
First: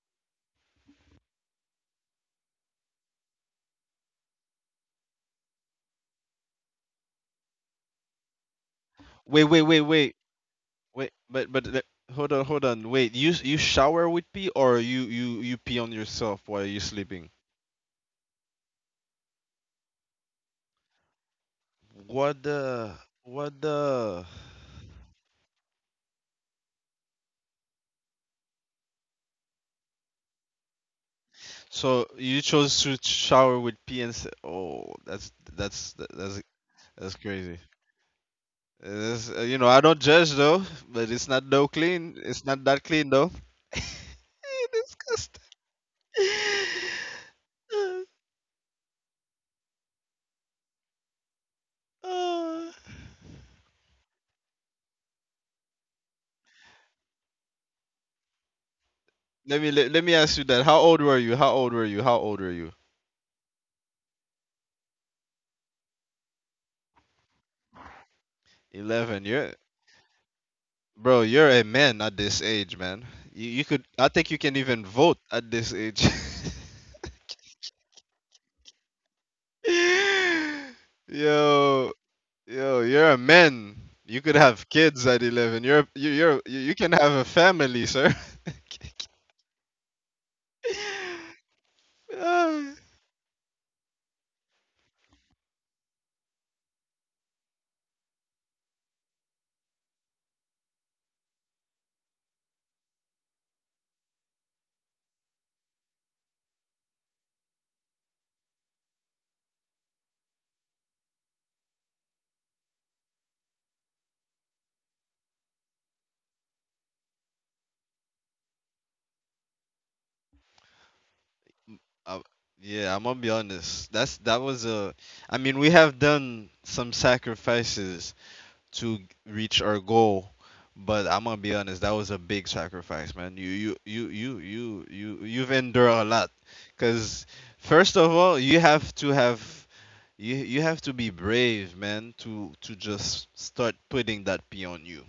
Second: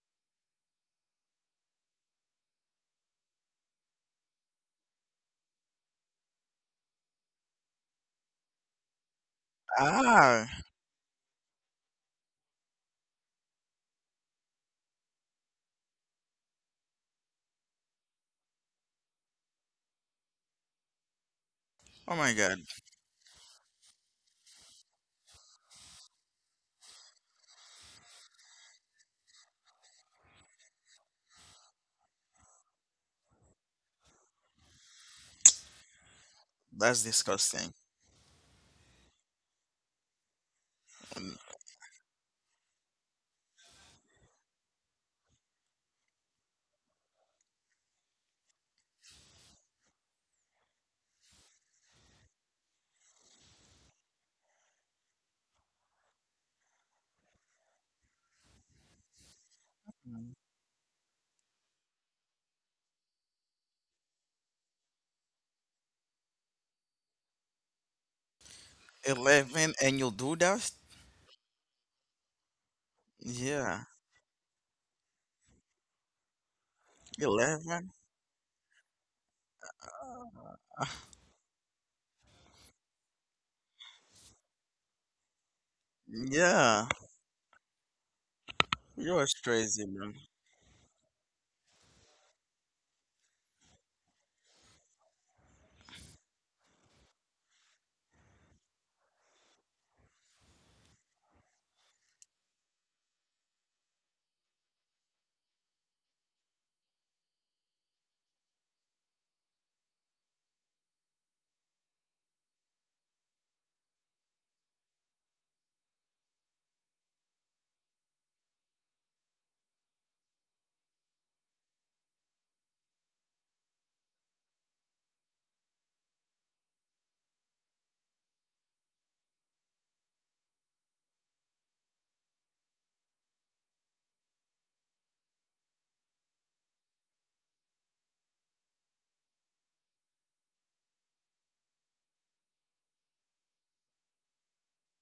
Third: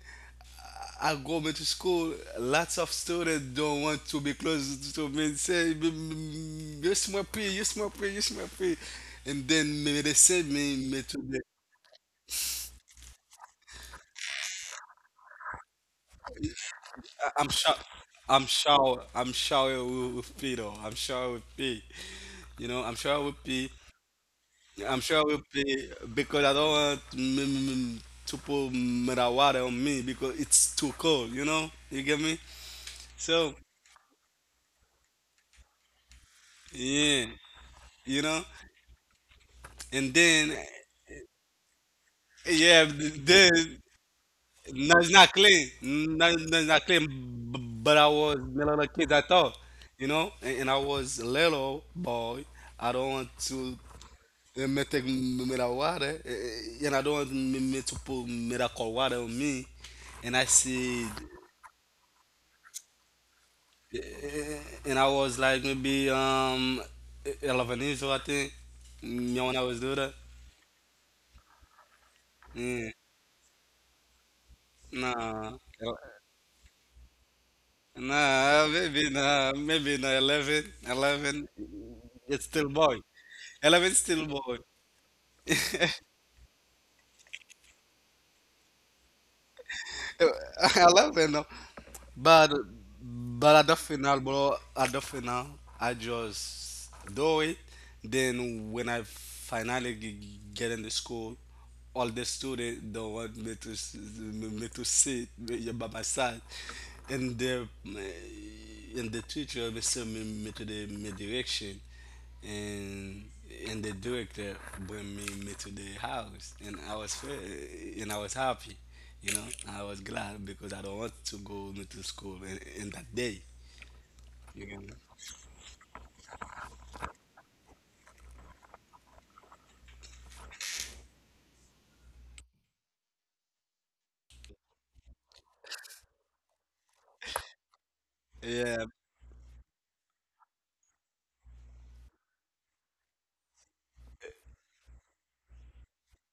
I go me to school. Lots of students don't want to be close to me. Say, you smell pee, you smell pee, you smell pee," and Wait, wait, then wait, me they wait, send Ah. Me to wait. the Hold on, hold on. Wait. You shower with pee, or you pee on yourself while you're I'm sleeping? sure. I'm sure. I'm sure it will be though. I'm sure it will be. You Oh know. my I'm What sure God, it will the, be. what the? I'm sure it will be because I don't want to put mera water on me because it's too cold. You know. You get me? So you chose to So shower with pee and oh, that's that's that's yeah. that's that's crazy. You disgusting. know. It's, And you know, I then don't judge though, but it's Mm, not though clean. yeah. It's not that clean Then though. no, it's not *laughs* clean. Disgusting. No, no, it's not clean. B- But I was *sighs* *laughs* little kid. I thought. You know. And I was little boy. I don't want Uh, to E me tek me da water, eh, eh, and I don't want me to put me that cold water on me. And I let me see, ask mm. you that. How old were you? Eh, eh, and I was like maybe 11 years old, I think. You know when I was doing that? 11. You're 11, and you do that? bro. You're a Yeah. man at this age, man. You could. Yeah. I think you can Nah. even vote at this age. Nah, 11. 11, 11, *laughs* it's still boy. yo yo, 11 you're still a boy. man. You could have kids at 11. You can Yeah. have a family, sir. You was *laughs* I crazy, love it, man. Venom. But *laughs* *sighs* but at the Uh, final, bro, at the final, I just do it. Then when I finally get into school, all the students don't want me to me to sit by my side, and the and the teacher will send me to the my direction, and and the director bring me to the house, and and I was happy, you know I was glad because I don't want to go me to school in that day. I- yeah, I'm gonna be You get me. honest. That was a… I mean, we have done some sacrifices to reach our goal, but I'm gonna be honest. That was a big sacrifice, man. You've endured a lot, cause Yeah, first of all, you have to have, you have to be brave, man, to just start putting that pee on you.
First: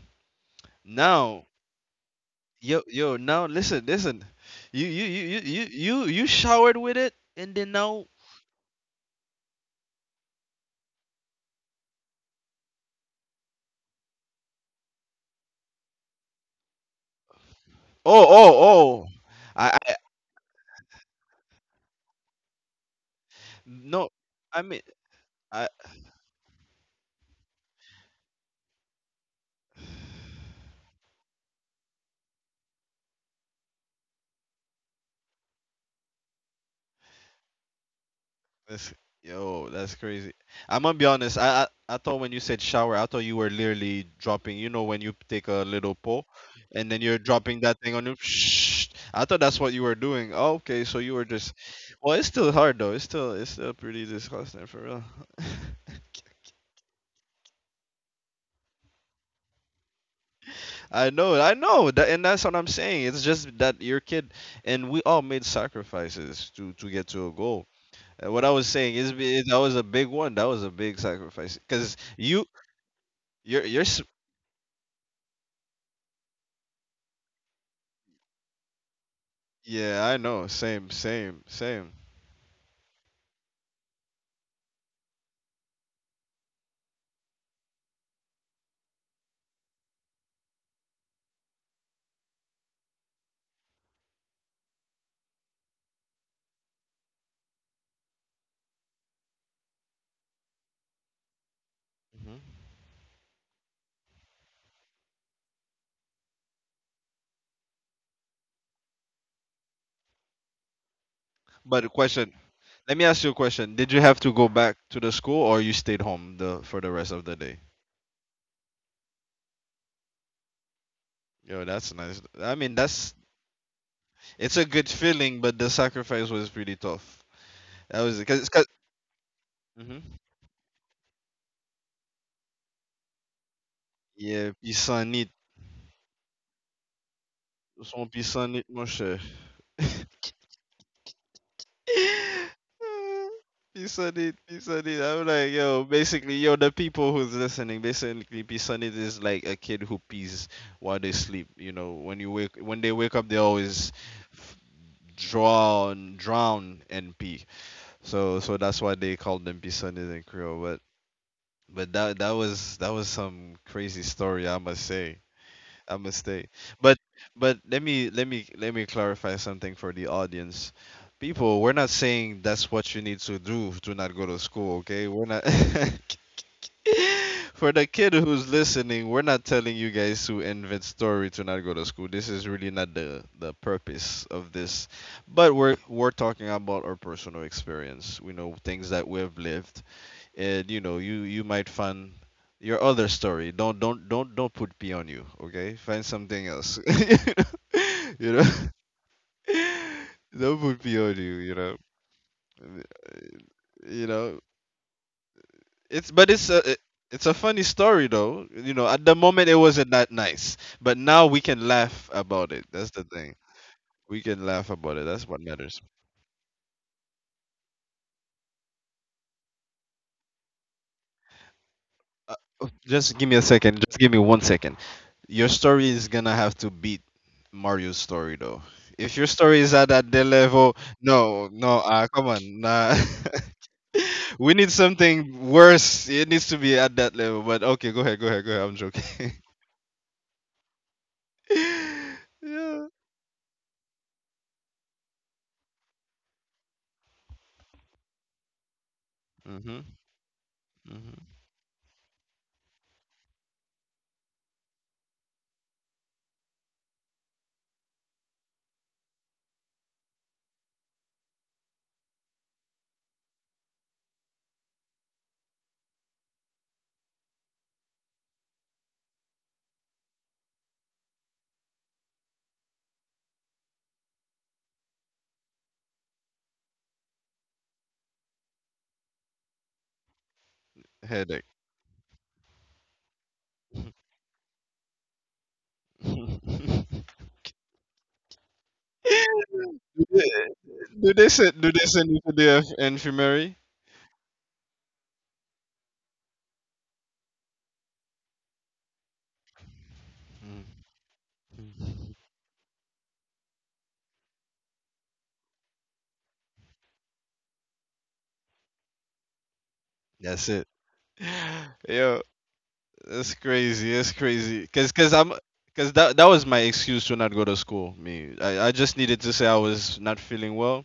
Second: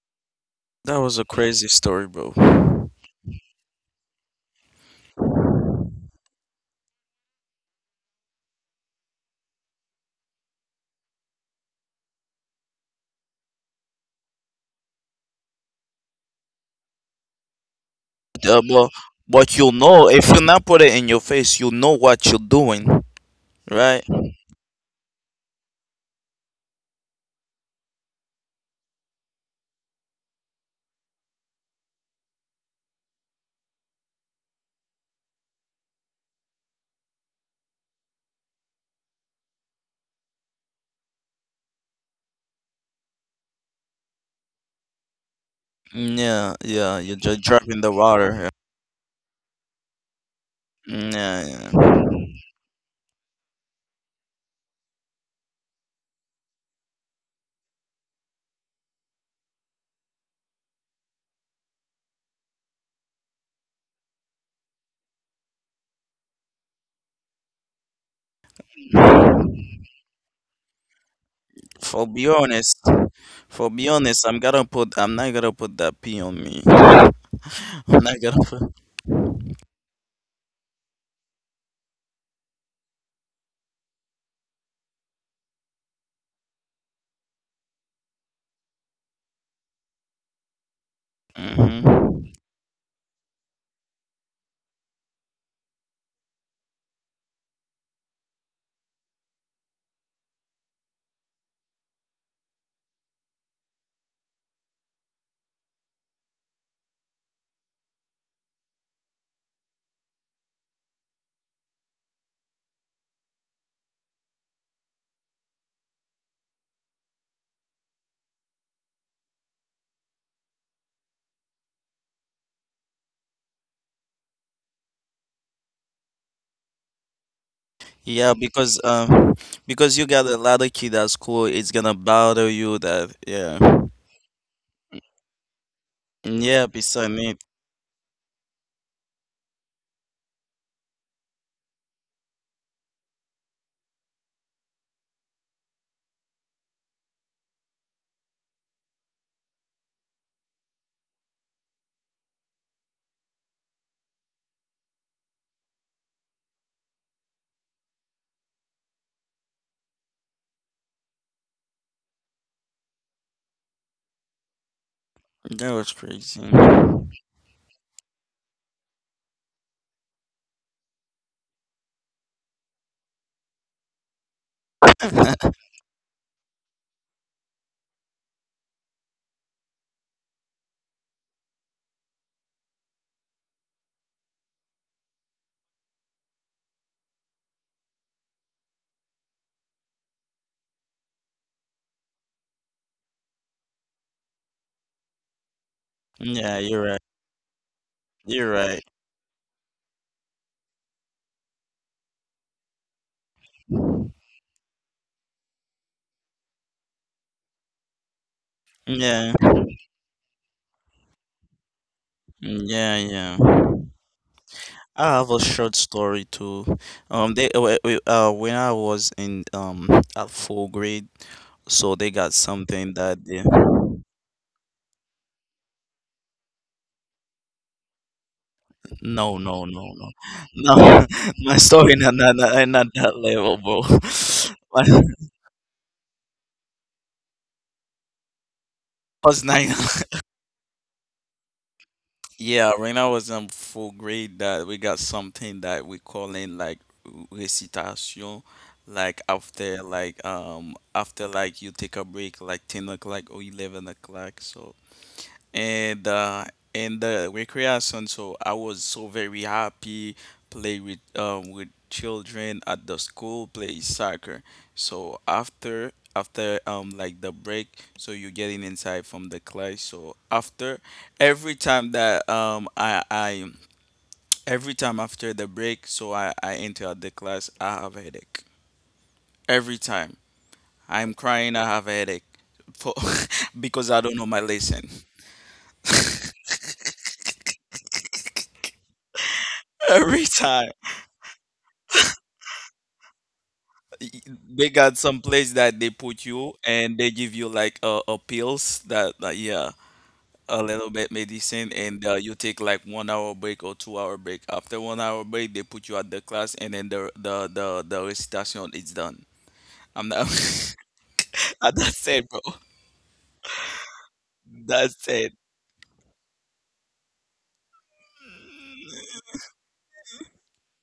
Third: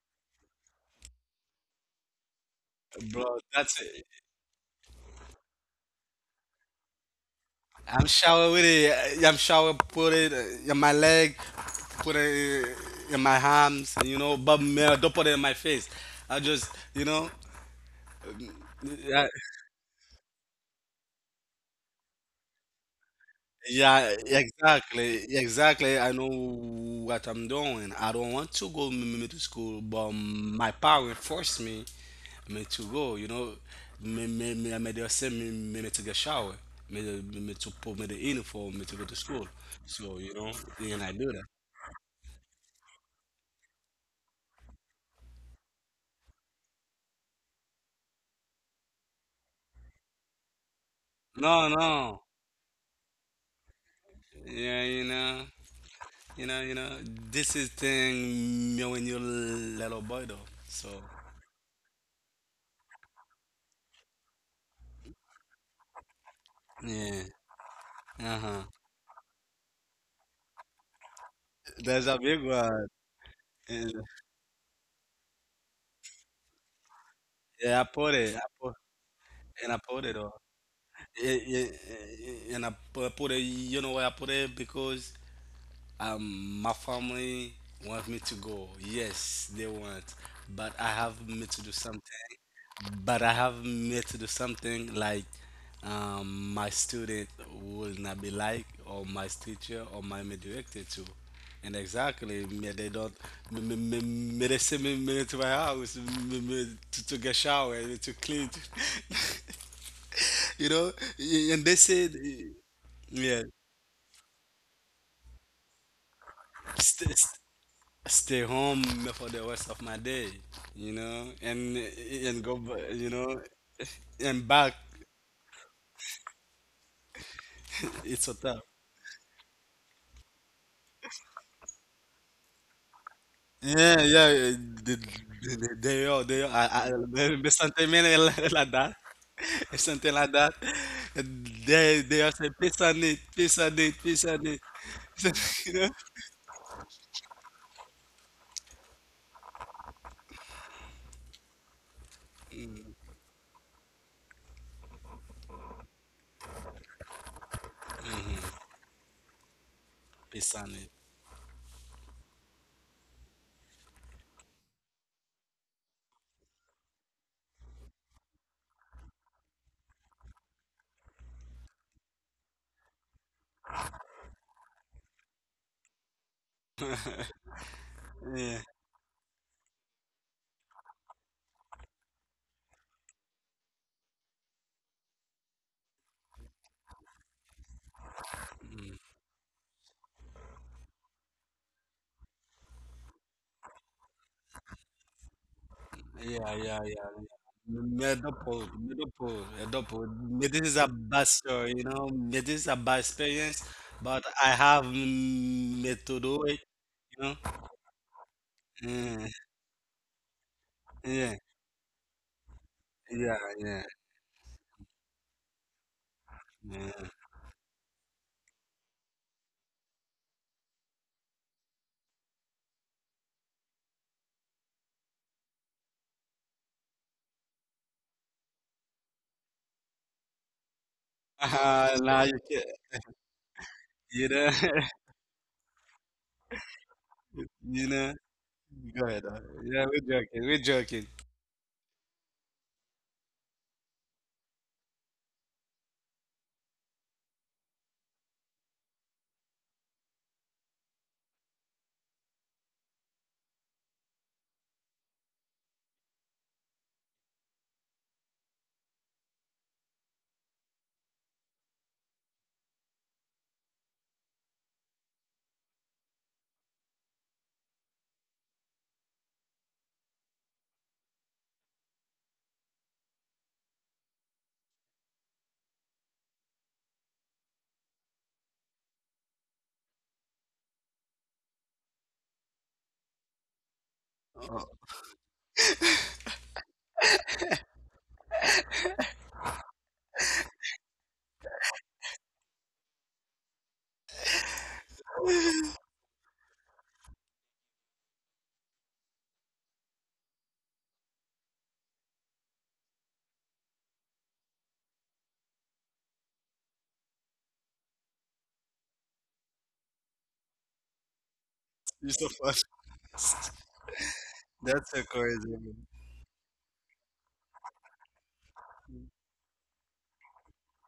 That was a Now, crazy story, bro. Bro, now that's listen, it. listen. You showered with it, and then now… I'm shower with it. Yeah, I'm shower put it in my leg, put it in my arms, you know, but me, I don't put it in my face. I just you know. Uh, but oh. but I if you not put it in your face, you know what you're doing, right? no. Yeah, I mean, exactly. Yeah, I… exactly. I know what I'm doing. I don't want to go to school, but my parents forced me to go. You know, me they send me to get shower, me to put me the uniform, me Listen, to go to school. yo, that's So crazy. you know, I'm gonna and be I do honest. that. I thought when you said shower, I thought you were literally dropping. You know, when you take a little pull, Yeah, and yeah. then You're you're just dropping dropping that the thing on you. water. Shh. I thought that's what you were doing. Oh, okay, so you were Yeah, just… No, yeah, yeah. Well, no. it's still hard though. It's still pretty disgusting for Yeah, real. you know, *laughs* you know, you know. This is thing me when you little boy though. So I know, that, and that's what I'm saying. It's just that your kid and we all made sacrifices to get yeah, to a goal. And uh what I huh. was saying is that was a big one. That was a big sacrifice because For That's a be you, big honest, one. For you're, be s- honest, I'm gonna put. I'm not gonna put that pee on me. Yeah, I I'm put not it. I gonna put put. and I yeah, put I it on. know, same, Yeah, same, yeah, same. yeah, and I put it. You know why I put it? Because my family want me to go. Yes, they want, but I have me to do hmm something. But I have me to do something like my student will not be like, or my teacher, or my director too. And exactly, Hmm. me they don't me they send me to my house me, to get showered, to clean. *laughs* You know, and they But a said, question, let me ask you a yeah, question. Did you have to go back to the school or you stayed home the for the rest st- of the st- day? stay home for the rest of my day. You know, Yo, that's nice. and I go, mean, that's… you know, it's and a back. good feeling, but the sacrifice was pretty tough. That was It's Yeah, because, so tough. Because you got a lot of kid at school, it's gonna bother you. That yeah, Yeah, yeah. yeah, They, pisanit. They are, they are. yeah. I, Besides me, there's something *laughs* Some piece on it, my like that. shit. There's something like that. They are *laughs* saying, peace on it, peace on Peace it, on it, peace on peace it. on it. *laughs* I'm like, *laughs* yo, You know, basically, yo, the people who's listening, basically, peace on it is like a kid who pees while they sleep. You know, when you wake, when they wake up, they always f- drown, drown and pee. So that's why they called them peace on it in Creole. peace on But that that was some crazy story, I must say. that was A mistake. crazy. But let me let me clarify something for the audience. People, we're not saying that's what you need to do to not go to school, okay? We're not… *laughs* *laughs* For the kid who's it. listening, we're not telling you guys to invent story to not go to school. This is really not the purpose of this. But we're talking about our personal experience. We know things that we've lived and you know you you might find your other story. Don't put p on you, okay? Find something Yeah, Yeah, else. you're yeah, right. yeah. *laughs* You know. You're *laughs* Medopo, right. medopo, medopo. Don't This is put a p on bad you, you story, know. you know. This is a bad experience, You but know, I have made it's to but do it's it, a it- you it's a know. funny story though, you know. At the Mm, Yeah. moment it wasn't that nice, but now yeah, we can laugh about it. That's Yeah, the thing. yeah, yeah. yeah. We can laugh about it. I That's have what a short matters. story too. Yeah. *laughs* They when I was in at full grade, so they Uh, got oh, something just that give me a they second. Just give me one second. Your story is gonna have to beat Mario's story, though. If your no, no, story is no, at that no, level… no. *laughs* No, My no, story now come you on, can, not nah. that level, bro. you *laughs* know, We need *laughs* I *laughs* something worse. It needs to be at that level. But you okay, know. Go ahead. I'm Go ahead. joking. Uh, was *laughs* 9. yeah, *laughs* we're joking. We're joking. Yeah, Yeah. when I was in full grade, that we got something that we call in like recitation, like after Mhm. like after Mhm. like you take a break like 10 o'clock or 11 o'clock, so. And in the recreation so I was so very happy play with children at the school play soccer. So after like the break so you're getting inside from the class so after every time that I every time after the break so I enter the class I have a headache every time I'm Headache. crying I have a headache for *laughs* because I don't know my lesson. *laughs* do *laughs* Every they time do they send, do they send you to the infirmary? they got some place that they put you and they give you like a pills that yeah Mm. a little bit medicine and you take like 1 hour break or 2 hour break after 1 hour break they put you at the class and then the recitation is done. I'm not. That's it. *laughs* *laughs* You're That's Yo. so it bro. That's fast. *laughs* crazy. That's crazy. That's so That's it. crazy. Cause that that was my excuse to not go to school. Me, I just needed to say I was not feeling well,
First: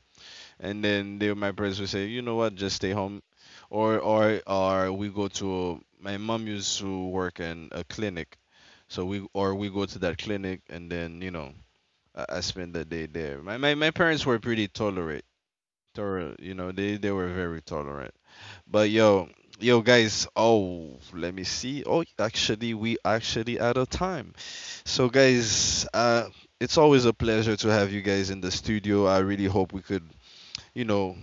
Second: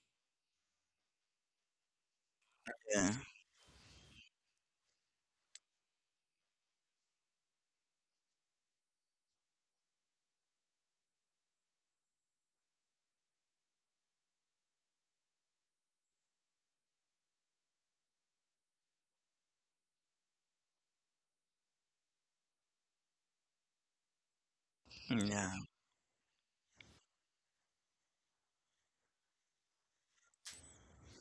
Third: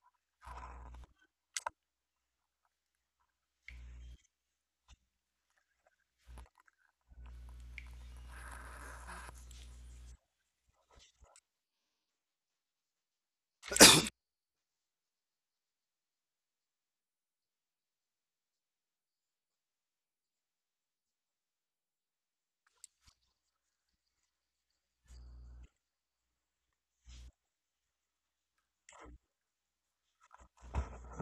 and then they, my parents would say, you know what, just stay Yeah, home, or we go to… my mom used to work in a clinic, so we, or we go to that clinic, and then you know I spend the day there. My parents were pretty tolerant. Tolerant, you know, they were very tolerant. But yo, yo guys, oh, let me see. Oh, actually we actually out of time. So yeah, guys, it's always a pleasure to have you guys in the studio. I really hope we could, you know,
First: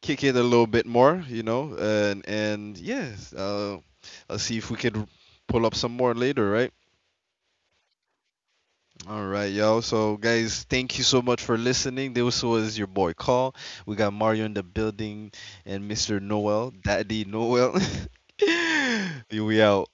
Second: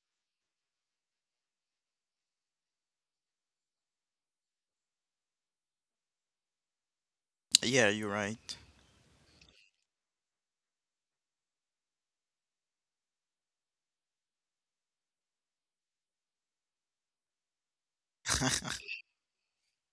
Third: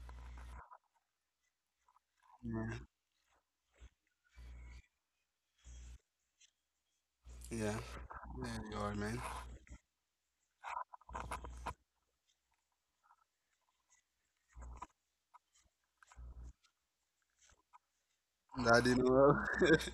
kick it a little bit more, you know, and Man. yes, I'll see if we could pull up some more later, right? Yeah, yeah. yeah, you're right. There you are, man. All right, y'all. So, guys, thank you so much for listening. This was your boy Call. We got Mario in the building and Mr. Noel, Daddy Noel. I didn't *laughs* We know. out.